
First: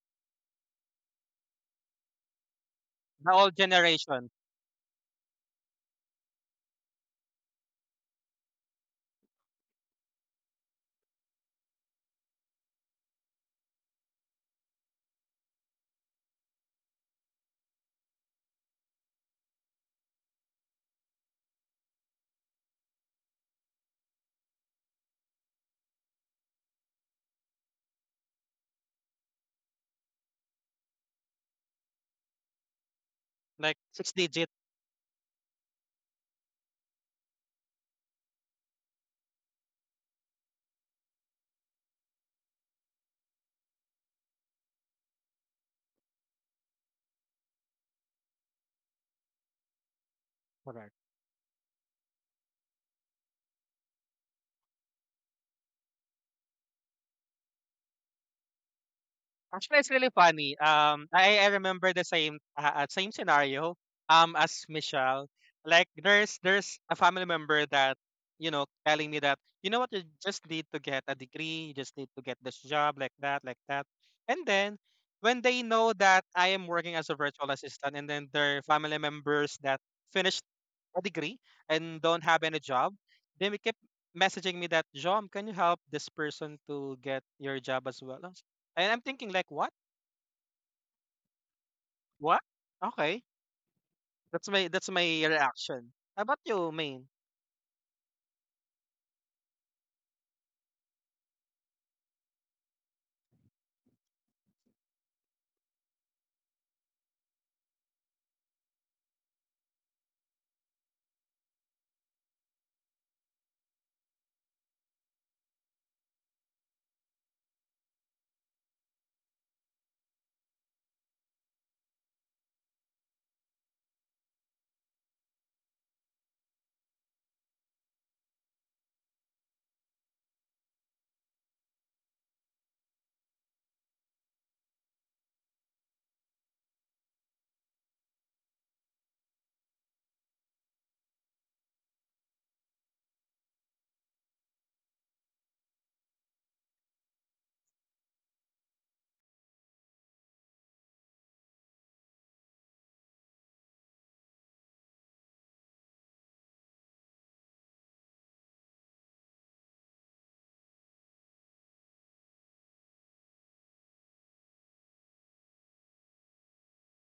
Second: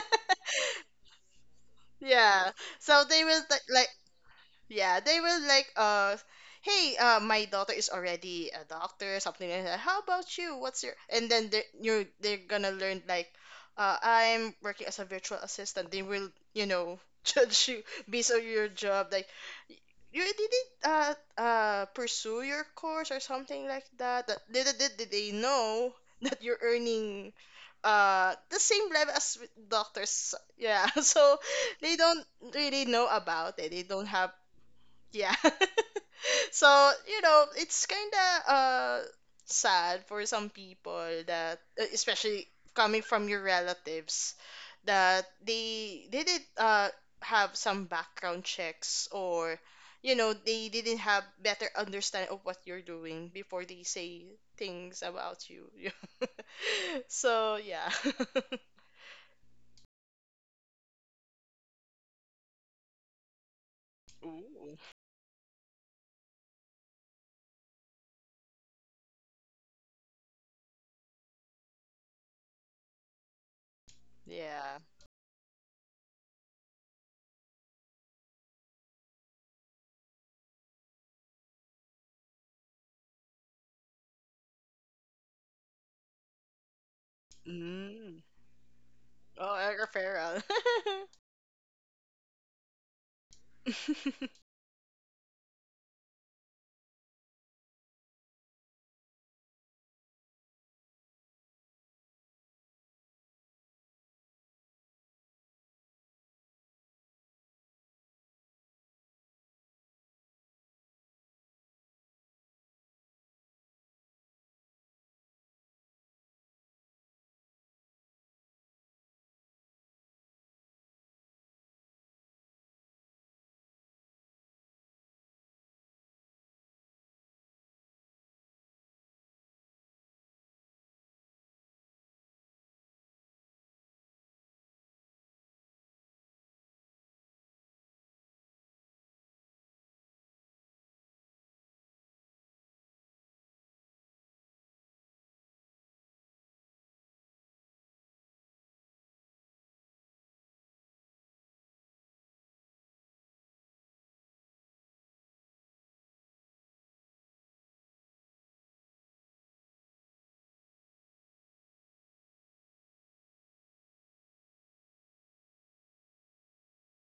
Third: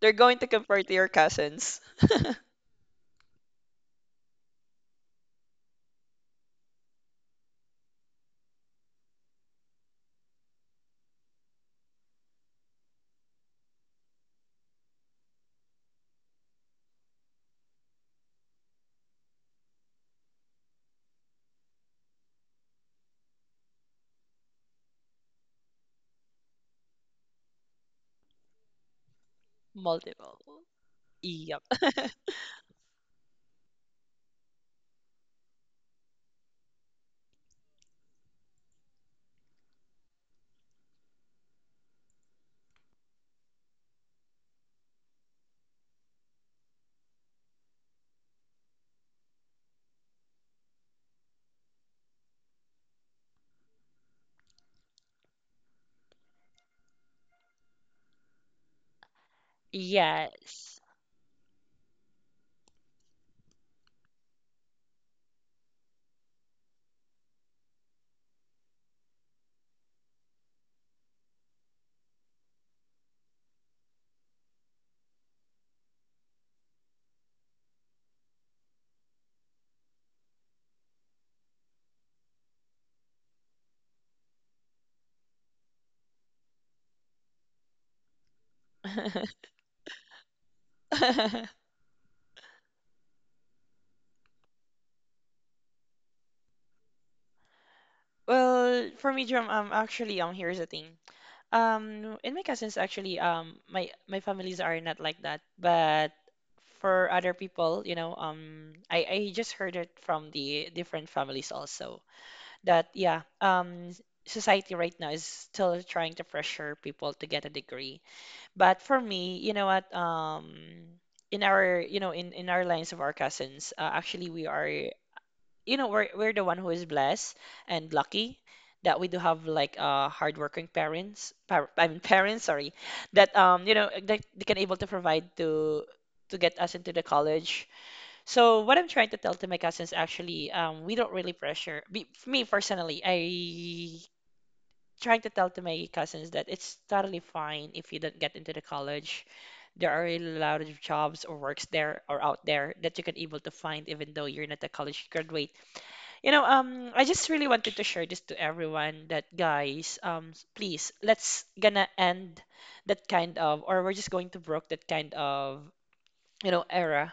Speaker 2: They're going to convert your cousins.
Speaker 3: yeah, so they
Speaker 1: The
Speaker 3: will
Speaker 1: old
Speaker 3: like, like
Speaker 1: generation,
Speaker 3: yeah, they will like, uh, hey, uh, my daughter is already a doctor, something like that, how about you, what's your, and then they you're they're gonna learn like, uh I'm working as a virtual assistant, they will, you know, <laughs> judge you based on your job, like you didn't uh uh pursue your course or something like that. That- little did did they know <laughs> that you're earning uh the same level as with doctors,
Speaker 2: Multiple.
Speaker 3: yeah. <laughs> So
Speaker 2: Yep.
Speaker 3: they don't really know about it,
Speaker 1: like
Speaker 3: they don't
Speaker 1: six
Speaker 3: have,
Speaker 1: digit.
Speaker 3: yeah. <laughs> So you know it's kind of, uh sad for some people that, uh, especially coming from your relatives, that they they didn't uh have some background checks, or you know they didn't have better understanding of what you're doing before they say things about you. <laughs> So yeah. <laughs>
Speaker 1: Actually, it's really funny.
Speaker 2: Yes.
Speaker 1: Um, I, I remember the same uh, uh, same scenario. Um, as
Speaker 3: Ooh.
Speaker 1: Michelle, like there's there's a family member that, you know, telling me that, you know what, you just need to get a degree, you just need to get this job like that, like that. And then
Speaker 3: Yeah.
Speaker 1: when they know that I am working as a virtual assistant, and then their family members that finished a degree and don't have any job, they keep messaging me that John, can you help this person to get your job as well?
Speaker 3: Mm.
Speaker 1: And I'm thinking like,
Speaker 3: Oh,
Speaker 1: what?
Speaker 3: Agrifera.
Speaker 2: <laughs>
Speaker 1: What? Okay.
Speaker 3: <laughs>
Speaker 1: That's my that's my reaction. How about you, Main?
Speaker 2: Well, for me, Jerome, um, actually, um, here's the thing. Um, in my cousins, actually, um, my my families are not like that, but for other people, you know, um, I I just heard it from the different families also that yeah, um, society right now is still trying to pressure people to get a degree, but for me, you know what, um. In our, you know, in, in our lines of our cousins, uh, actually we are you know we're we're the one who is blessed and lucky that we do have like uh hardworking parents par I mean <laughs> parents, sorry, that um you know that they can able to provide to to get us into the college. So what I'm trying to tell to my cousins actually um we don't really pressure be, me personally I trying to tell to my cousins that it's totally fine if you don't get into the college. There are a lot of jobs or works there or out there that you can able to find even though you're not a college graduate, you know. um, I just really wanted to share this to everyone that guys, um, s- please, let's gonna end that kind of, or we're just going to broke that kind of, you know, era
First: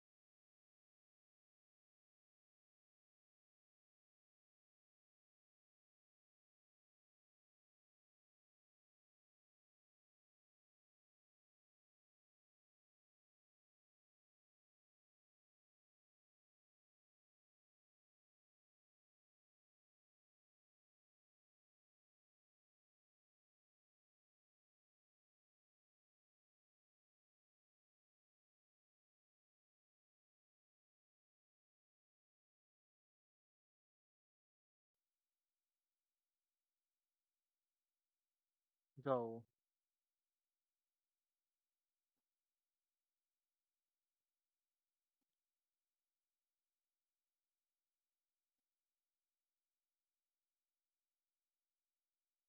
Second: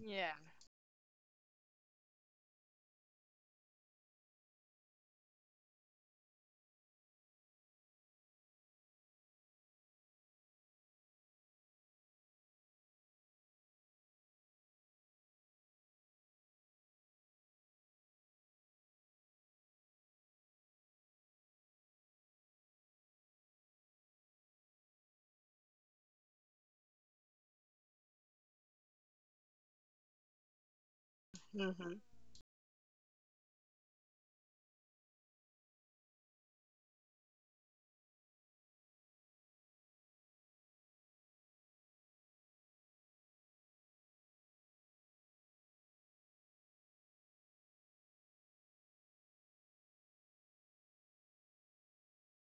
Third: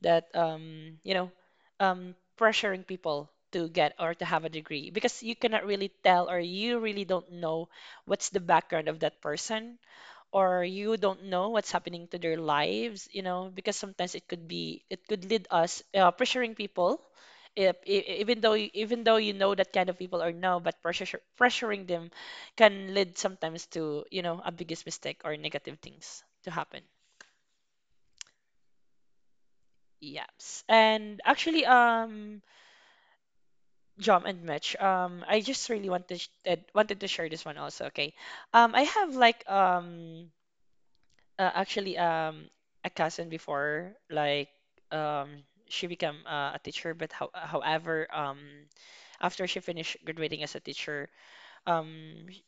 Speaker 2: that,
Speaker 3: Yeah.
Speaker 2: um, you know, um, pressuring people to get or to have a degree, because you cannot really tell or you really don't know what's the background of that person, or you don't know what's happening to their lives, you know, because sometimes it could be it could lead us uh, pressuring people, if, e- e, even though you- even though you know that kind of people or no, but pressure pressuring them can lead sometimes to you know a biggest mistake or negative things to happen. Yes, and actually,
Speaker 3: Mm-hmm.
Speaker 2: um, John and Mitch, um, I just really wanted sh- uh, wanted to share this one also. Okay, um, I have
Speaker 1: Go.
Speaker 2: like um uh, actually um a cousin before like um she became uh, a teacher, but how, however um after she finished graduating as a teacher um sh-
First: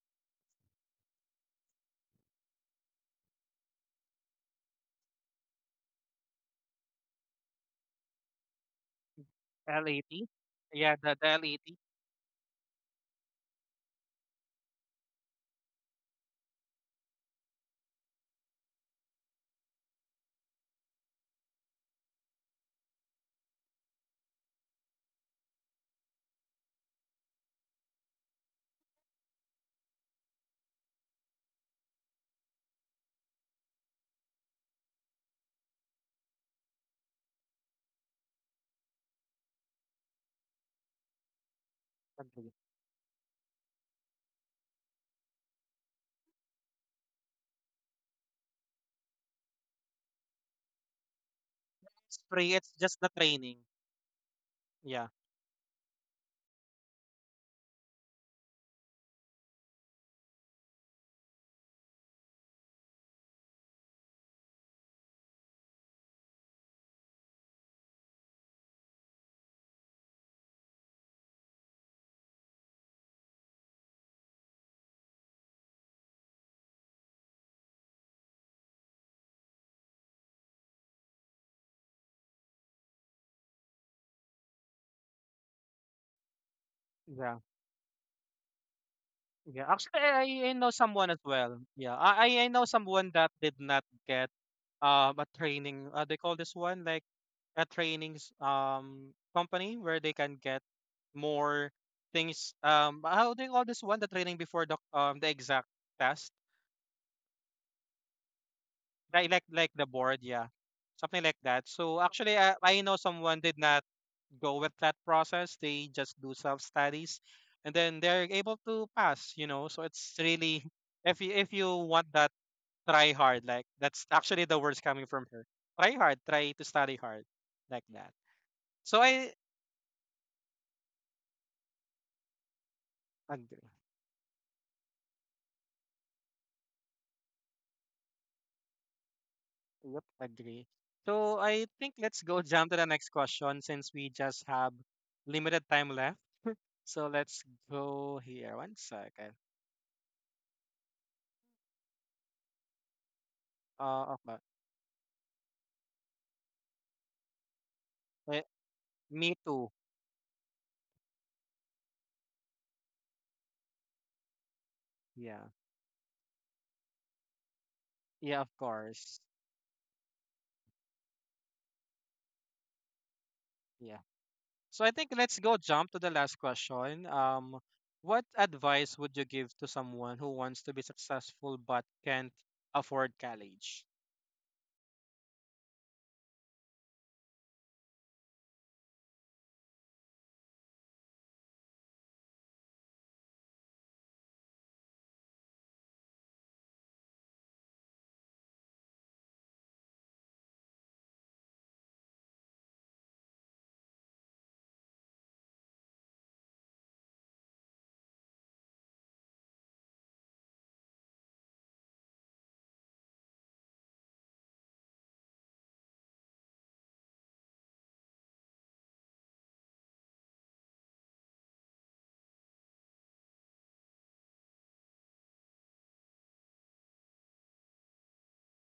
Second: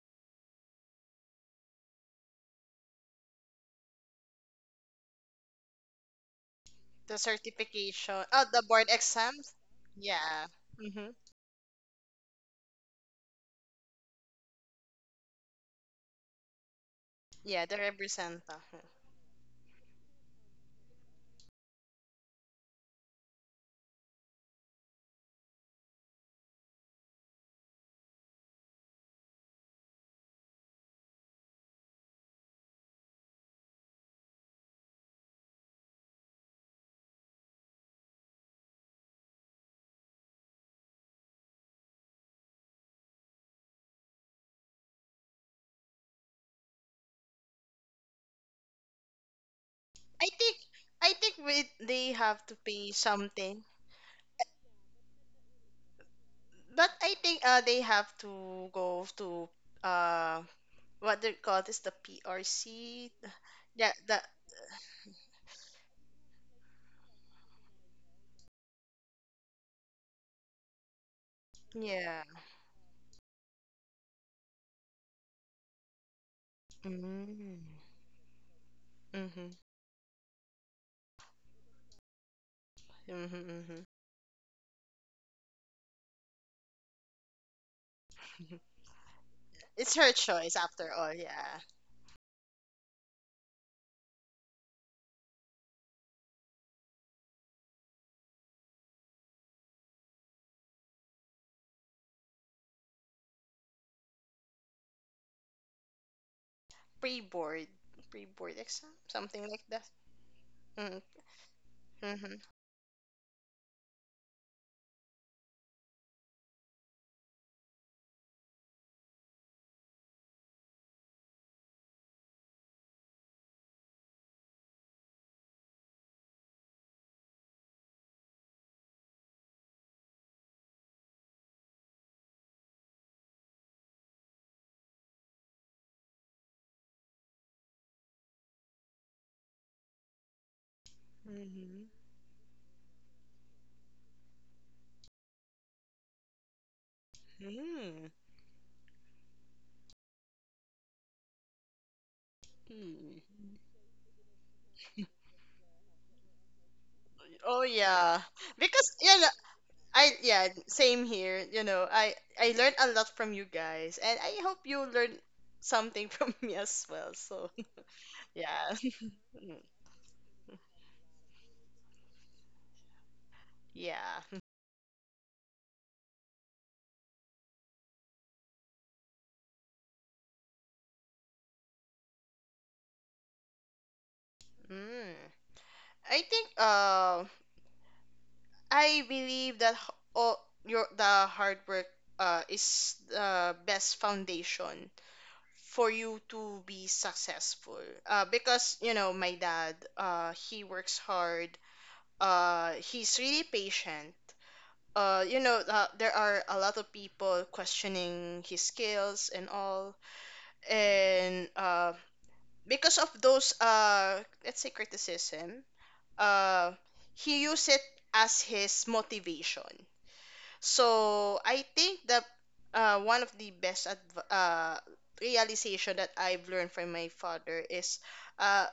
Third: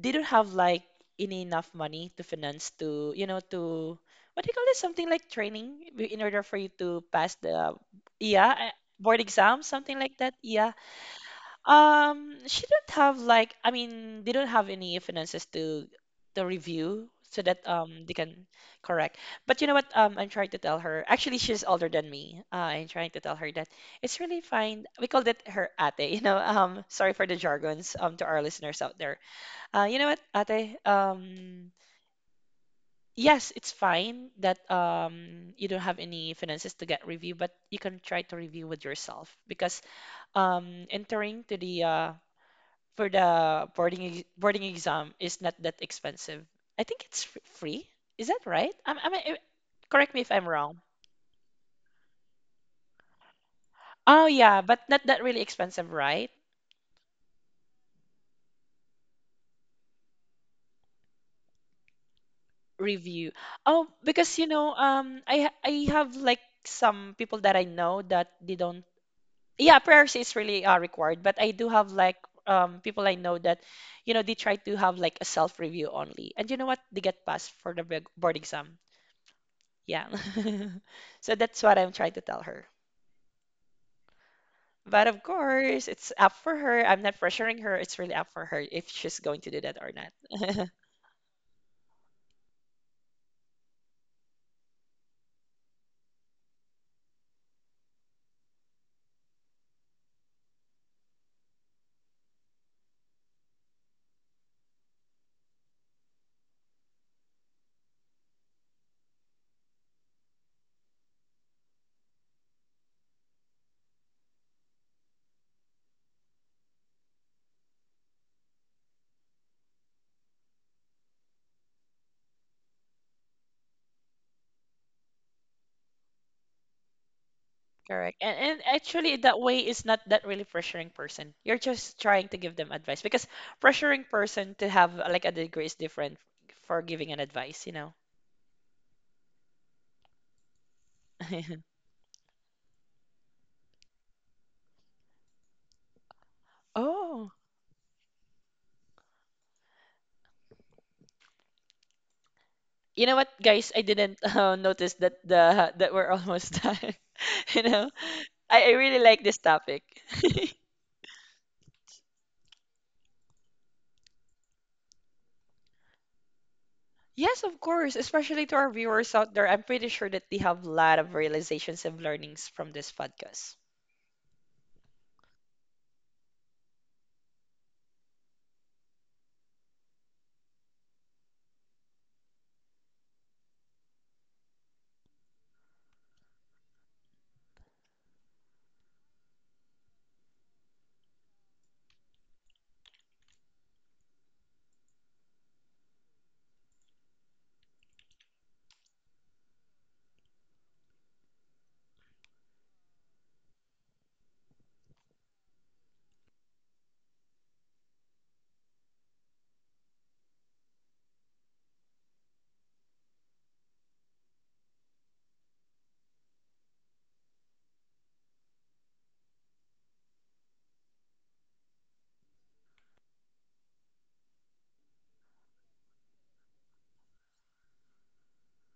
Speaker 2: they don't have like any enough money to finance to you know to what do you call this, something like training w- in order for you to
Speaker 3: The
Speaker 2: pass the
Speaker 3: certification. Oh,
Speaker 2: yeah,
Speaker 3: the
Speaker 2: uh,
Speaker 3: board
Speaker 2: board
Speaker 3: exams.
Speaker 2: exam, something like
Speaker 1: L eighty?
Speaker 2: that,
Speaker 3: Yeah.
Speaker 2: yeah.
Speaker 1: Yeah,
Speaker 3: Mm-hmm.
Speaker 1: the, the L eighty.
Speaker 2: Um, she don't have like I mean they don't have any finances to the review so
Speaker 3: Yeah,
Speaker 2: that
Speaker 3: the
Speaker 2: um they can,
Speaker 3: representa.
Speaker 2: correct. But you know what? Um, I'm trying to tell her. Actually, she's older than me. Uh, I'm trying to tell her that it's really fine. We call that her ate. <laughs> You know. Um, sorry for the jargons. Um, to our listeners out there. Uh, you know what, ate? Um. Yes, it's fine that um, you don't have any finances to get review, but you can try to review with yourself because um, entering to the uh,
Speaker 1: Agree.
Speaker 2: for the boarding ex- boarding exam is not that expensive. I think it's fr- free. Is that right? I'm, I'm, I- correct me
Speaker 3: I
Speaker 2: if I'm
Speaker 3: think
Speaker 2: wrong.
Speaker 3: I think we, they
Speaker 1: It's
Speaker 3: have
Speaker 1: free.
Speaker 3: to
Speaker 1: It's
Speaker 3: pay
Speaker 1: just the training.
Speaker 3: something,
Speaker 2: Oh yeah, but not
Speaker 1: Yeah.
Speaker 2: that really expensive, right?
Speaker 3: but I think uh they have to go to, uh what they call this, the P R C.
Speaker 2: Review. Oh,
Speaker 3: Yeah, the
Speaker 2: because you know, um, I ha- I have like some people that I know that they don't. Yeah, prayers is really uh, required, but I do have like
Speaker 3: yeah.
Speaker 2: um people I know that, you know, they try to have like a self review only, and you know what? They get passed
Speaker 3: Mm.
Speaker 2: for the big board exam.
Speaker 3: Mm-hmm. Mm-hmm,
Speaker 2: Yeah. <laughs> So that's what I'm trying to tell her.
Speaker 3: mm-hmm.
Speaker 2: But of course, it's up for her. I'm not
Speaker 1: Yeah.
Speaker 2: pressuring her. It's really up for her if she's going to do
Speaker 1: Yeah.
Speaker 2: that or
Speaker 3: It's
Speaker 1: Actually,
Speaker 3: her
Speaker 1: I, I
Speaker 3: choice
Speaker 1: know
Speaker 2: not. <laughs>
Speaker 3: after
Speaker 1: someone
Speaker 3: all.
Speaker 1: as well.
Speaker 3: Yeah.
Speaker 1: Yeah. I, I I know someone that did not get um a training. Uh, they call this one like a trainings um company where they can get more things. Um, how they call this one? The training before the um the exact test,
Speaker 3: pre-board pre-board exam,
Speaker 1: like like
Speaker 3: something like
Speaker 1: like the
Speaker 3: that.
Speaker 1: board, yeah.
Speaker 3: Mm,
Speaker 1: Something like that. So actually,
Speaker 3: mm-hmm.
Speaker 1: I, I know someone did not go with that process. They just do self studies, and then they're able to pass. You know, so it's really <laughs> if you, if you want that, try hard. Like that's actually the words coming from her. Try hard. Try to study hard, like that.
Speaker 2: Correct. And, and
Speaker 1: So
Speaker 2: actually,
Speaker 1: I
Speaker 2: that way is not that really pressuring person. You're just trying to give them advice because
Speaker 1: agree.
Speaker 2: pressuring person to have uh, like a degree is different for giving an advice, you know.
Speaker 1: Yep, agree. So I
Speaker 2: <laughs>
Speaker 3: Hmm.
Speaker 1: think let's go <laughs> jump to the next question since we just have limited time left. So
Speaker 2: Oh,
Speaker 1: let's
Speaker 3: Hmm.
Speaker 1: go here. One second.
Speaker 2: you know what,
Speaker 3: Hmm.
Speaker 2: guys? I
Speaker 1: Uh,
Speaker 2: didn't <laughs>
Speaker 1: okay.
Speaker 2: uh, notice that the that we're almost done. <laughs> You
Speaker 3: Oh
Speaker 2: know,
Speaker 3: yeah,
Speaker 1: Eh,
Speaker 2: I, I
Speaker 3: because
Speaker 2: really
Speaker 3: you
Speaker 2: like
Speaker 3: know,
Speaker 1: me
Speaker 2: this
Speaker 1: too.
Speaker 2: topic.
Speaker 3: I, yeah, same here. You know, I I learned a lot from you guys, and I hope you learn
Speaker 1: Yeah.
Speaker 3: something <laughs> from me as well.
Speaker 2: Yes,
Speaker 3: So
Speaker 2: of course,
Speaker 1: Yeah,
Speaker 2: especially
Speaker 1: of
Speaker 2: to our
Speaker 3: yeah. <laughs>
Speaker 2: viewers
Speaker 1: course.
Speaker 2: out there.
Speaker 3: Mm.
Speaker 2: I'm pretty sure that they have a lot of realizations and learnings from this podcast.
Speaker 1: Yeah.
Speaker 3: Yeah.
Speaker 1: So I think let's go jump to the last question. Um, what advice would you give to someone who wants to be successful but can't afford college?
Speaker 3: Mm. I think, uh, I believe that h- all your the hard work uh is the best foundation for you to be successful, uh, because you know my dad, uh, he works hard, uh, he's really patient, uh, you know, uh, there are a lot of people questioning his skills and all, and, uh, because of those, uh, let's say, criticism, uh, he used it as his motivation. So I think that, uh, one of the best adv- uh, realization that I've learned from my father is, uh,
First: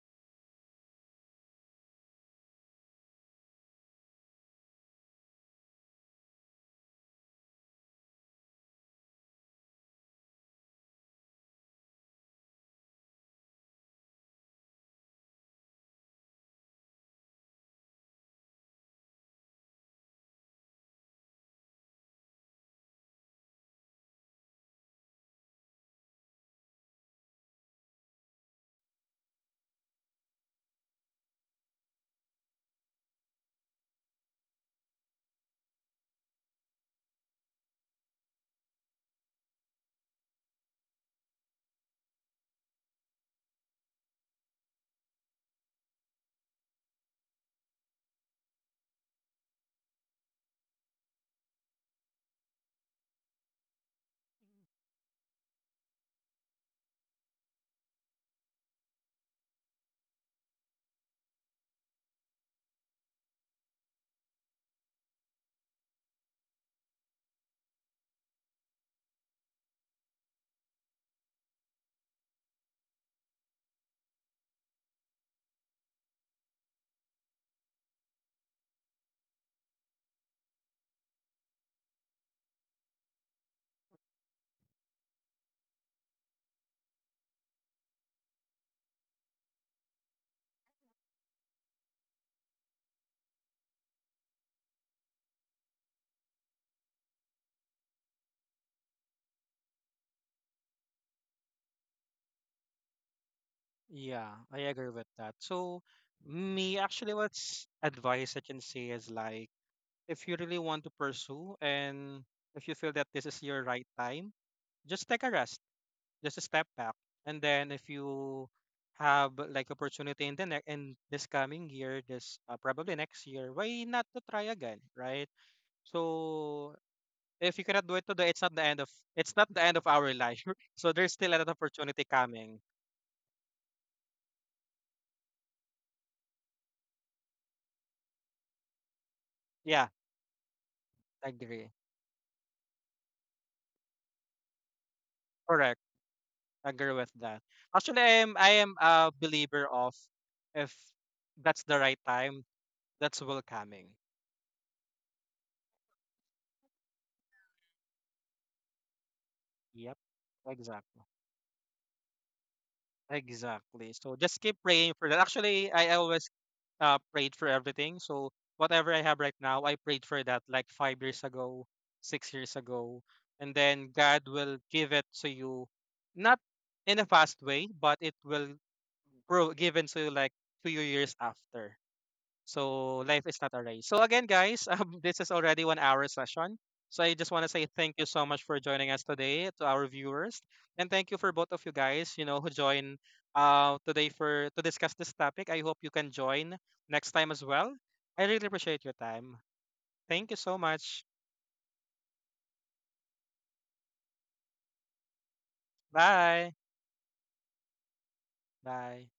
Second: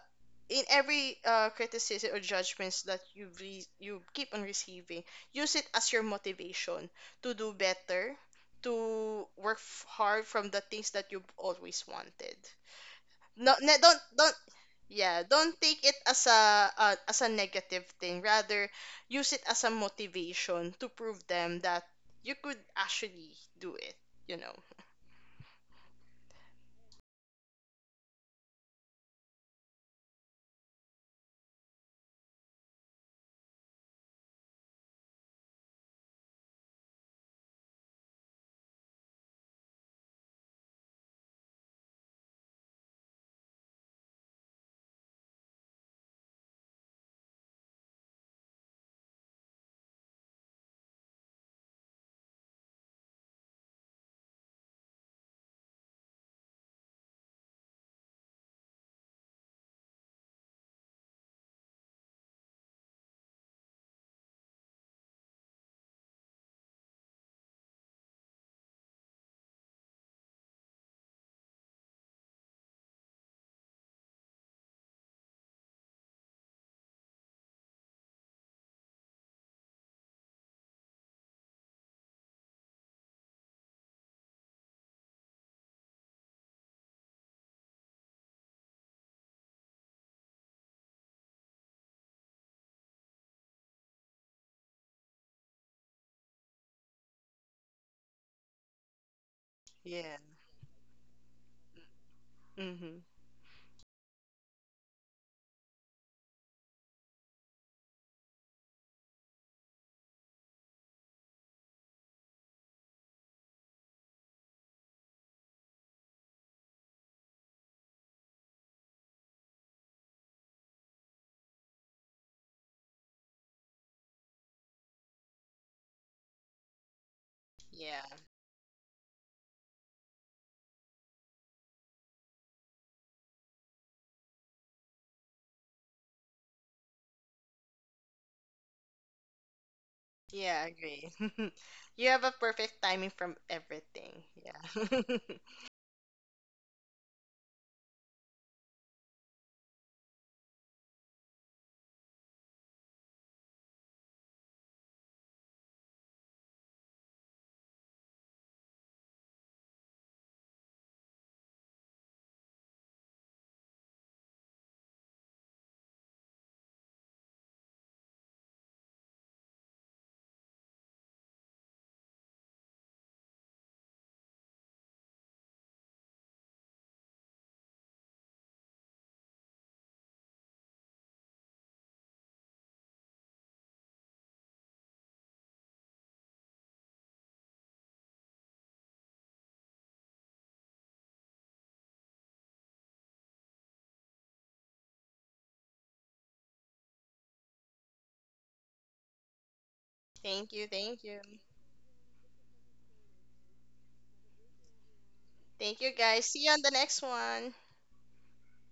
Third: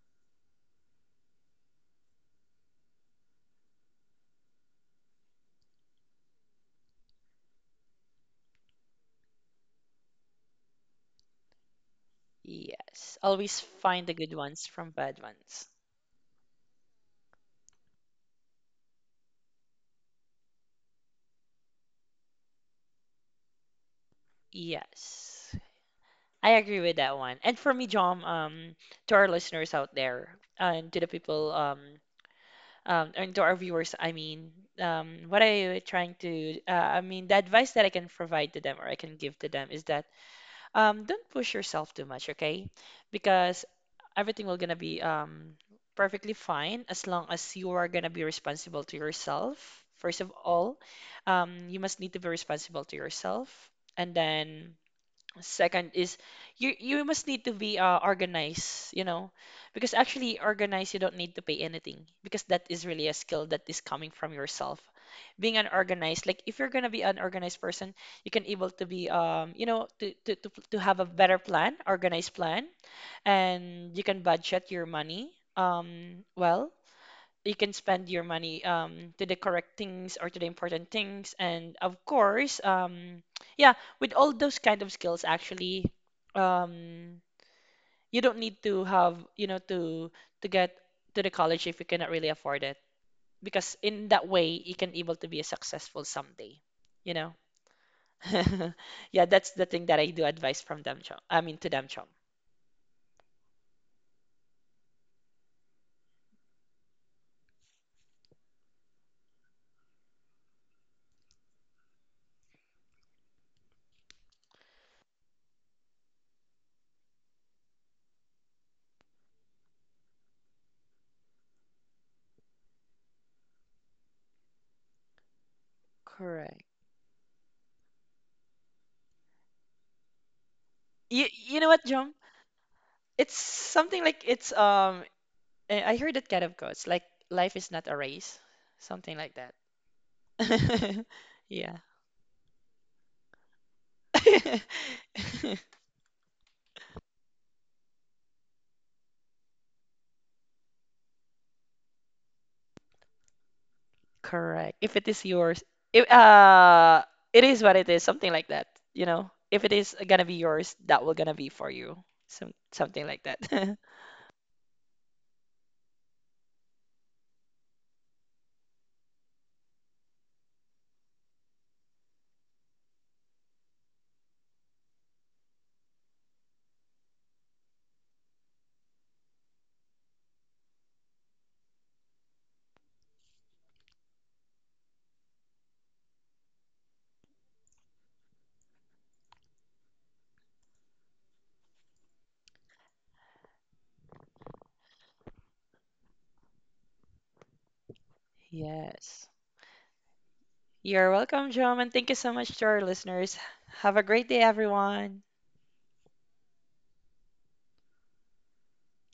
Speaker 3: in every, uh, criticism or judgments that you re- you keep on receiving, use it as your motivation to do better, to work f- hard from the things that you've always wanted.
Speaker 2: Yes, always
Speaker 3: no,
Speaker 2: find the
Speaker 3: ne,
Speaker 2: good
Speaker 3: don't
Speaker 2: ones
Speaker 3: don't
Speaker 2: from bad
Speaker 3: yeah,
Speaker 2: ones.
Speaker 3: don't take it as a, uh, as a negative thing, rather use it as a motivation to prove them that you could actually do it, you know.
Speaker 2: Yes, I agree with that one. And for me, John, um, to our listeners out there, and to the people, um, um, and to our viewers, I mean, um, what I trying to, uh, I mean, the advice that I can provide to them or I can give to them is that, um, don't push yourself too much, okay? Because everything will gonna be um perfectly fine as long as you are gonna be responsible to yourself. First of all, um, you must need to be responsible to yourself, and then second is you you must need to be uh, organized, you know, because actually organized you don't need to pay anything because that is really a skill that is coming from yourself. Being an organized, like if you're gonna be an organized person, you can able to be um you know to to to, to have a better plan, organized plan, and you can budget your money um well, you can spend your money um to the correct things or to the important things, and of course um yeah, with all those kind of skills actually um you don't need to have you know to to get to the college if you cannot really afford it, because in that way you can able to be a successful someday, you know. <laughs> Yeah, that's the thing that I do advise
Speaker 3: Yeah.
Speaker 2: from them, Chom, I mean to them, Chom.
Speaker 3: Mm-hmm.
Speaker 1: Yeah, I agree with that. So me actually what's advice I can say is like, if you really want to pursue and if you feel that this is your right time, just take a rest. Just a step back, and then if you have like opportunity in the next, in this coming year, this uh, probably next year, why not to try again, right?
Speaker 2: Correct.
Speaker 1: So if you cannot do it today, it's
Speaker 3: Yeah.
Speaker 1: not the end of it's not the end of our life. <laughs> So there's
Speaker 2: you
Speaker 1: still an
Speaker 2: you know what,
Speaker 1: opportunity
Speaker 2: Jom?
Speaker 1: coming.
Speaker 2: It's something like it's um eh, I heard that kind of quotes like life is not a race, something like that.
Speaker 1: Yeah,
Speaker 2: <laughs>
Speaker 3: Yeah, I agree.
Speaker 1: agree,
Speaker 2: Yeah.
Speaker 3: <laughs> You have a perfect timing from everything, yeah.
Speaker 2: <laughs>
Speaker 3: <laughs>
Speaker 1: correct, agree with that. Actually, i am I am a believer of, if that's the right time, that's will coming.
Speaker 2: Correct. If it is yours, if uh it is what it is, something like that, you know. If it
Speaker 1: Yep,
Speaker 2: is gonna be yours,
Speaker 1: exactly.
Speaker 2: that will gonna be for you. Some something like that. <laughs>
Speaker 1: Exactly. So just keep praying for that. Actually, I always uh, prayed for everything. So whatever I have right now, I prayed for that like five years ago, six years ago. And then God will give it to you, not in a fast way, but it will grow given to you like two years after. So life is not a race. So again, guys, <laughs> um, this is already one hour session. So I just want to say thank you so much for joining us today to our viewers, and thank you for both of you guys, you know, who join uh today for to discuss this topic. I hope you can join next time as well. I really appreciate your
Speaker 2: Yes.
Speaker 1: time. Thank you so
Speaker 3: Thank
Speaker 1: much.
Speaker 3: you,
Speaker 2: You're
Speaker 3: thank
Speaker 2: welcome,
Speaker 3: you.
Speaker 2: John, and thank you so much to our listeners. Have a great day, everyone.
Speaker 3: Thank you
Speaker 1: Bye.
Speaker 3: guys, see you on the next one.
Speaker 1: Bye.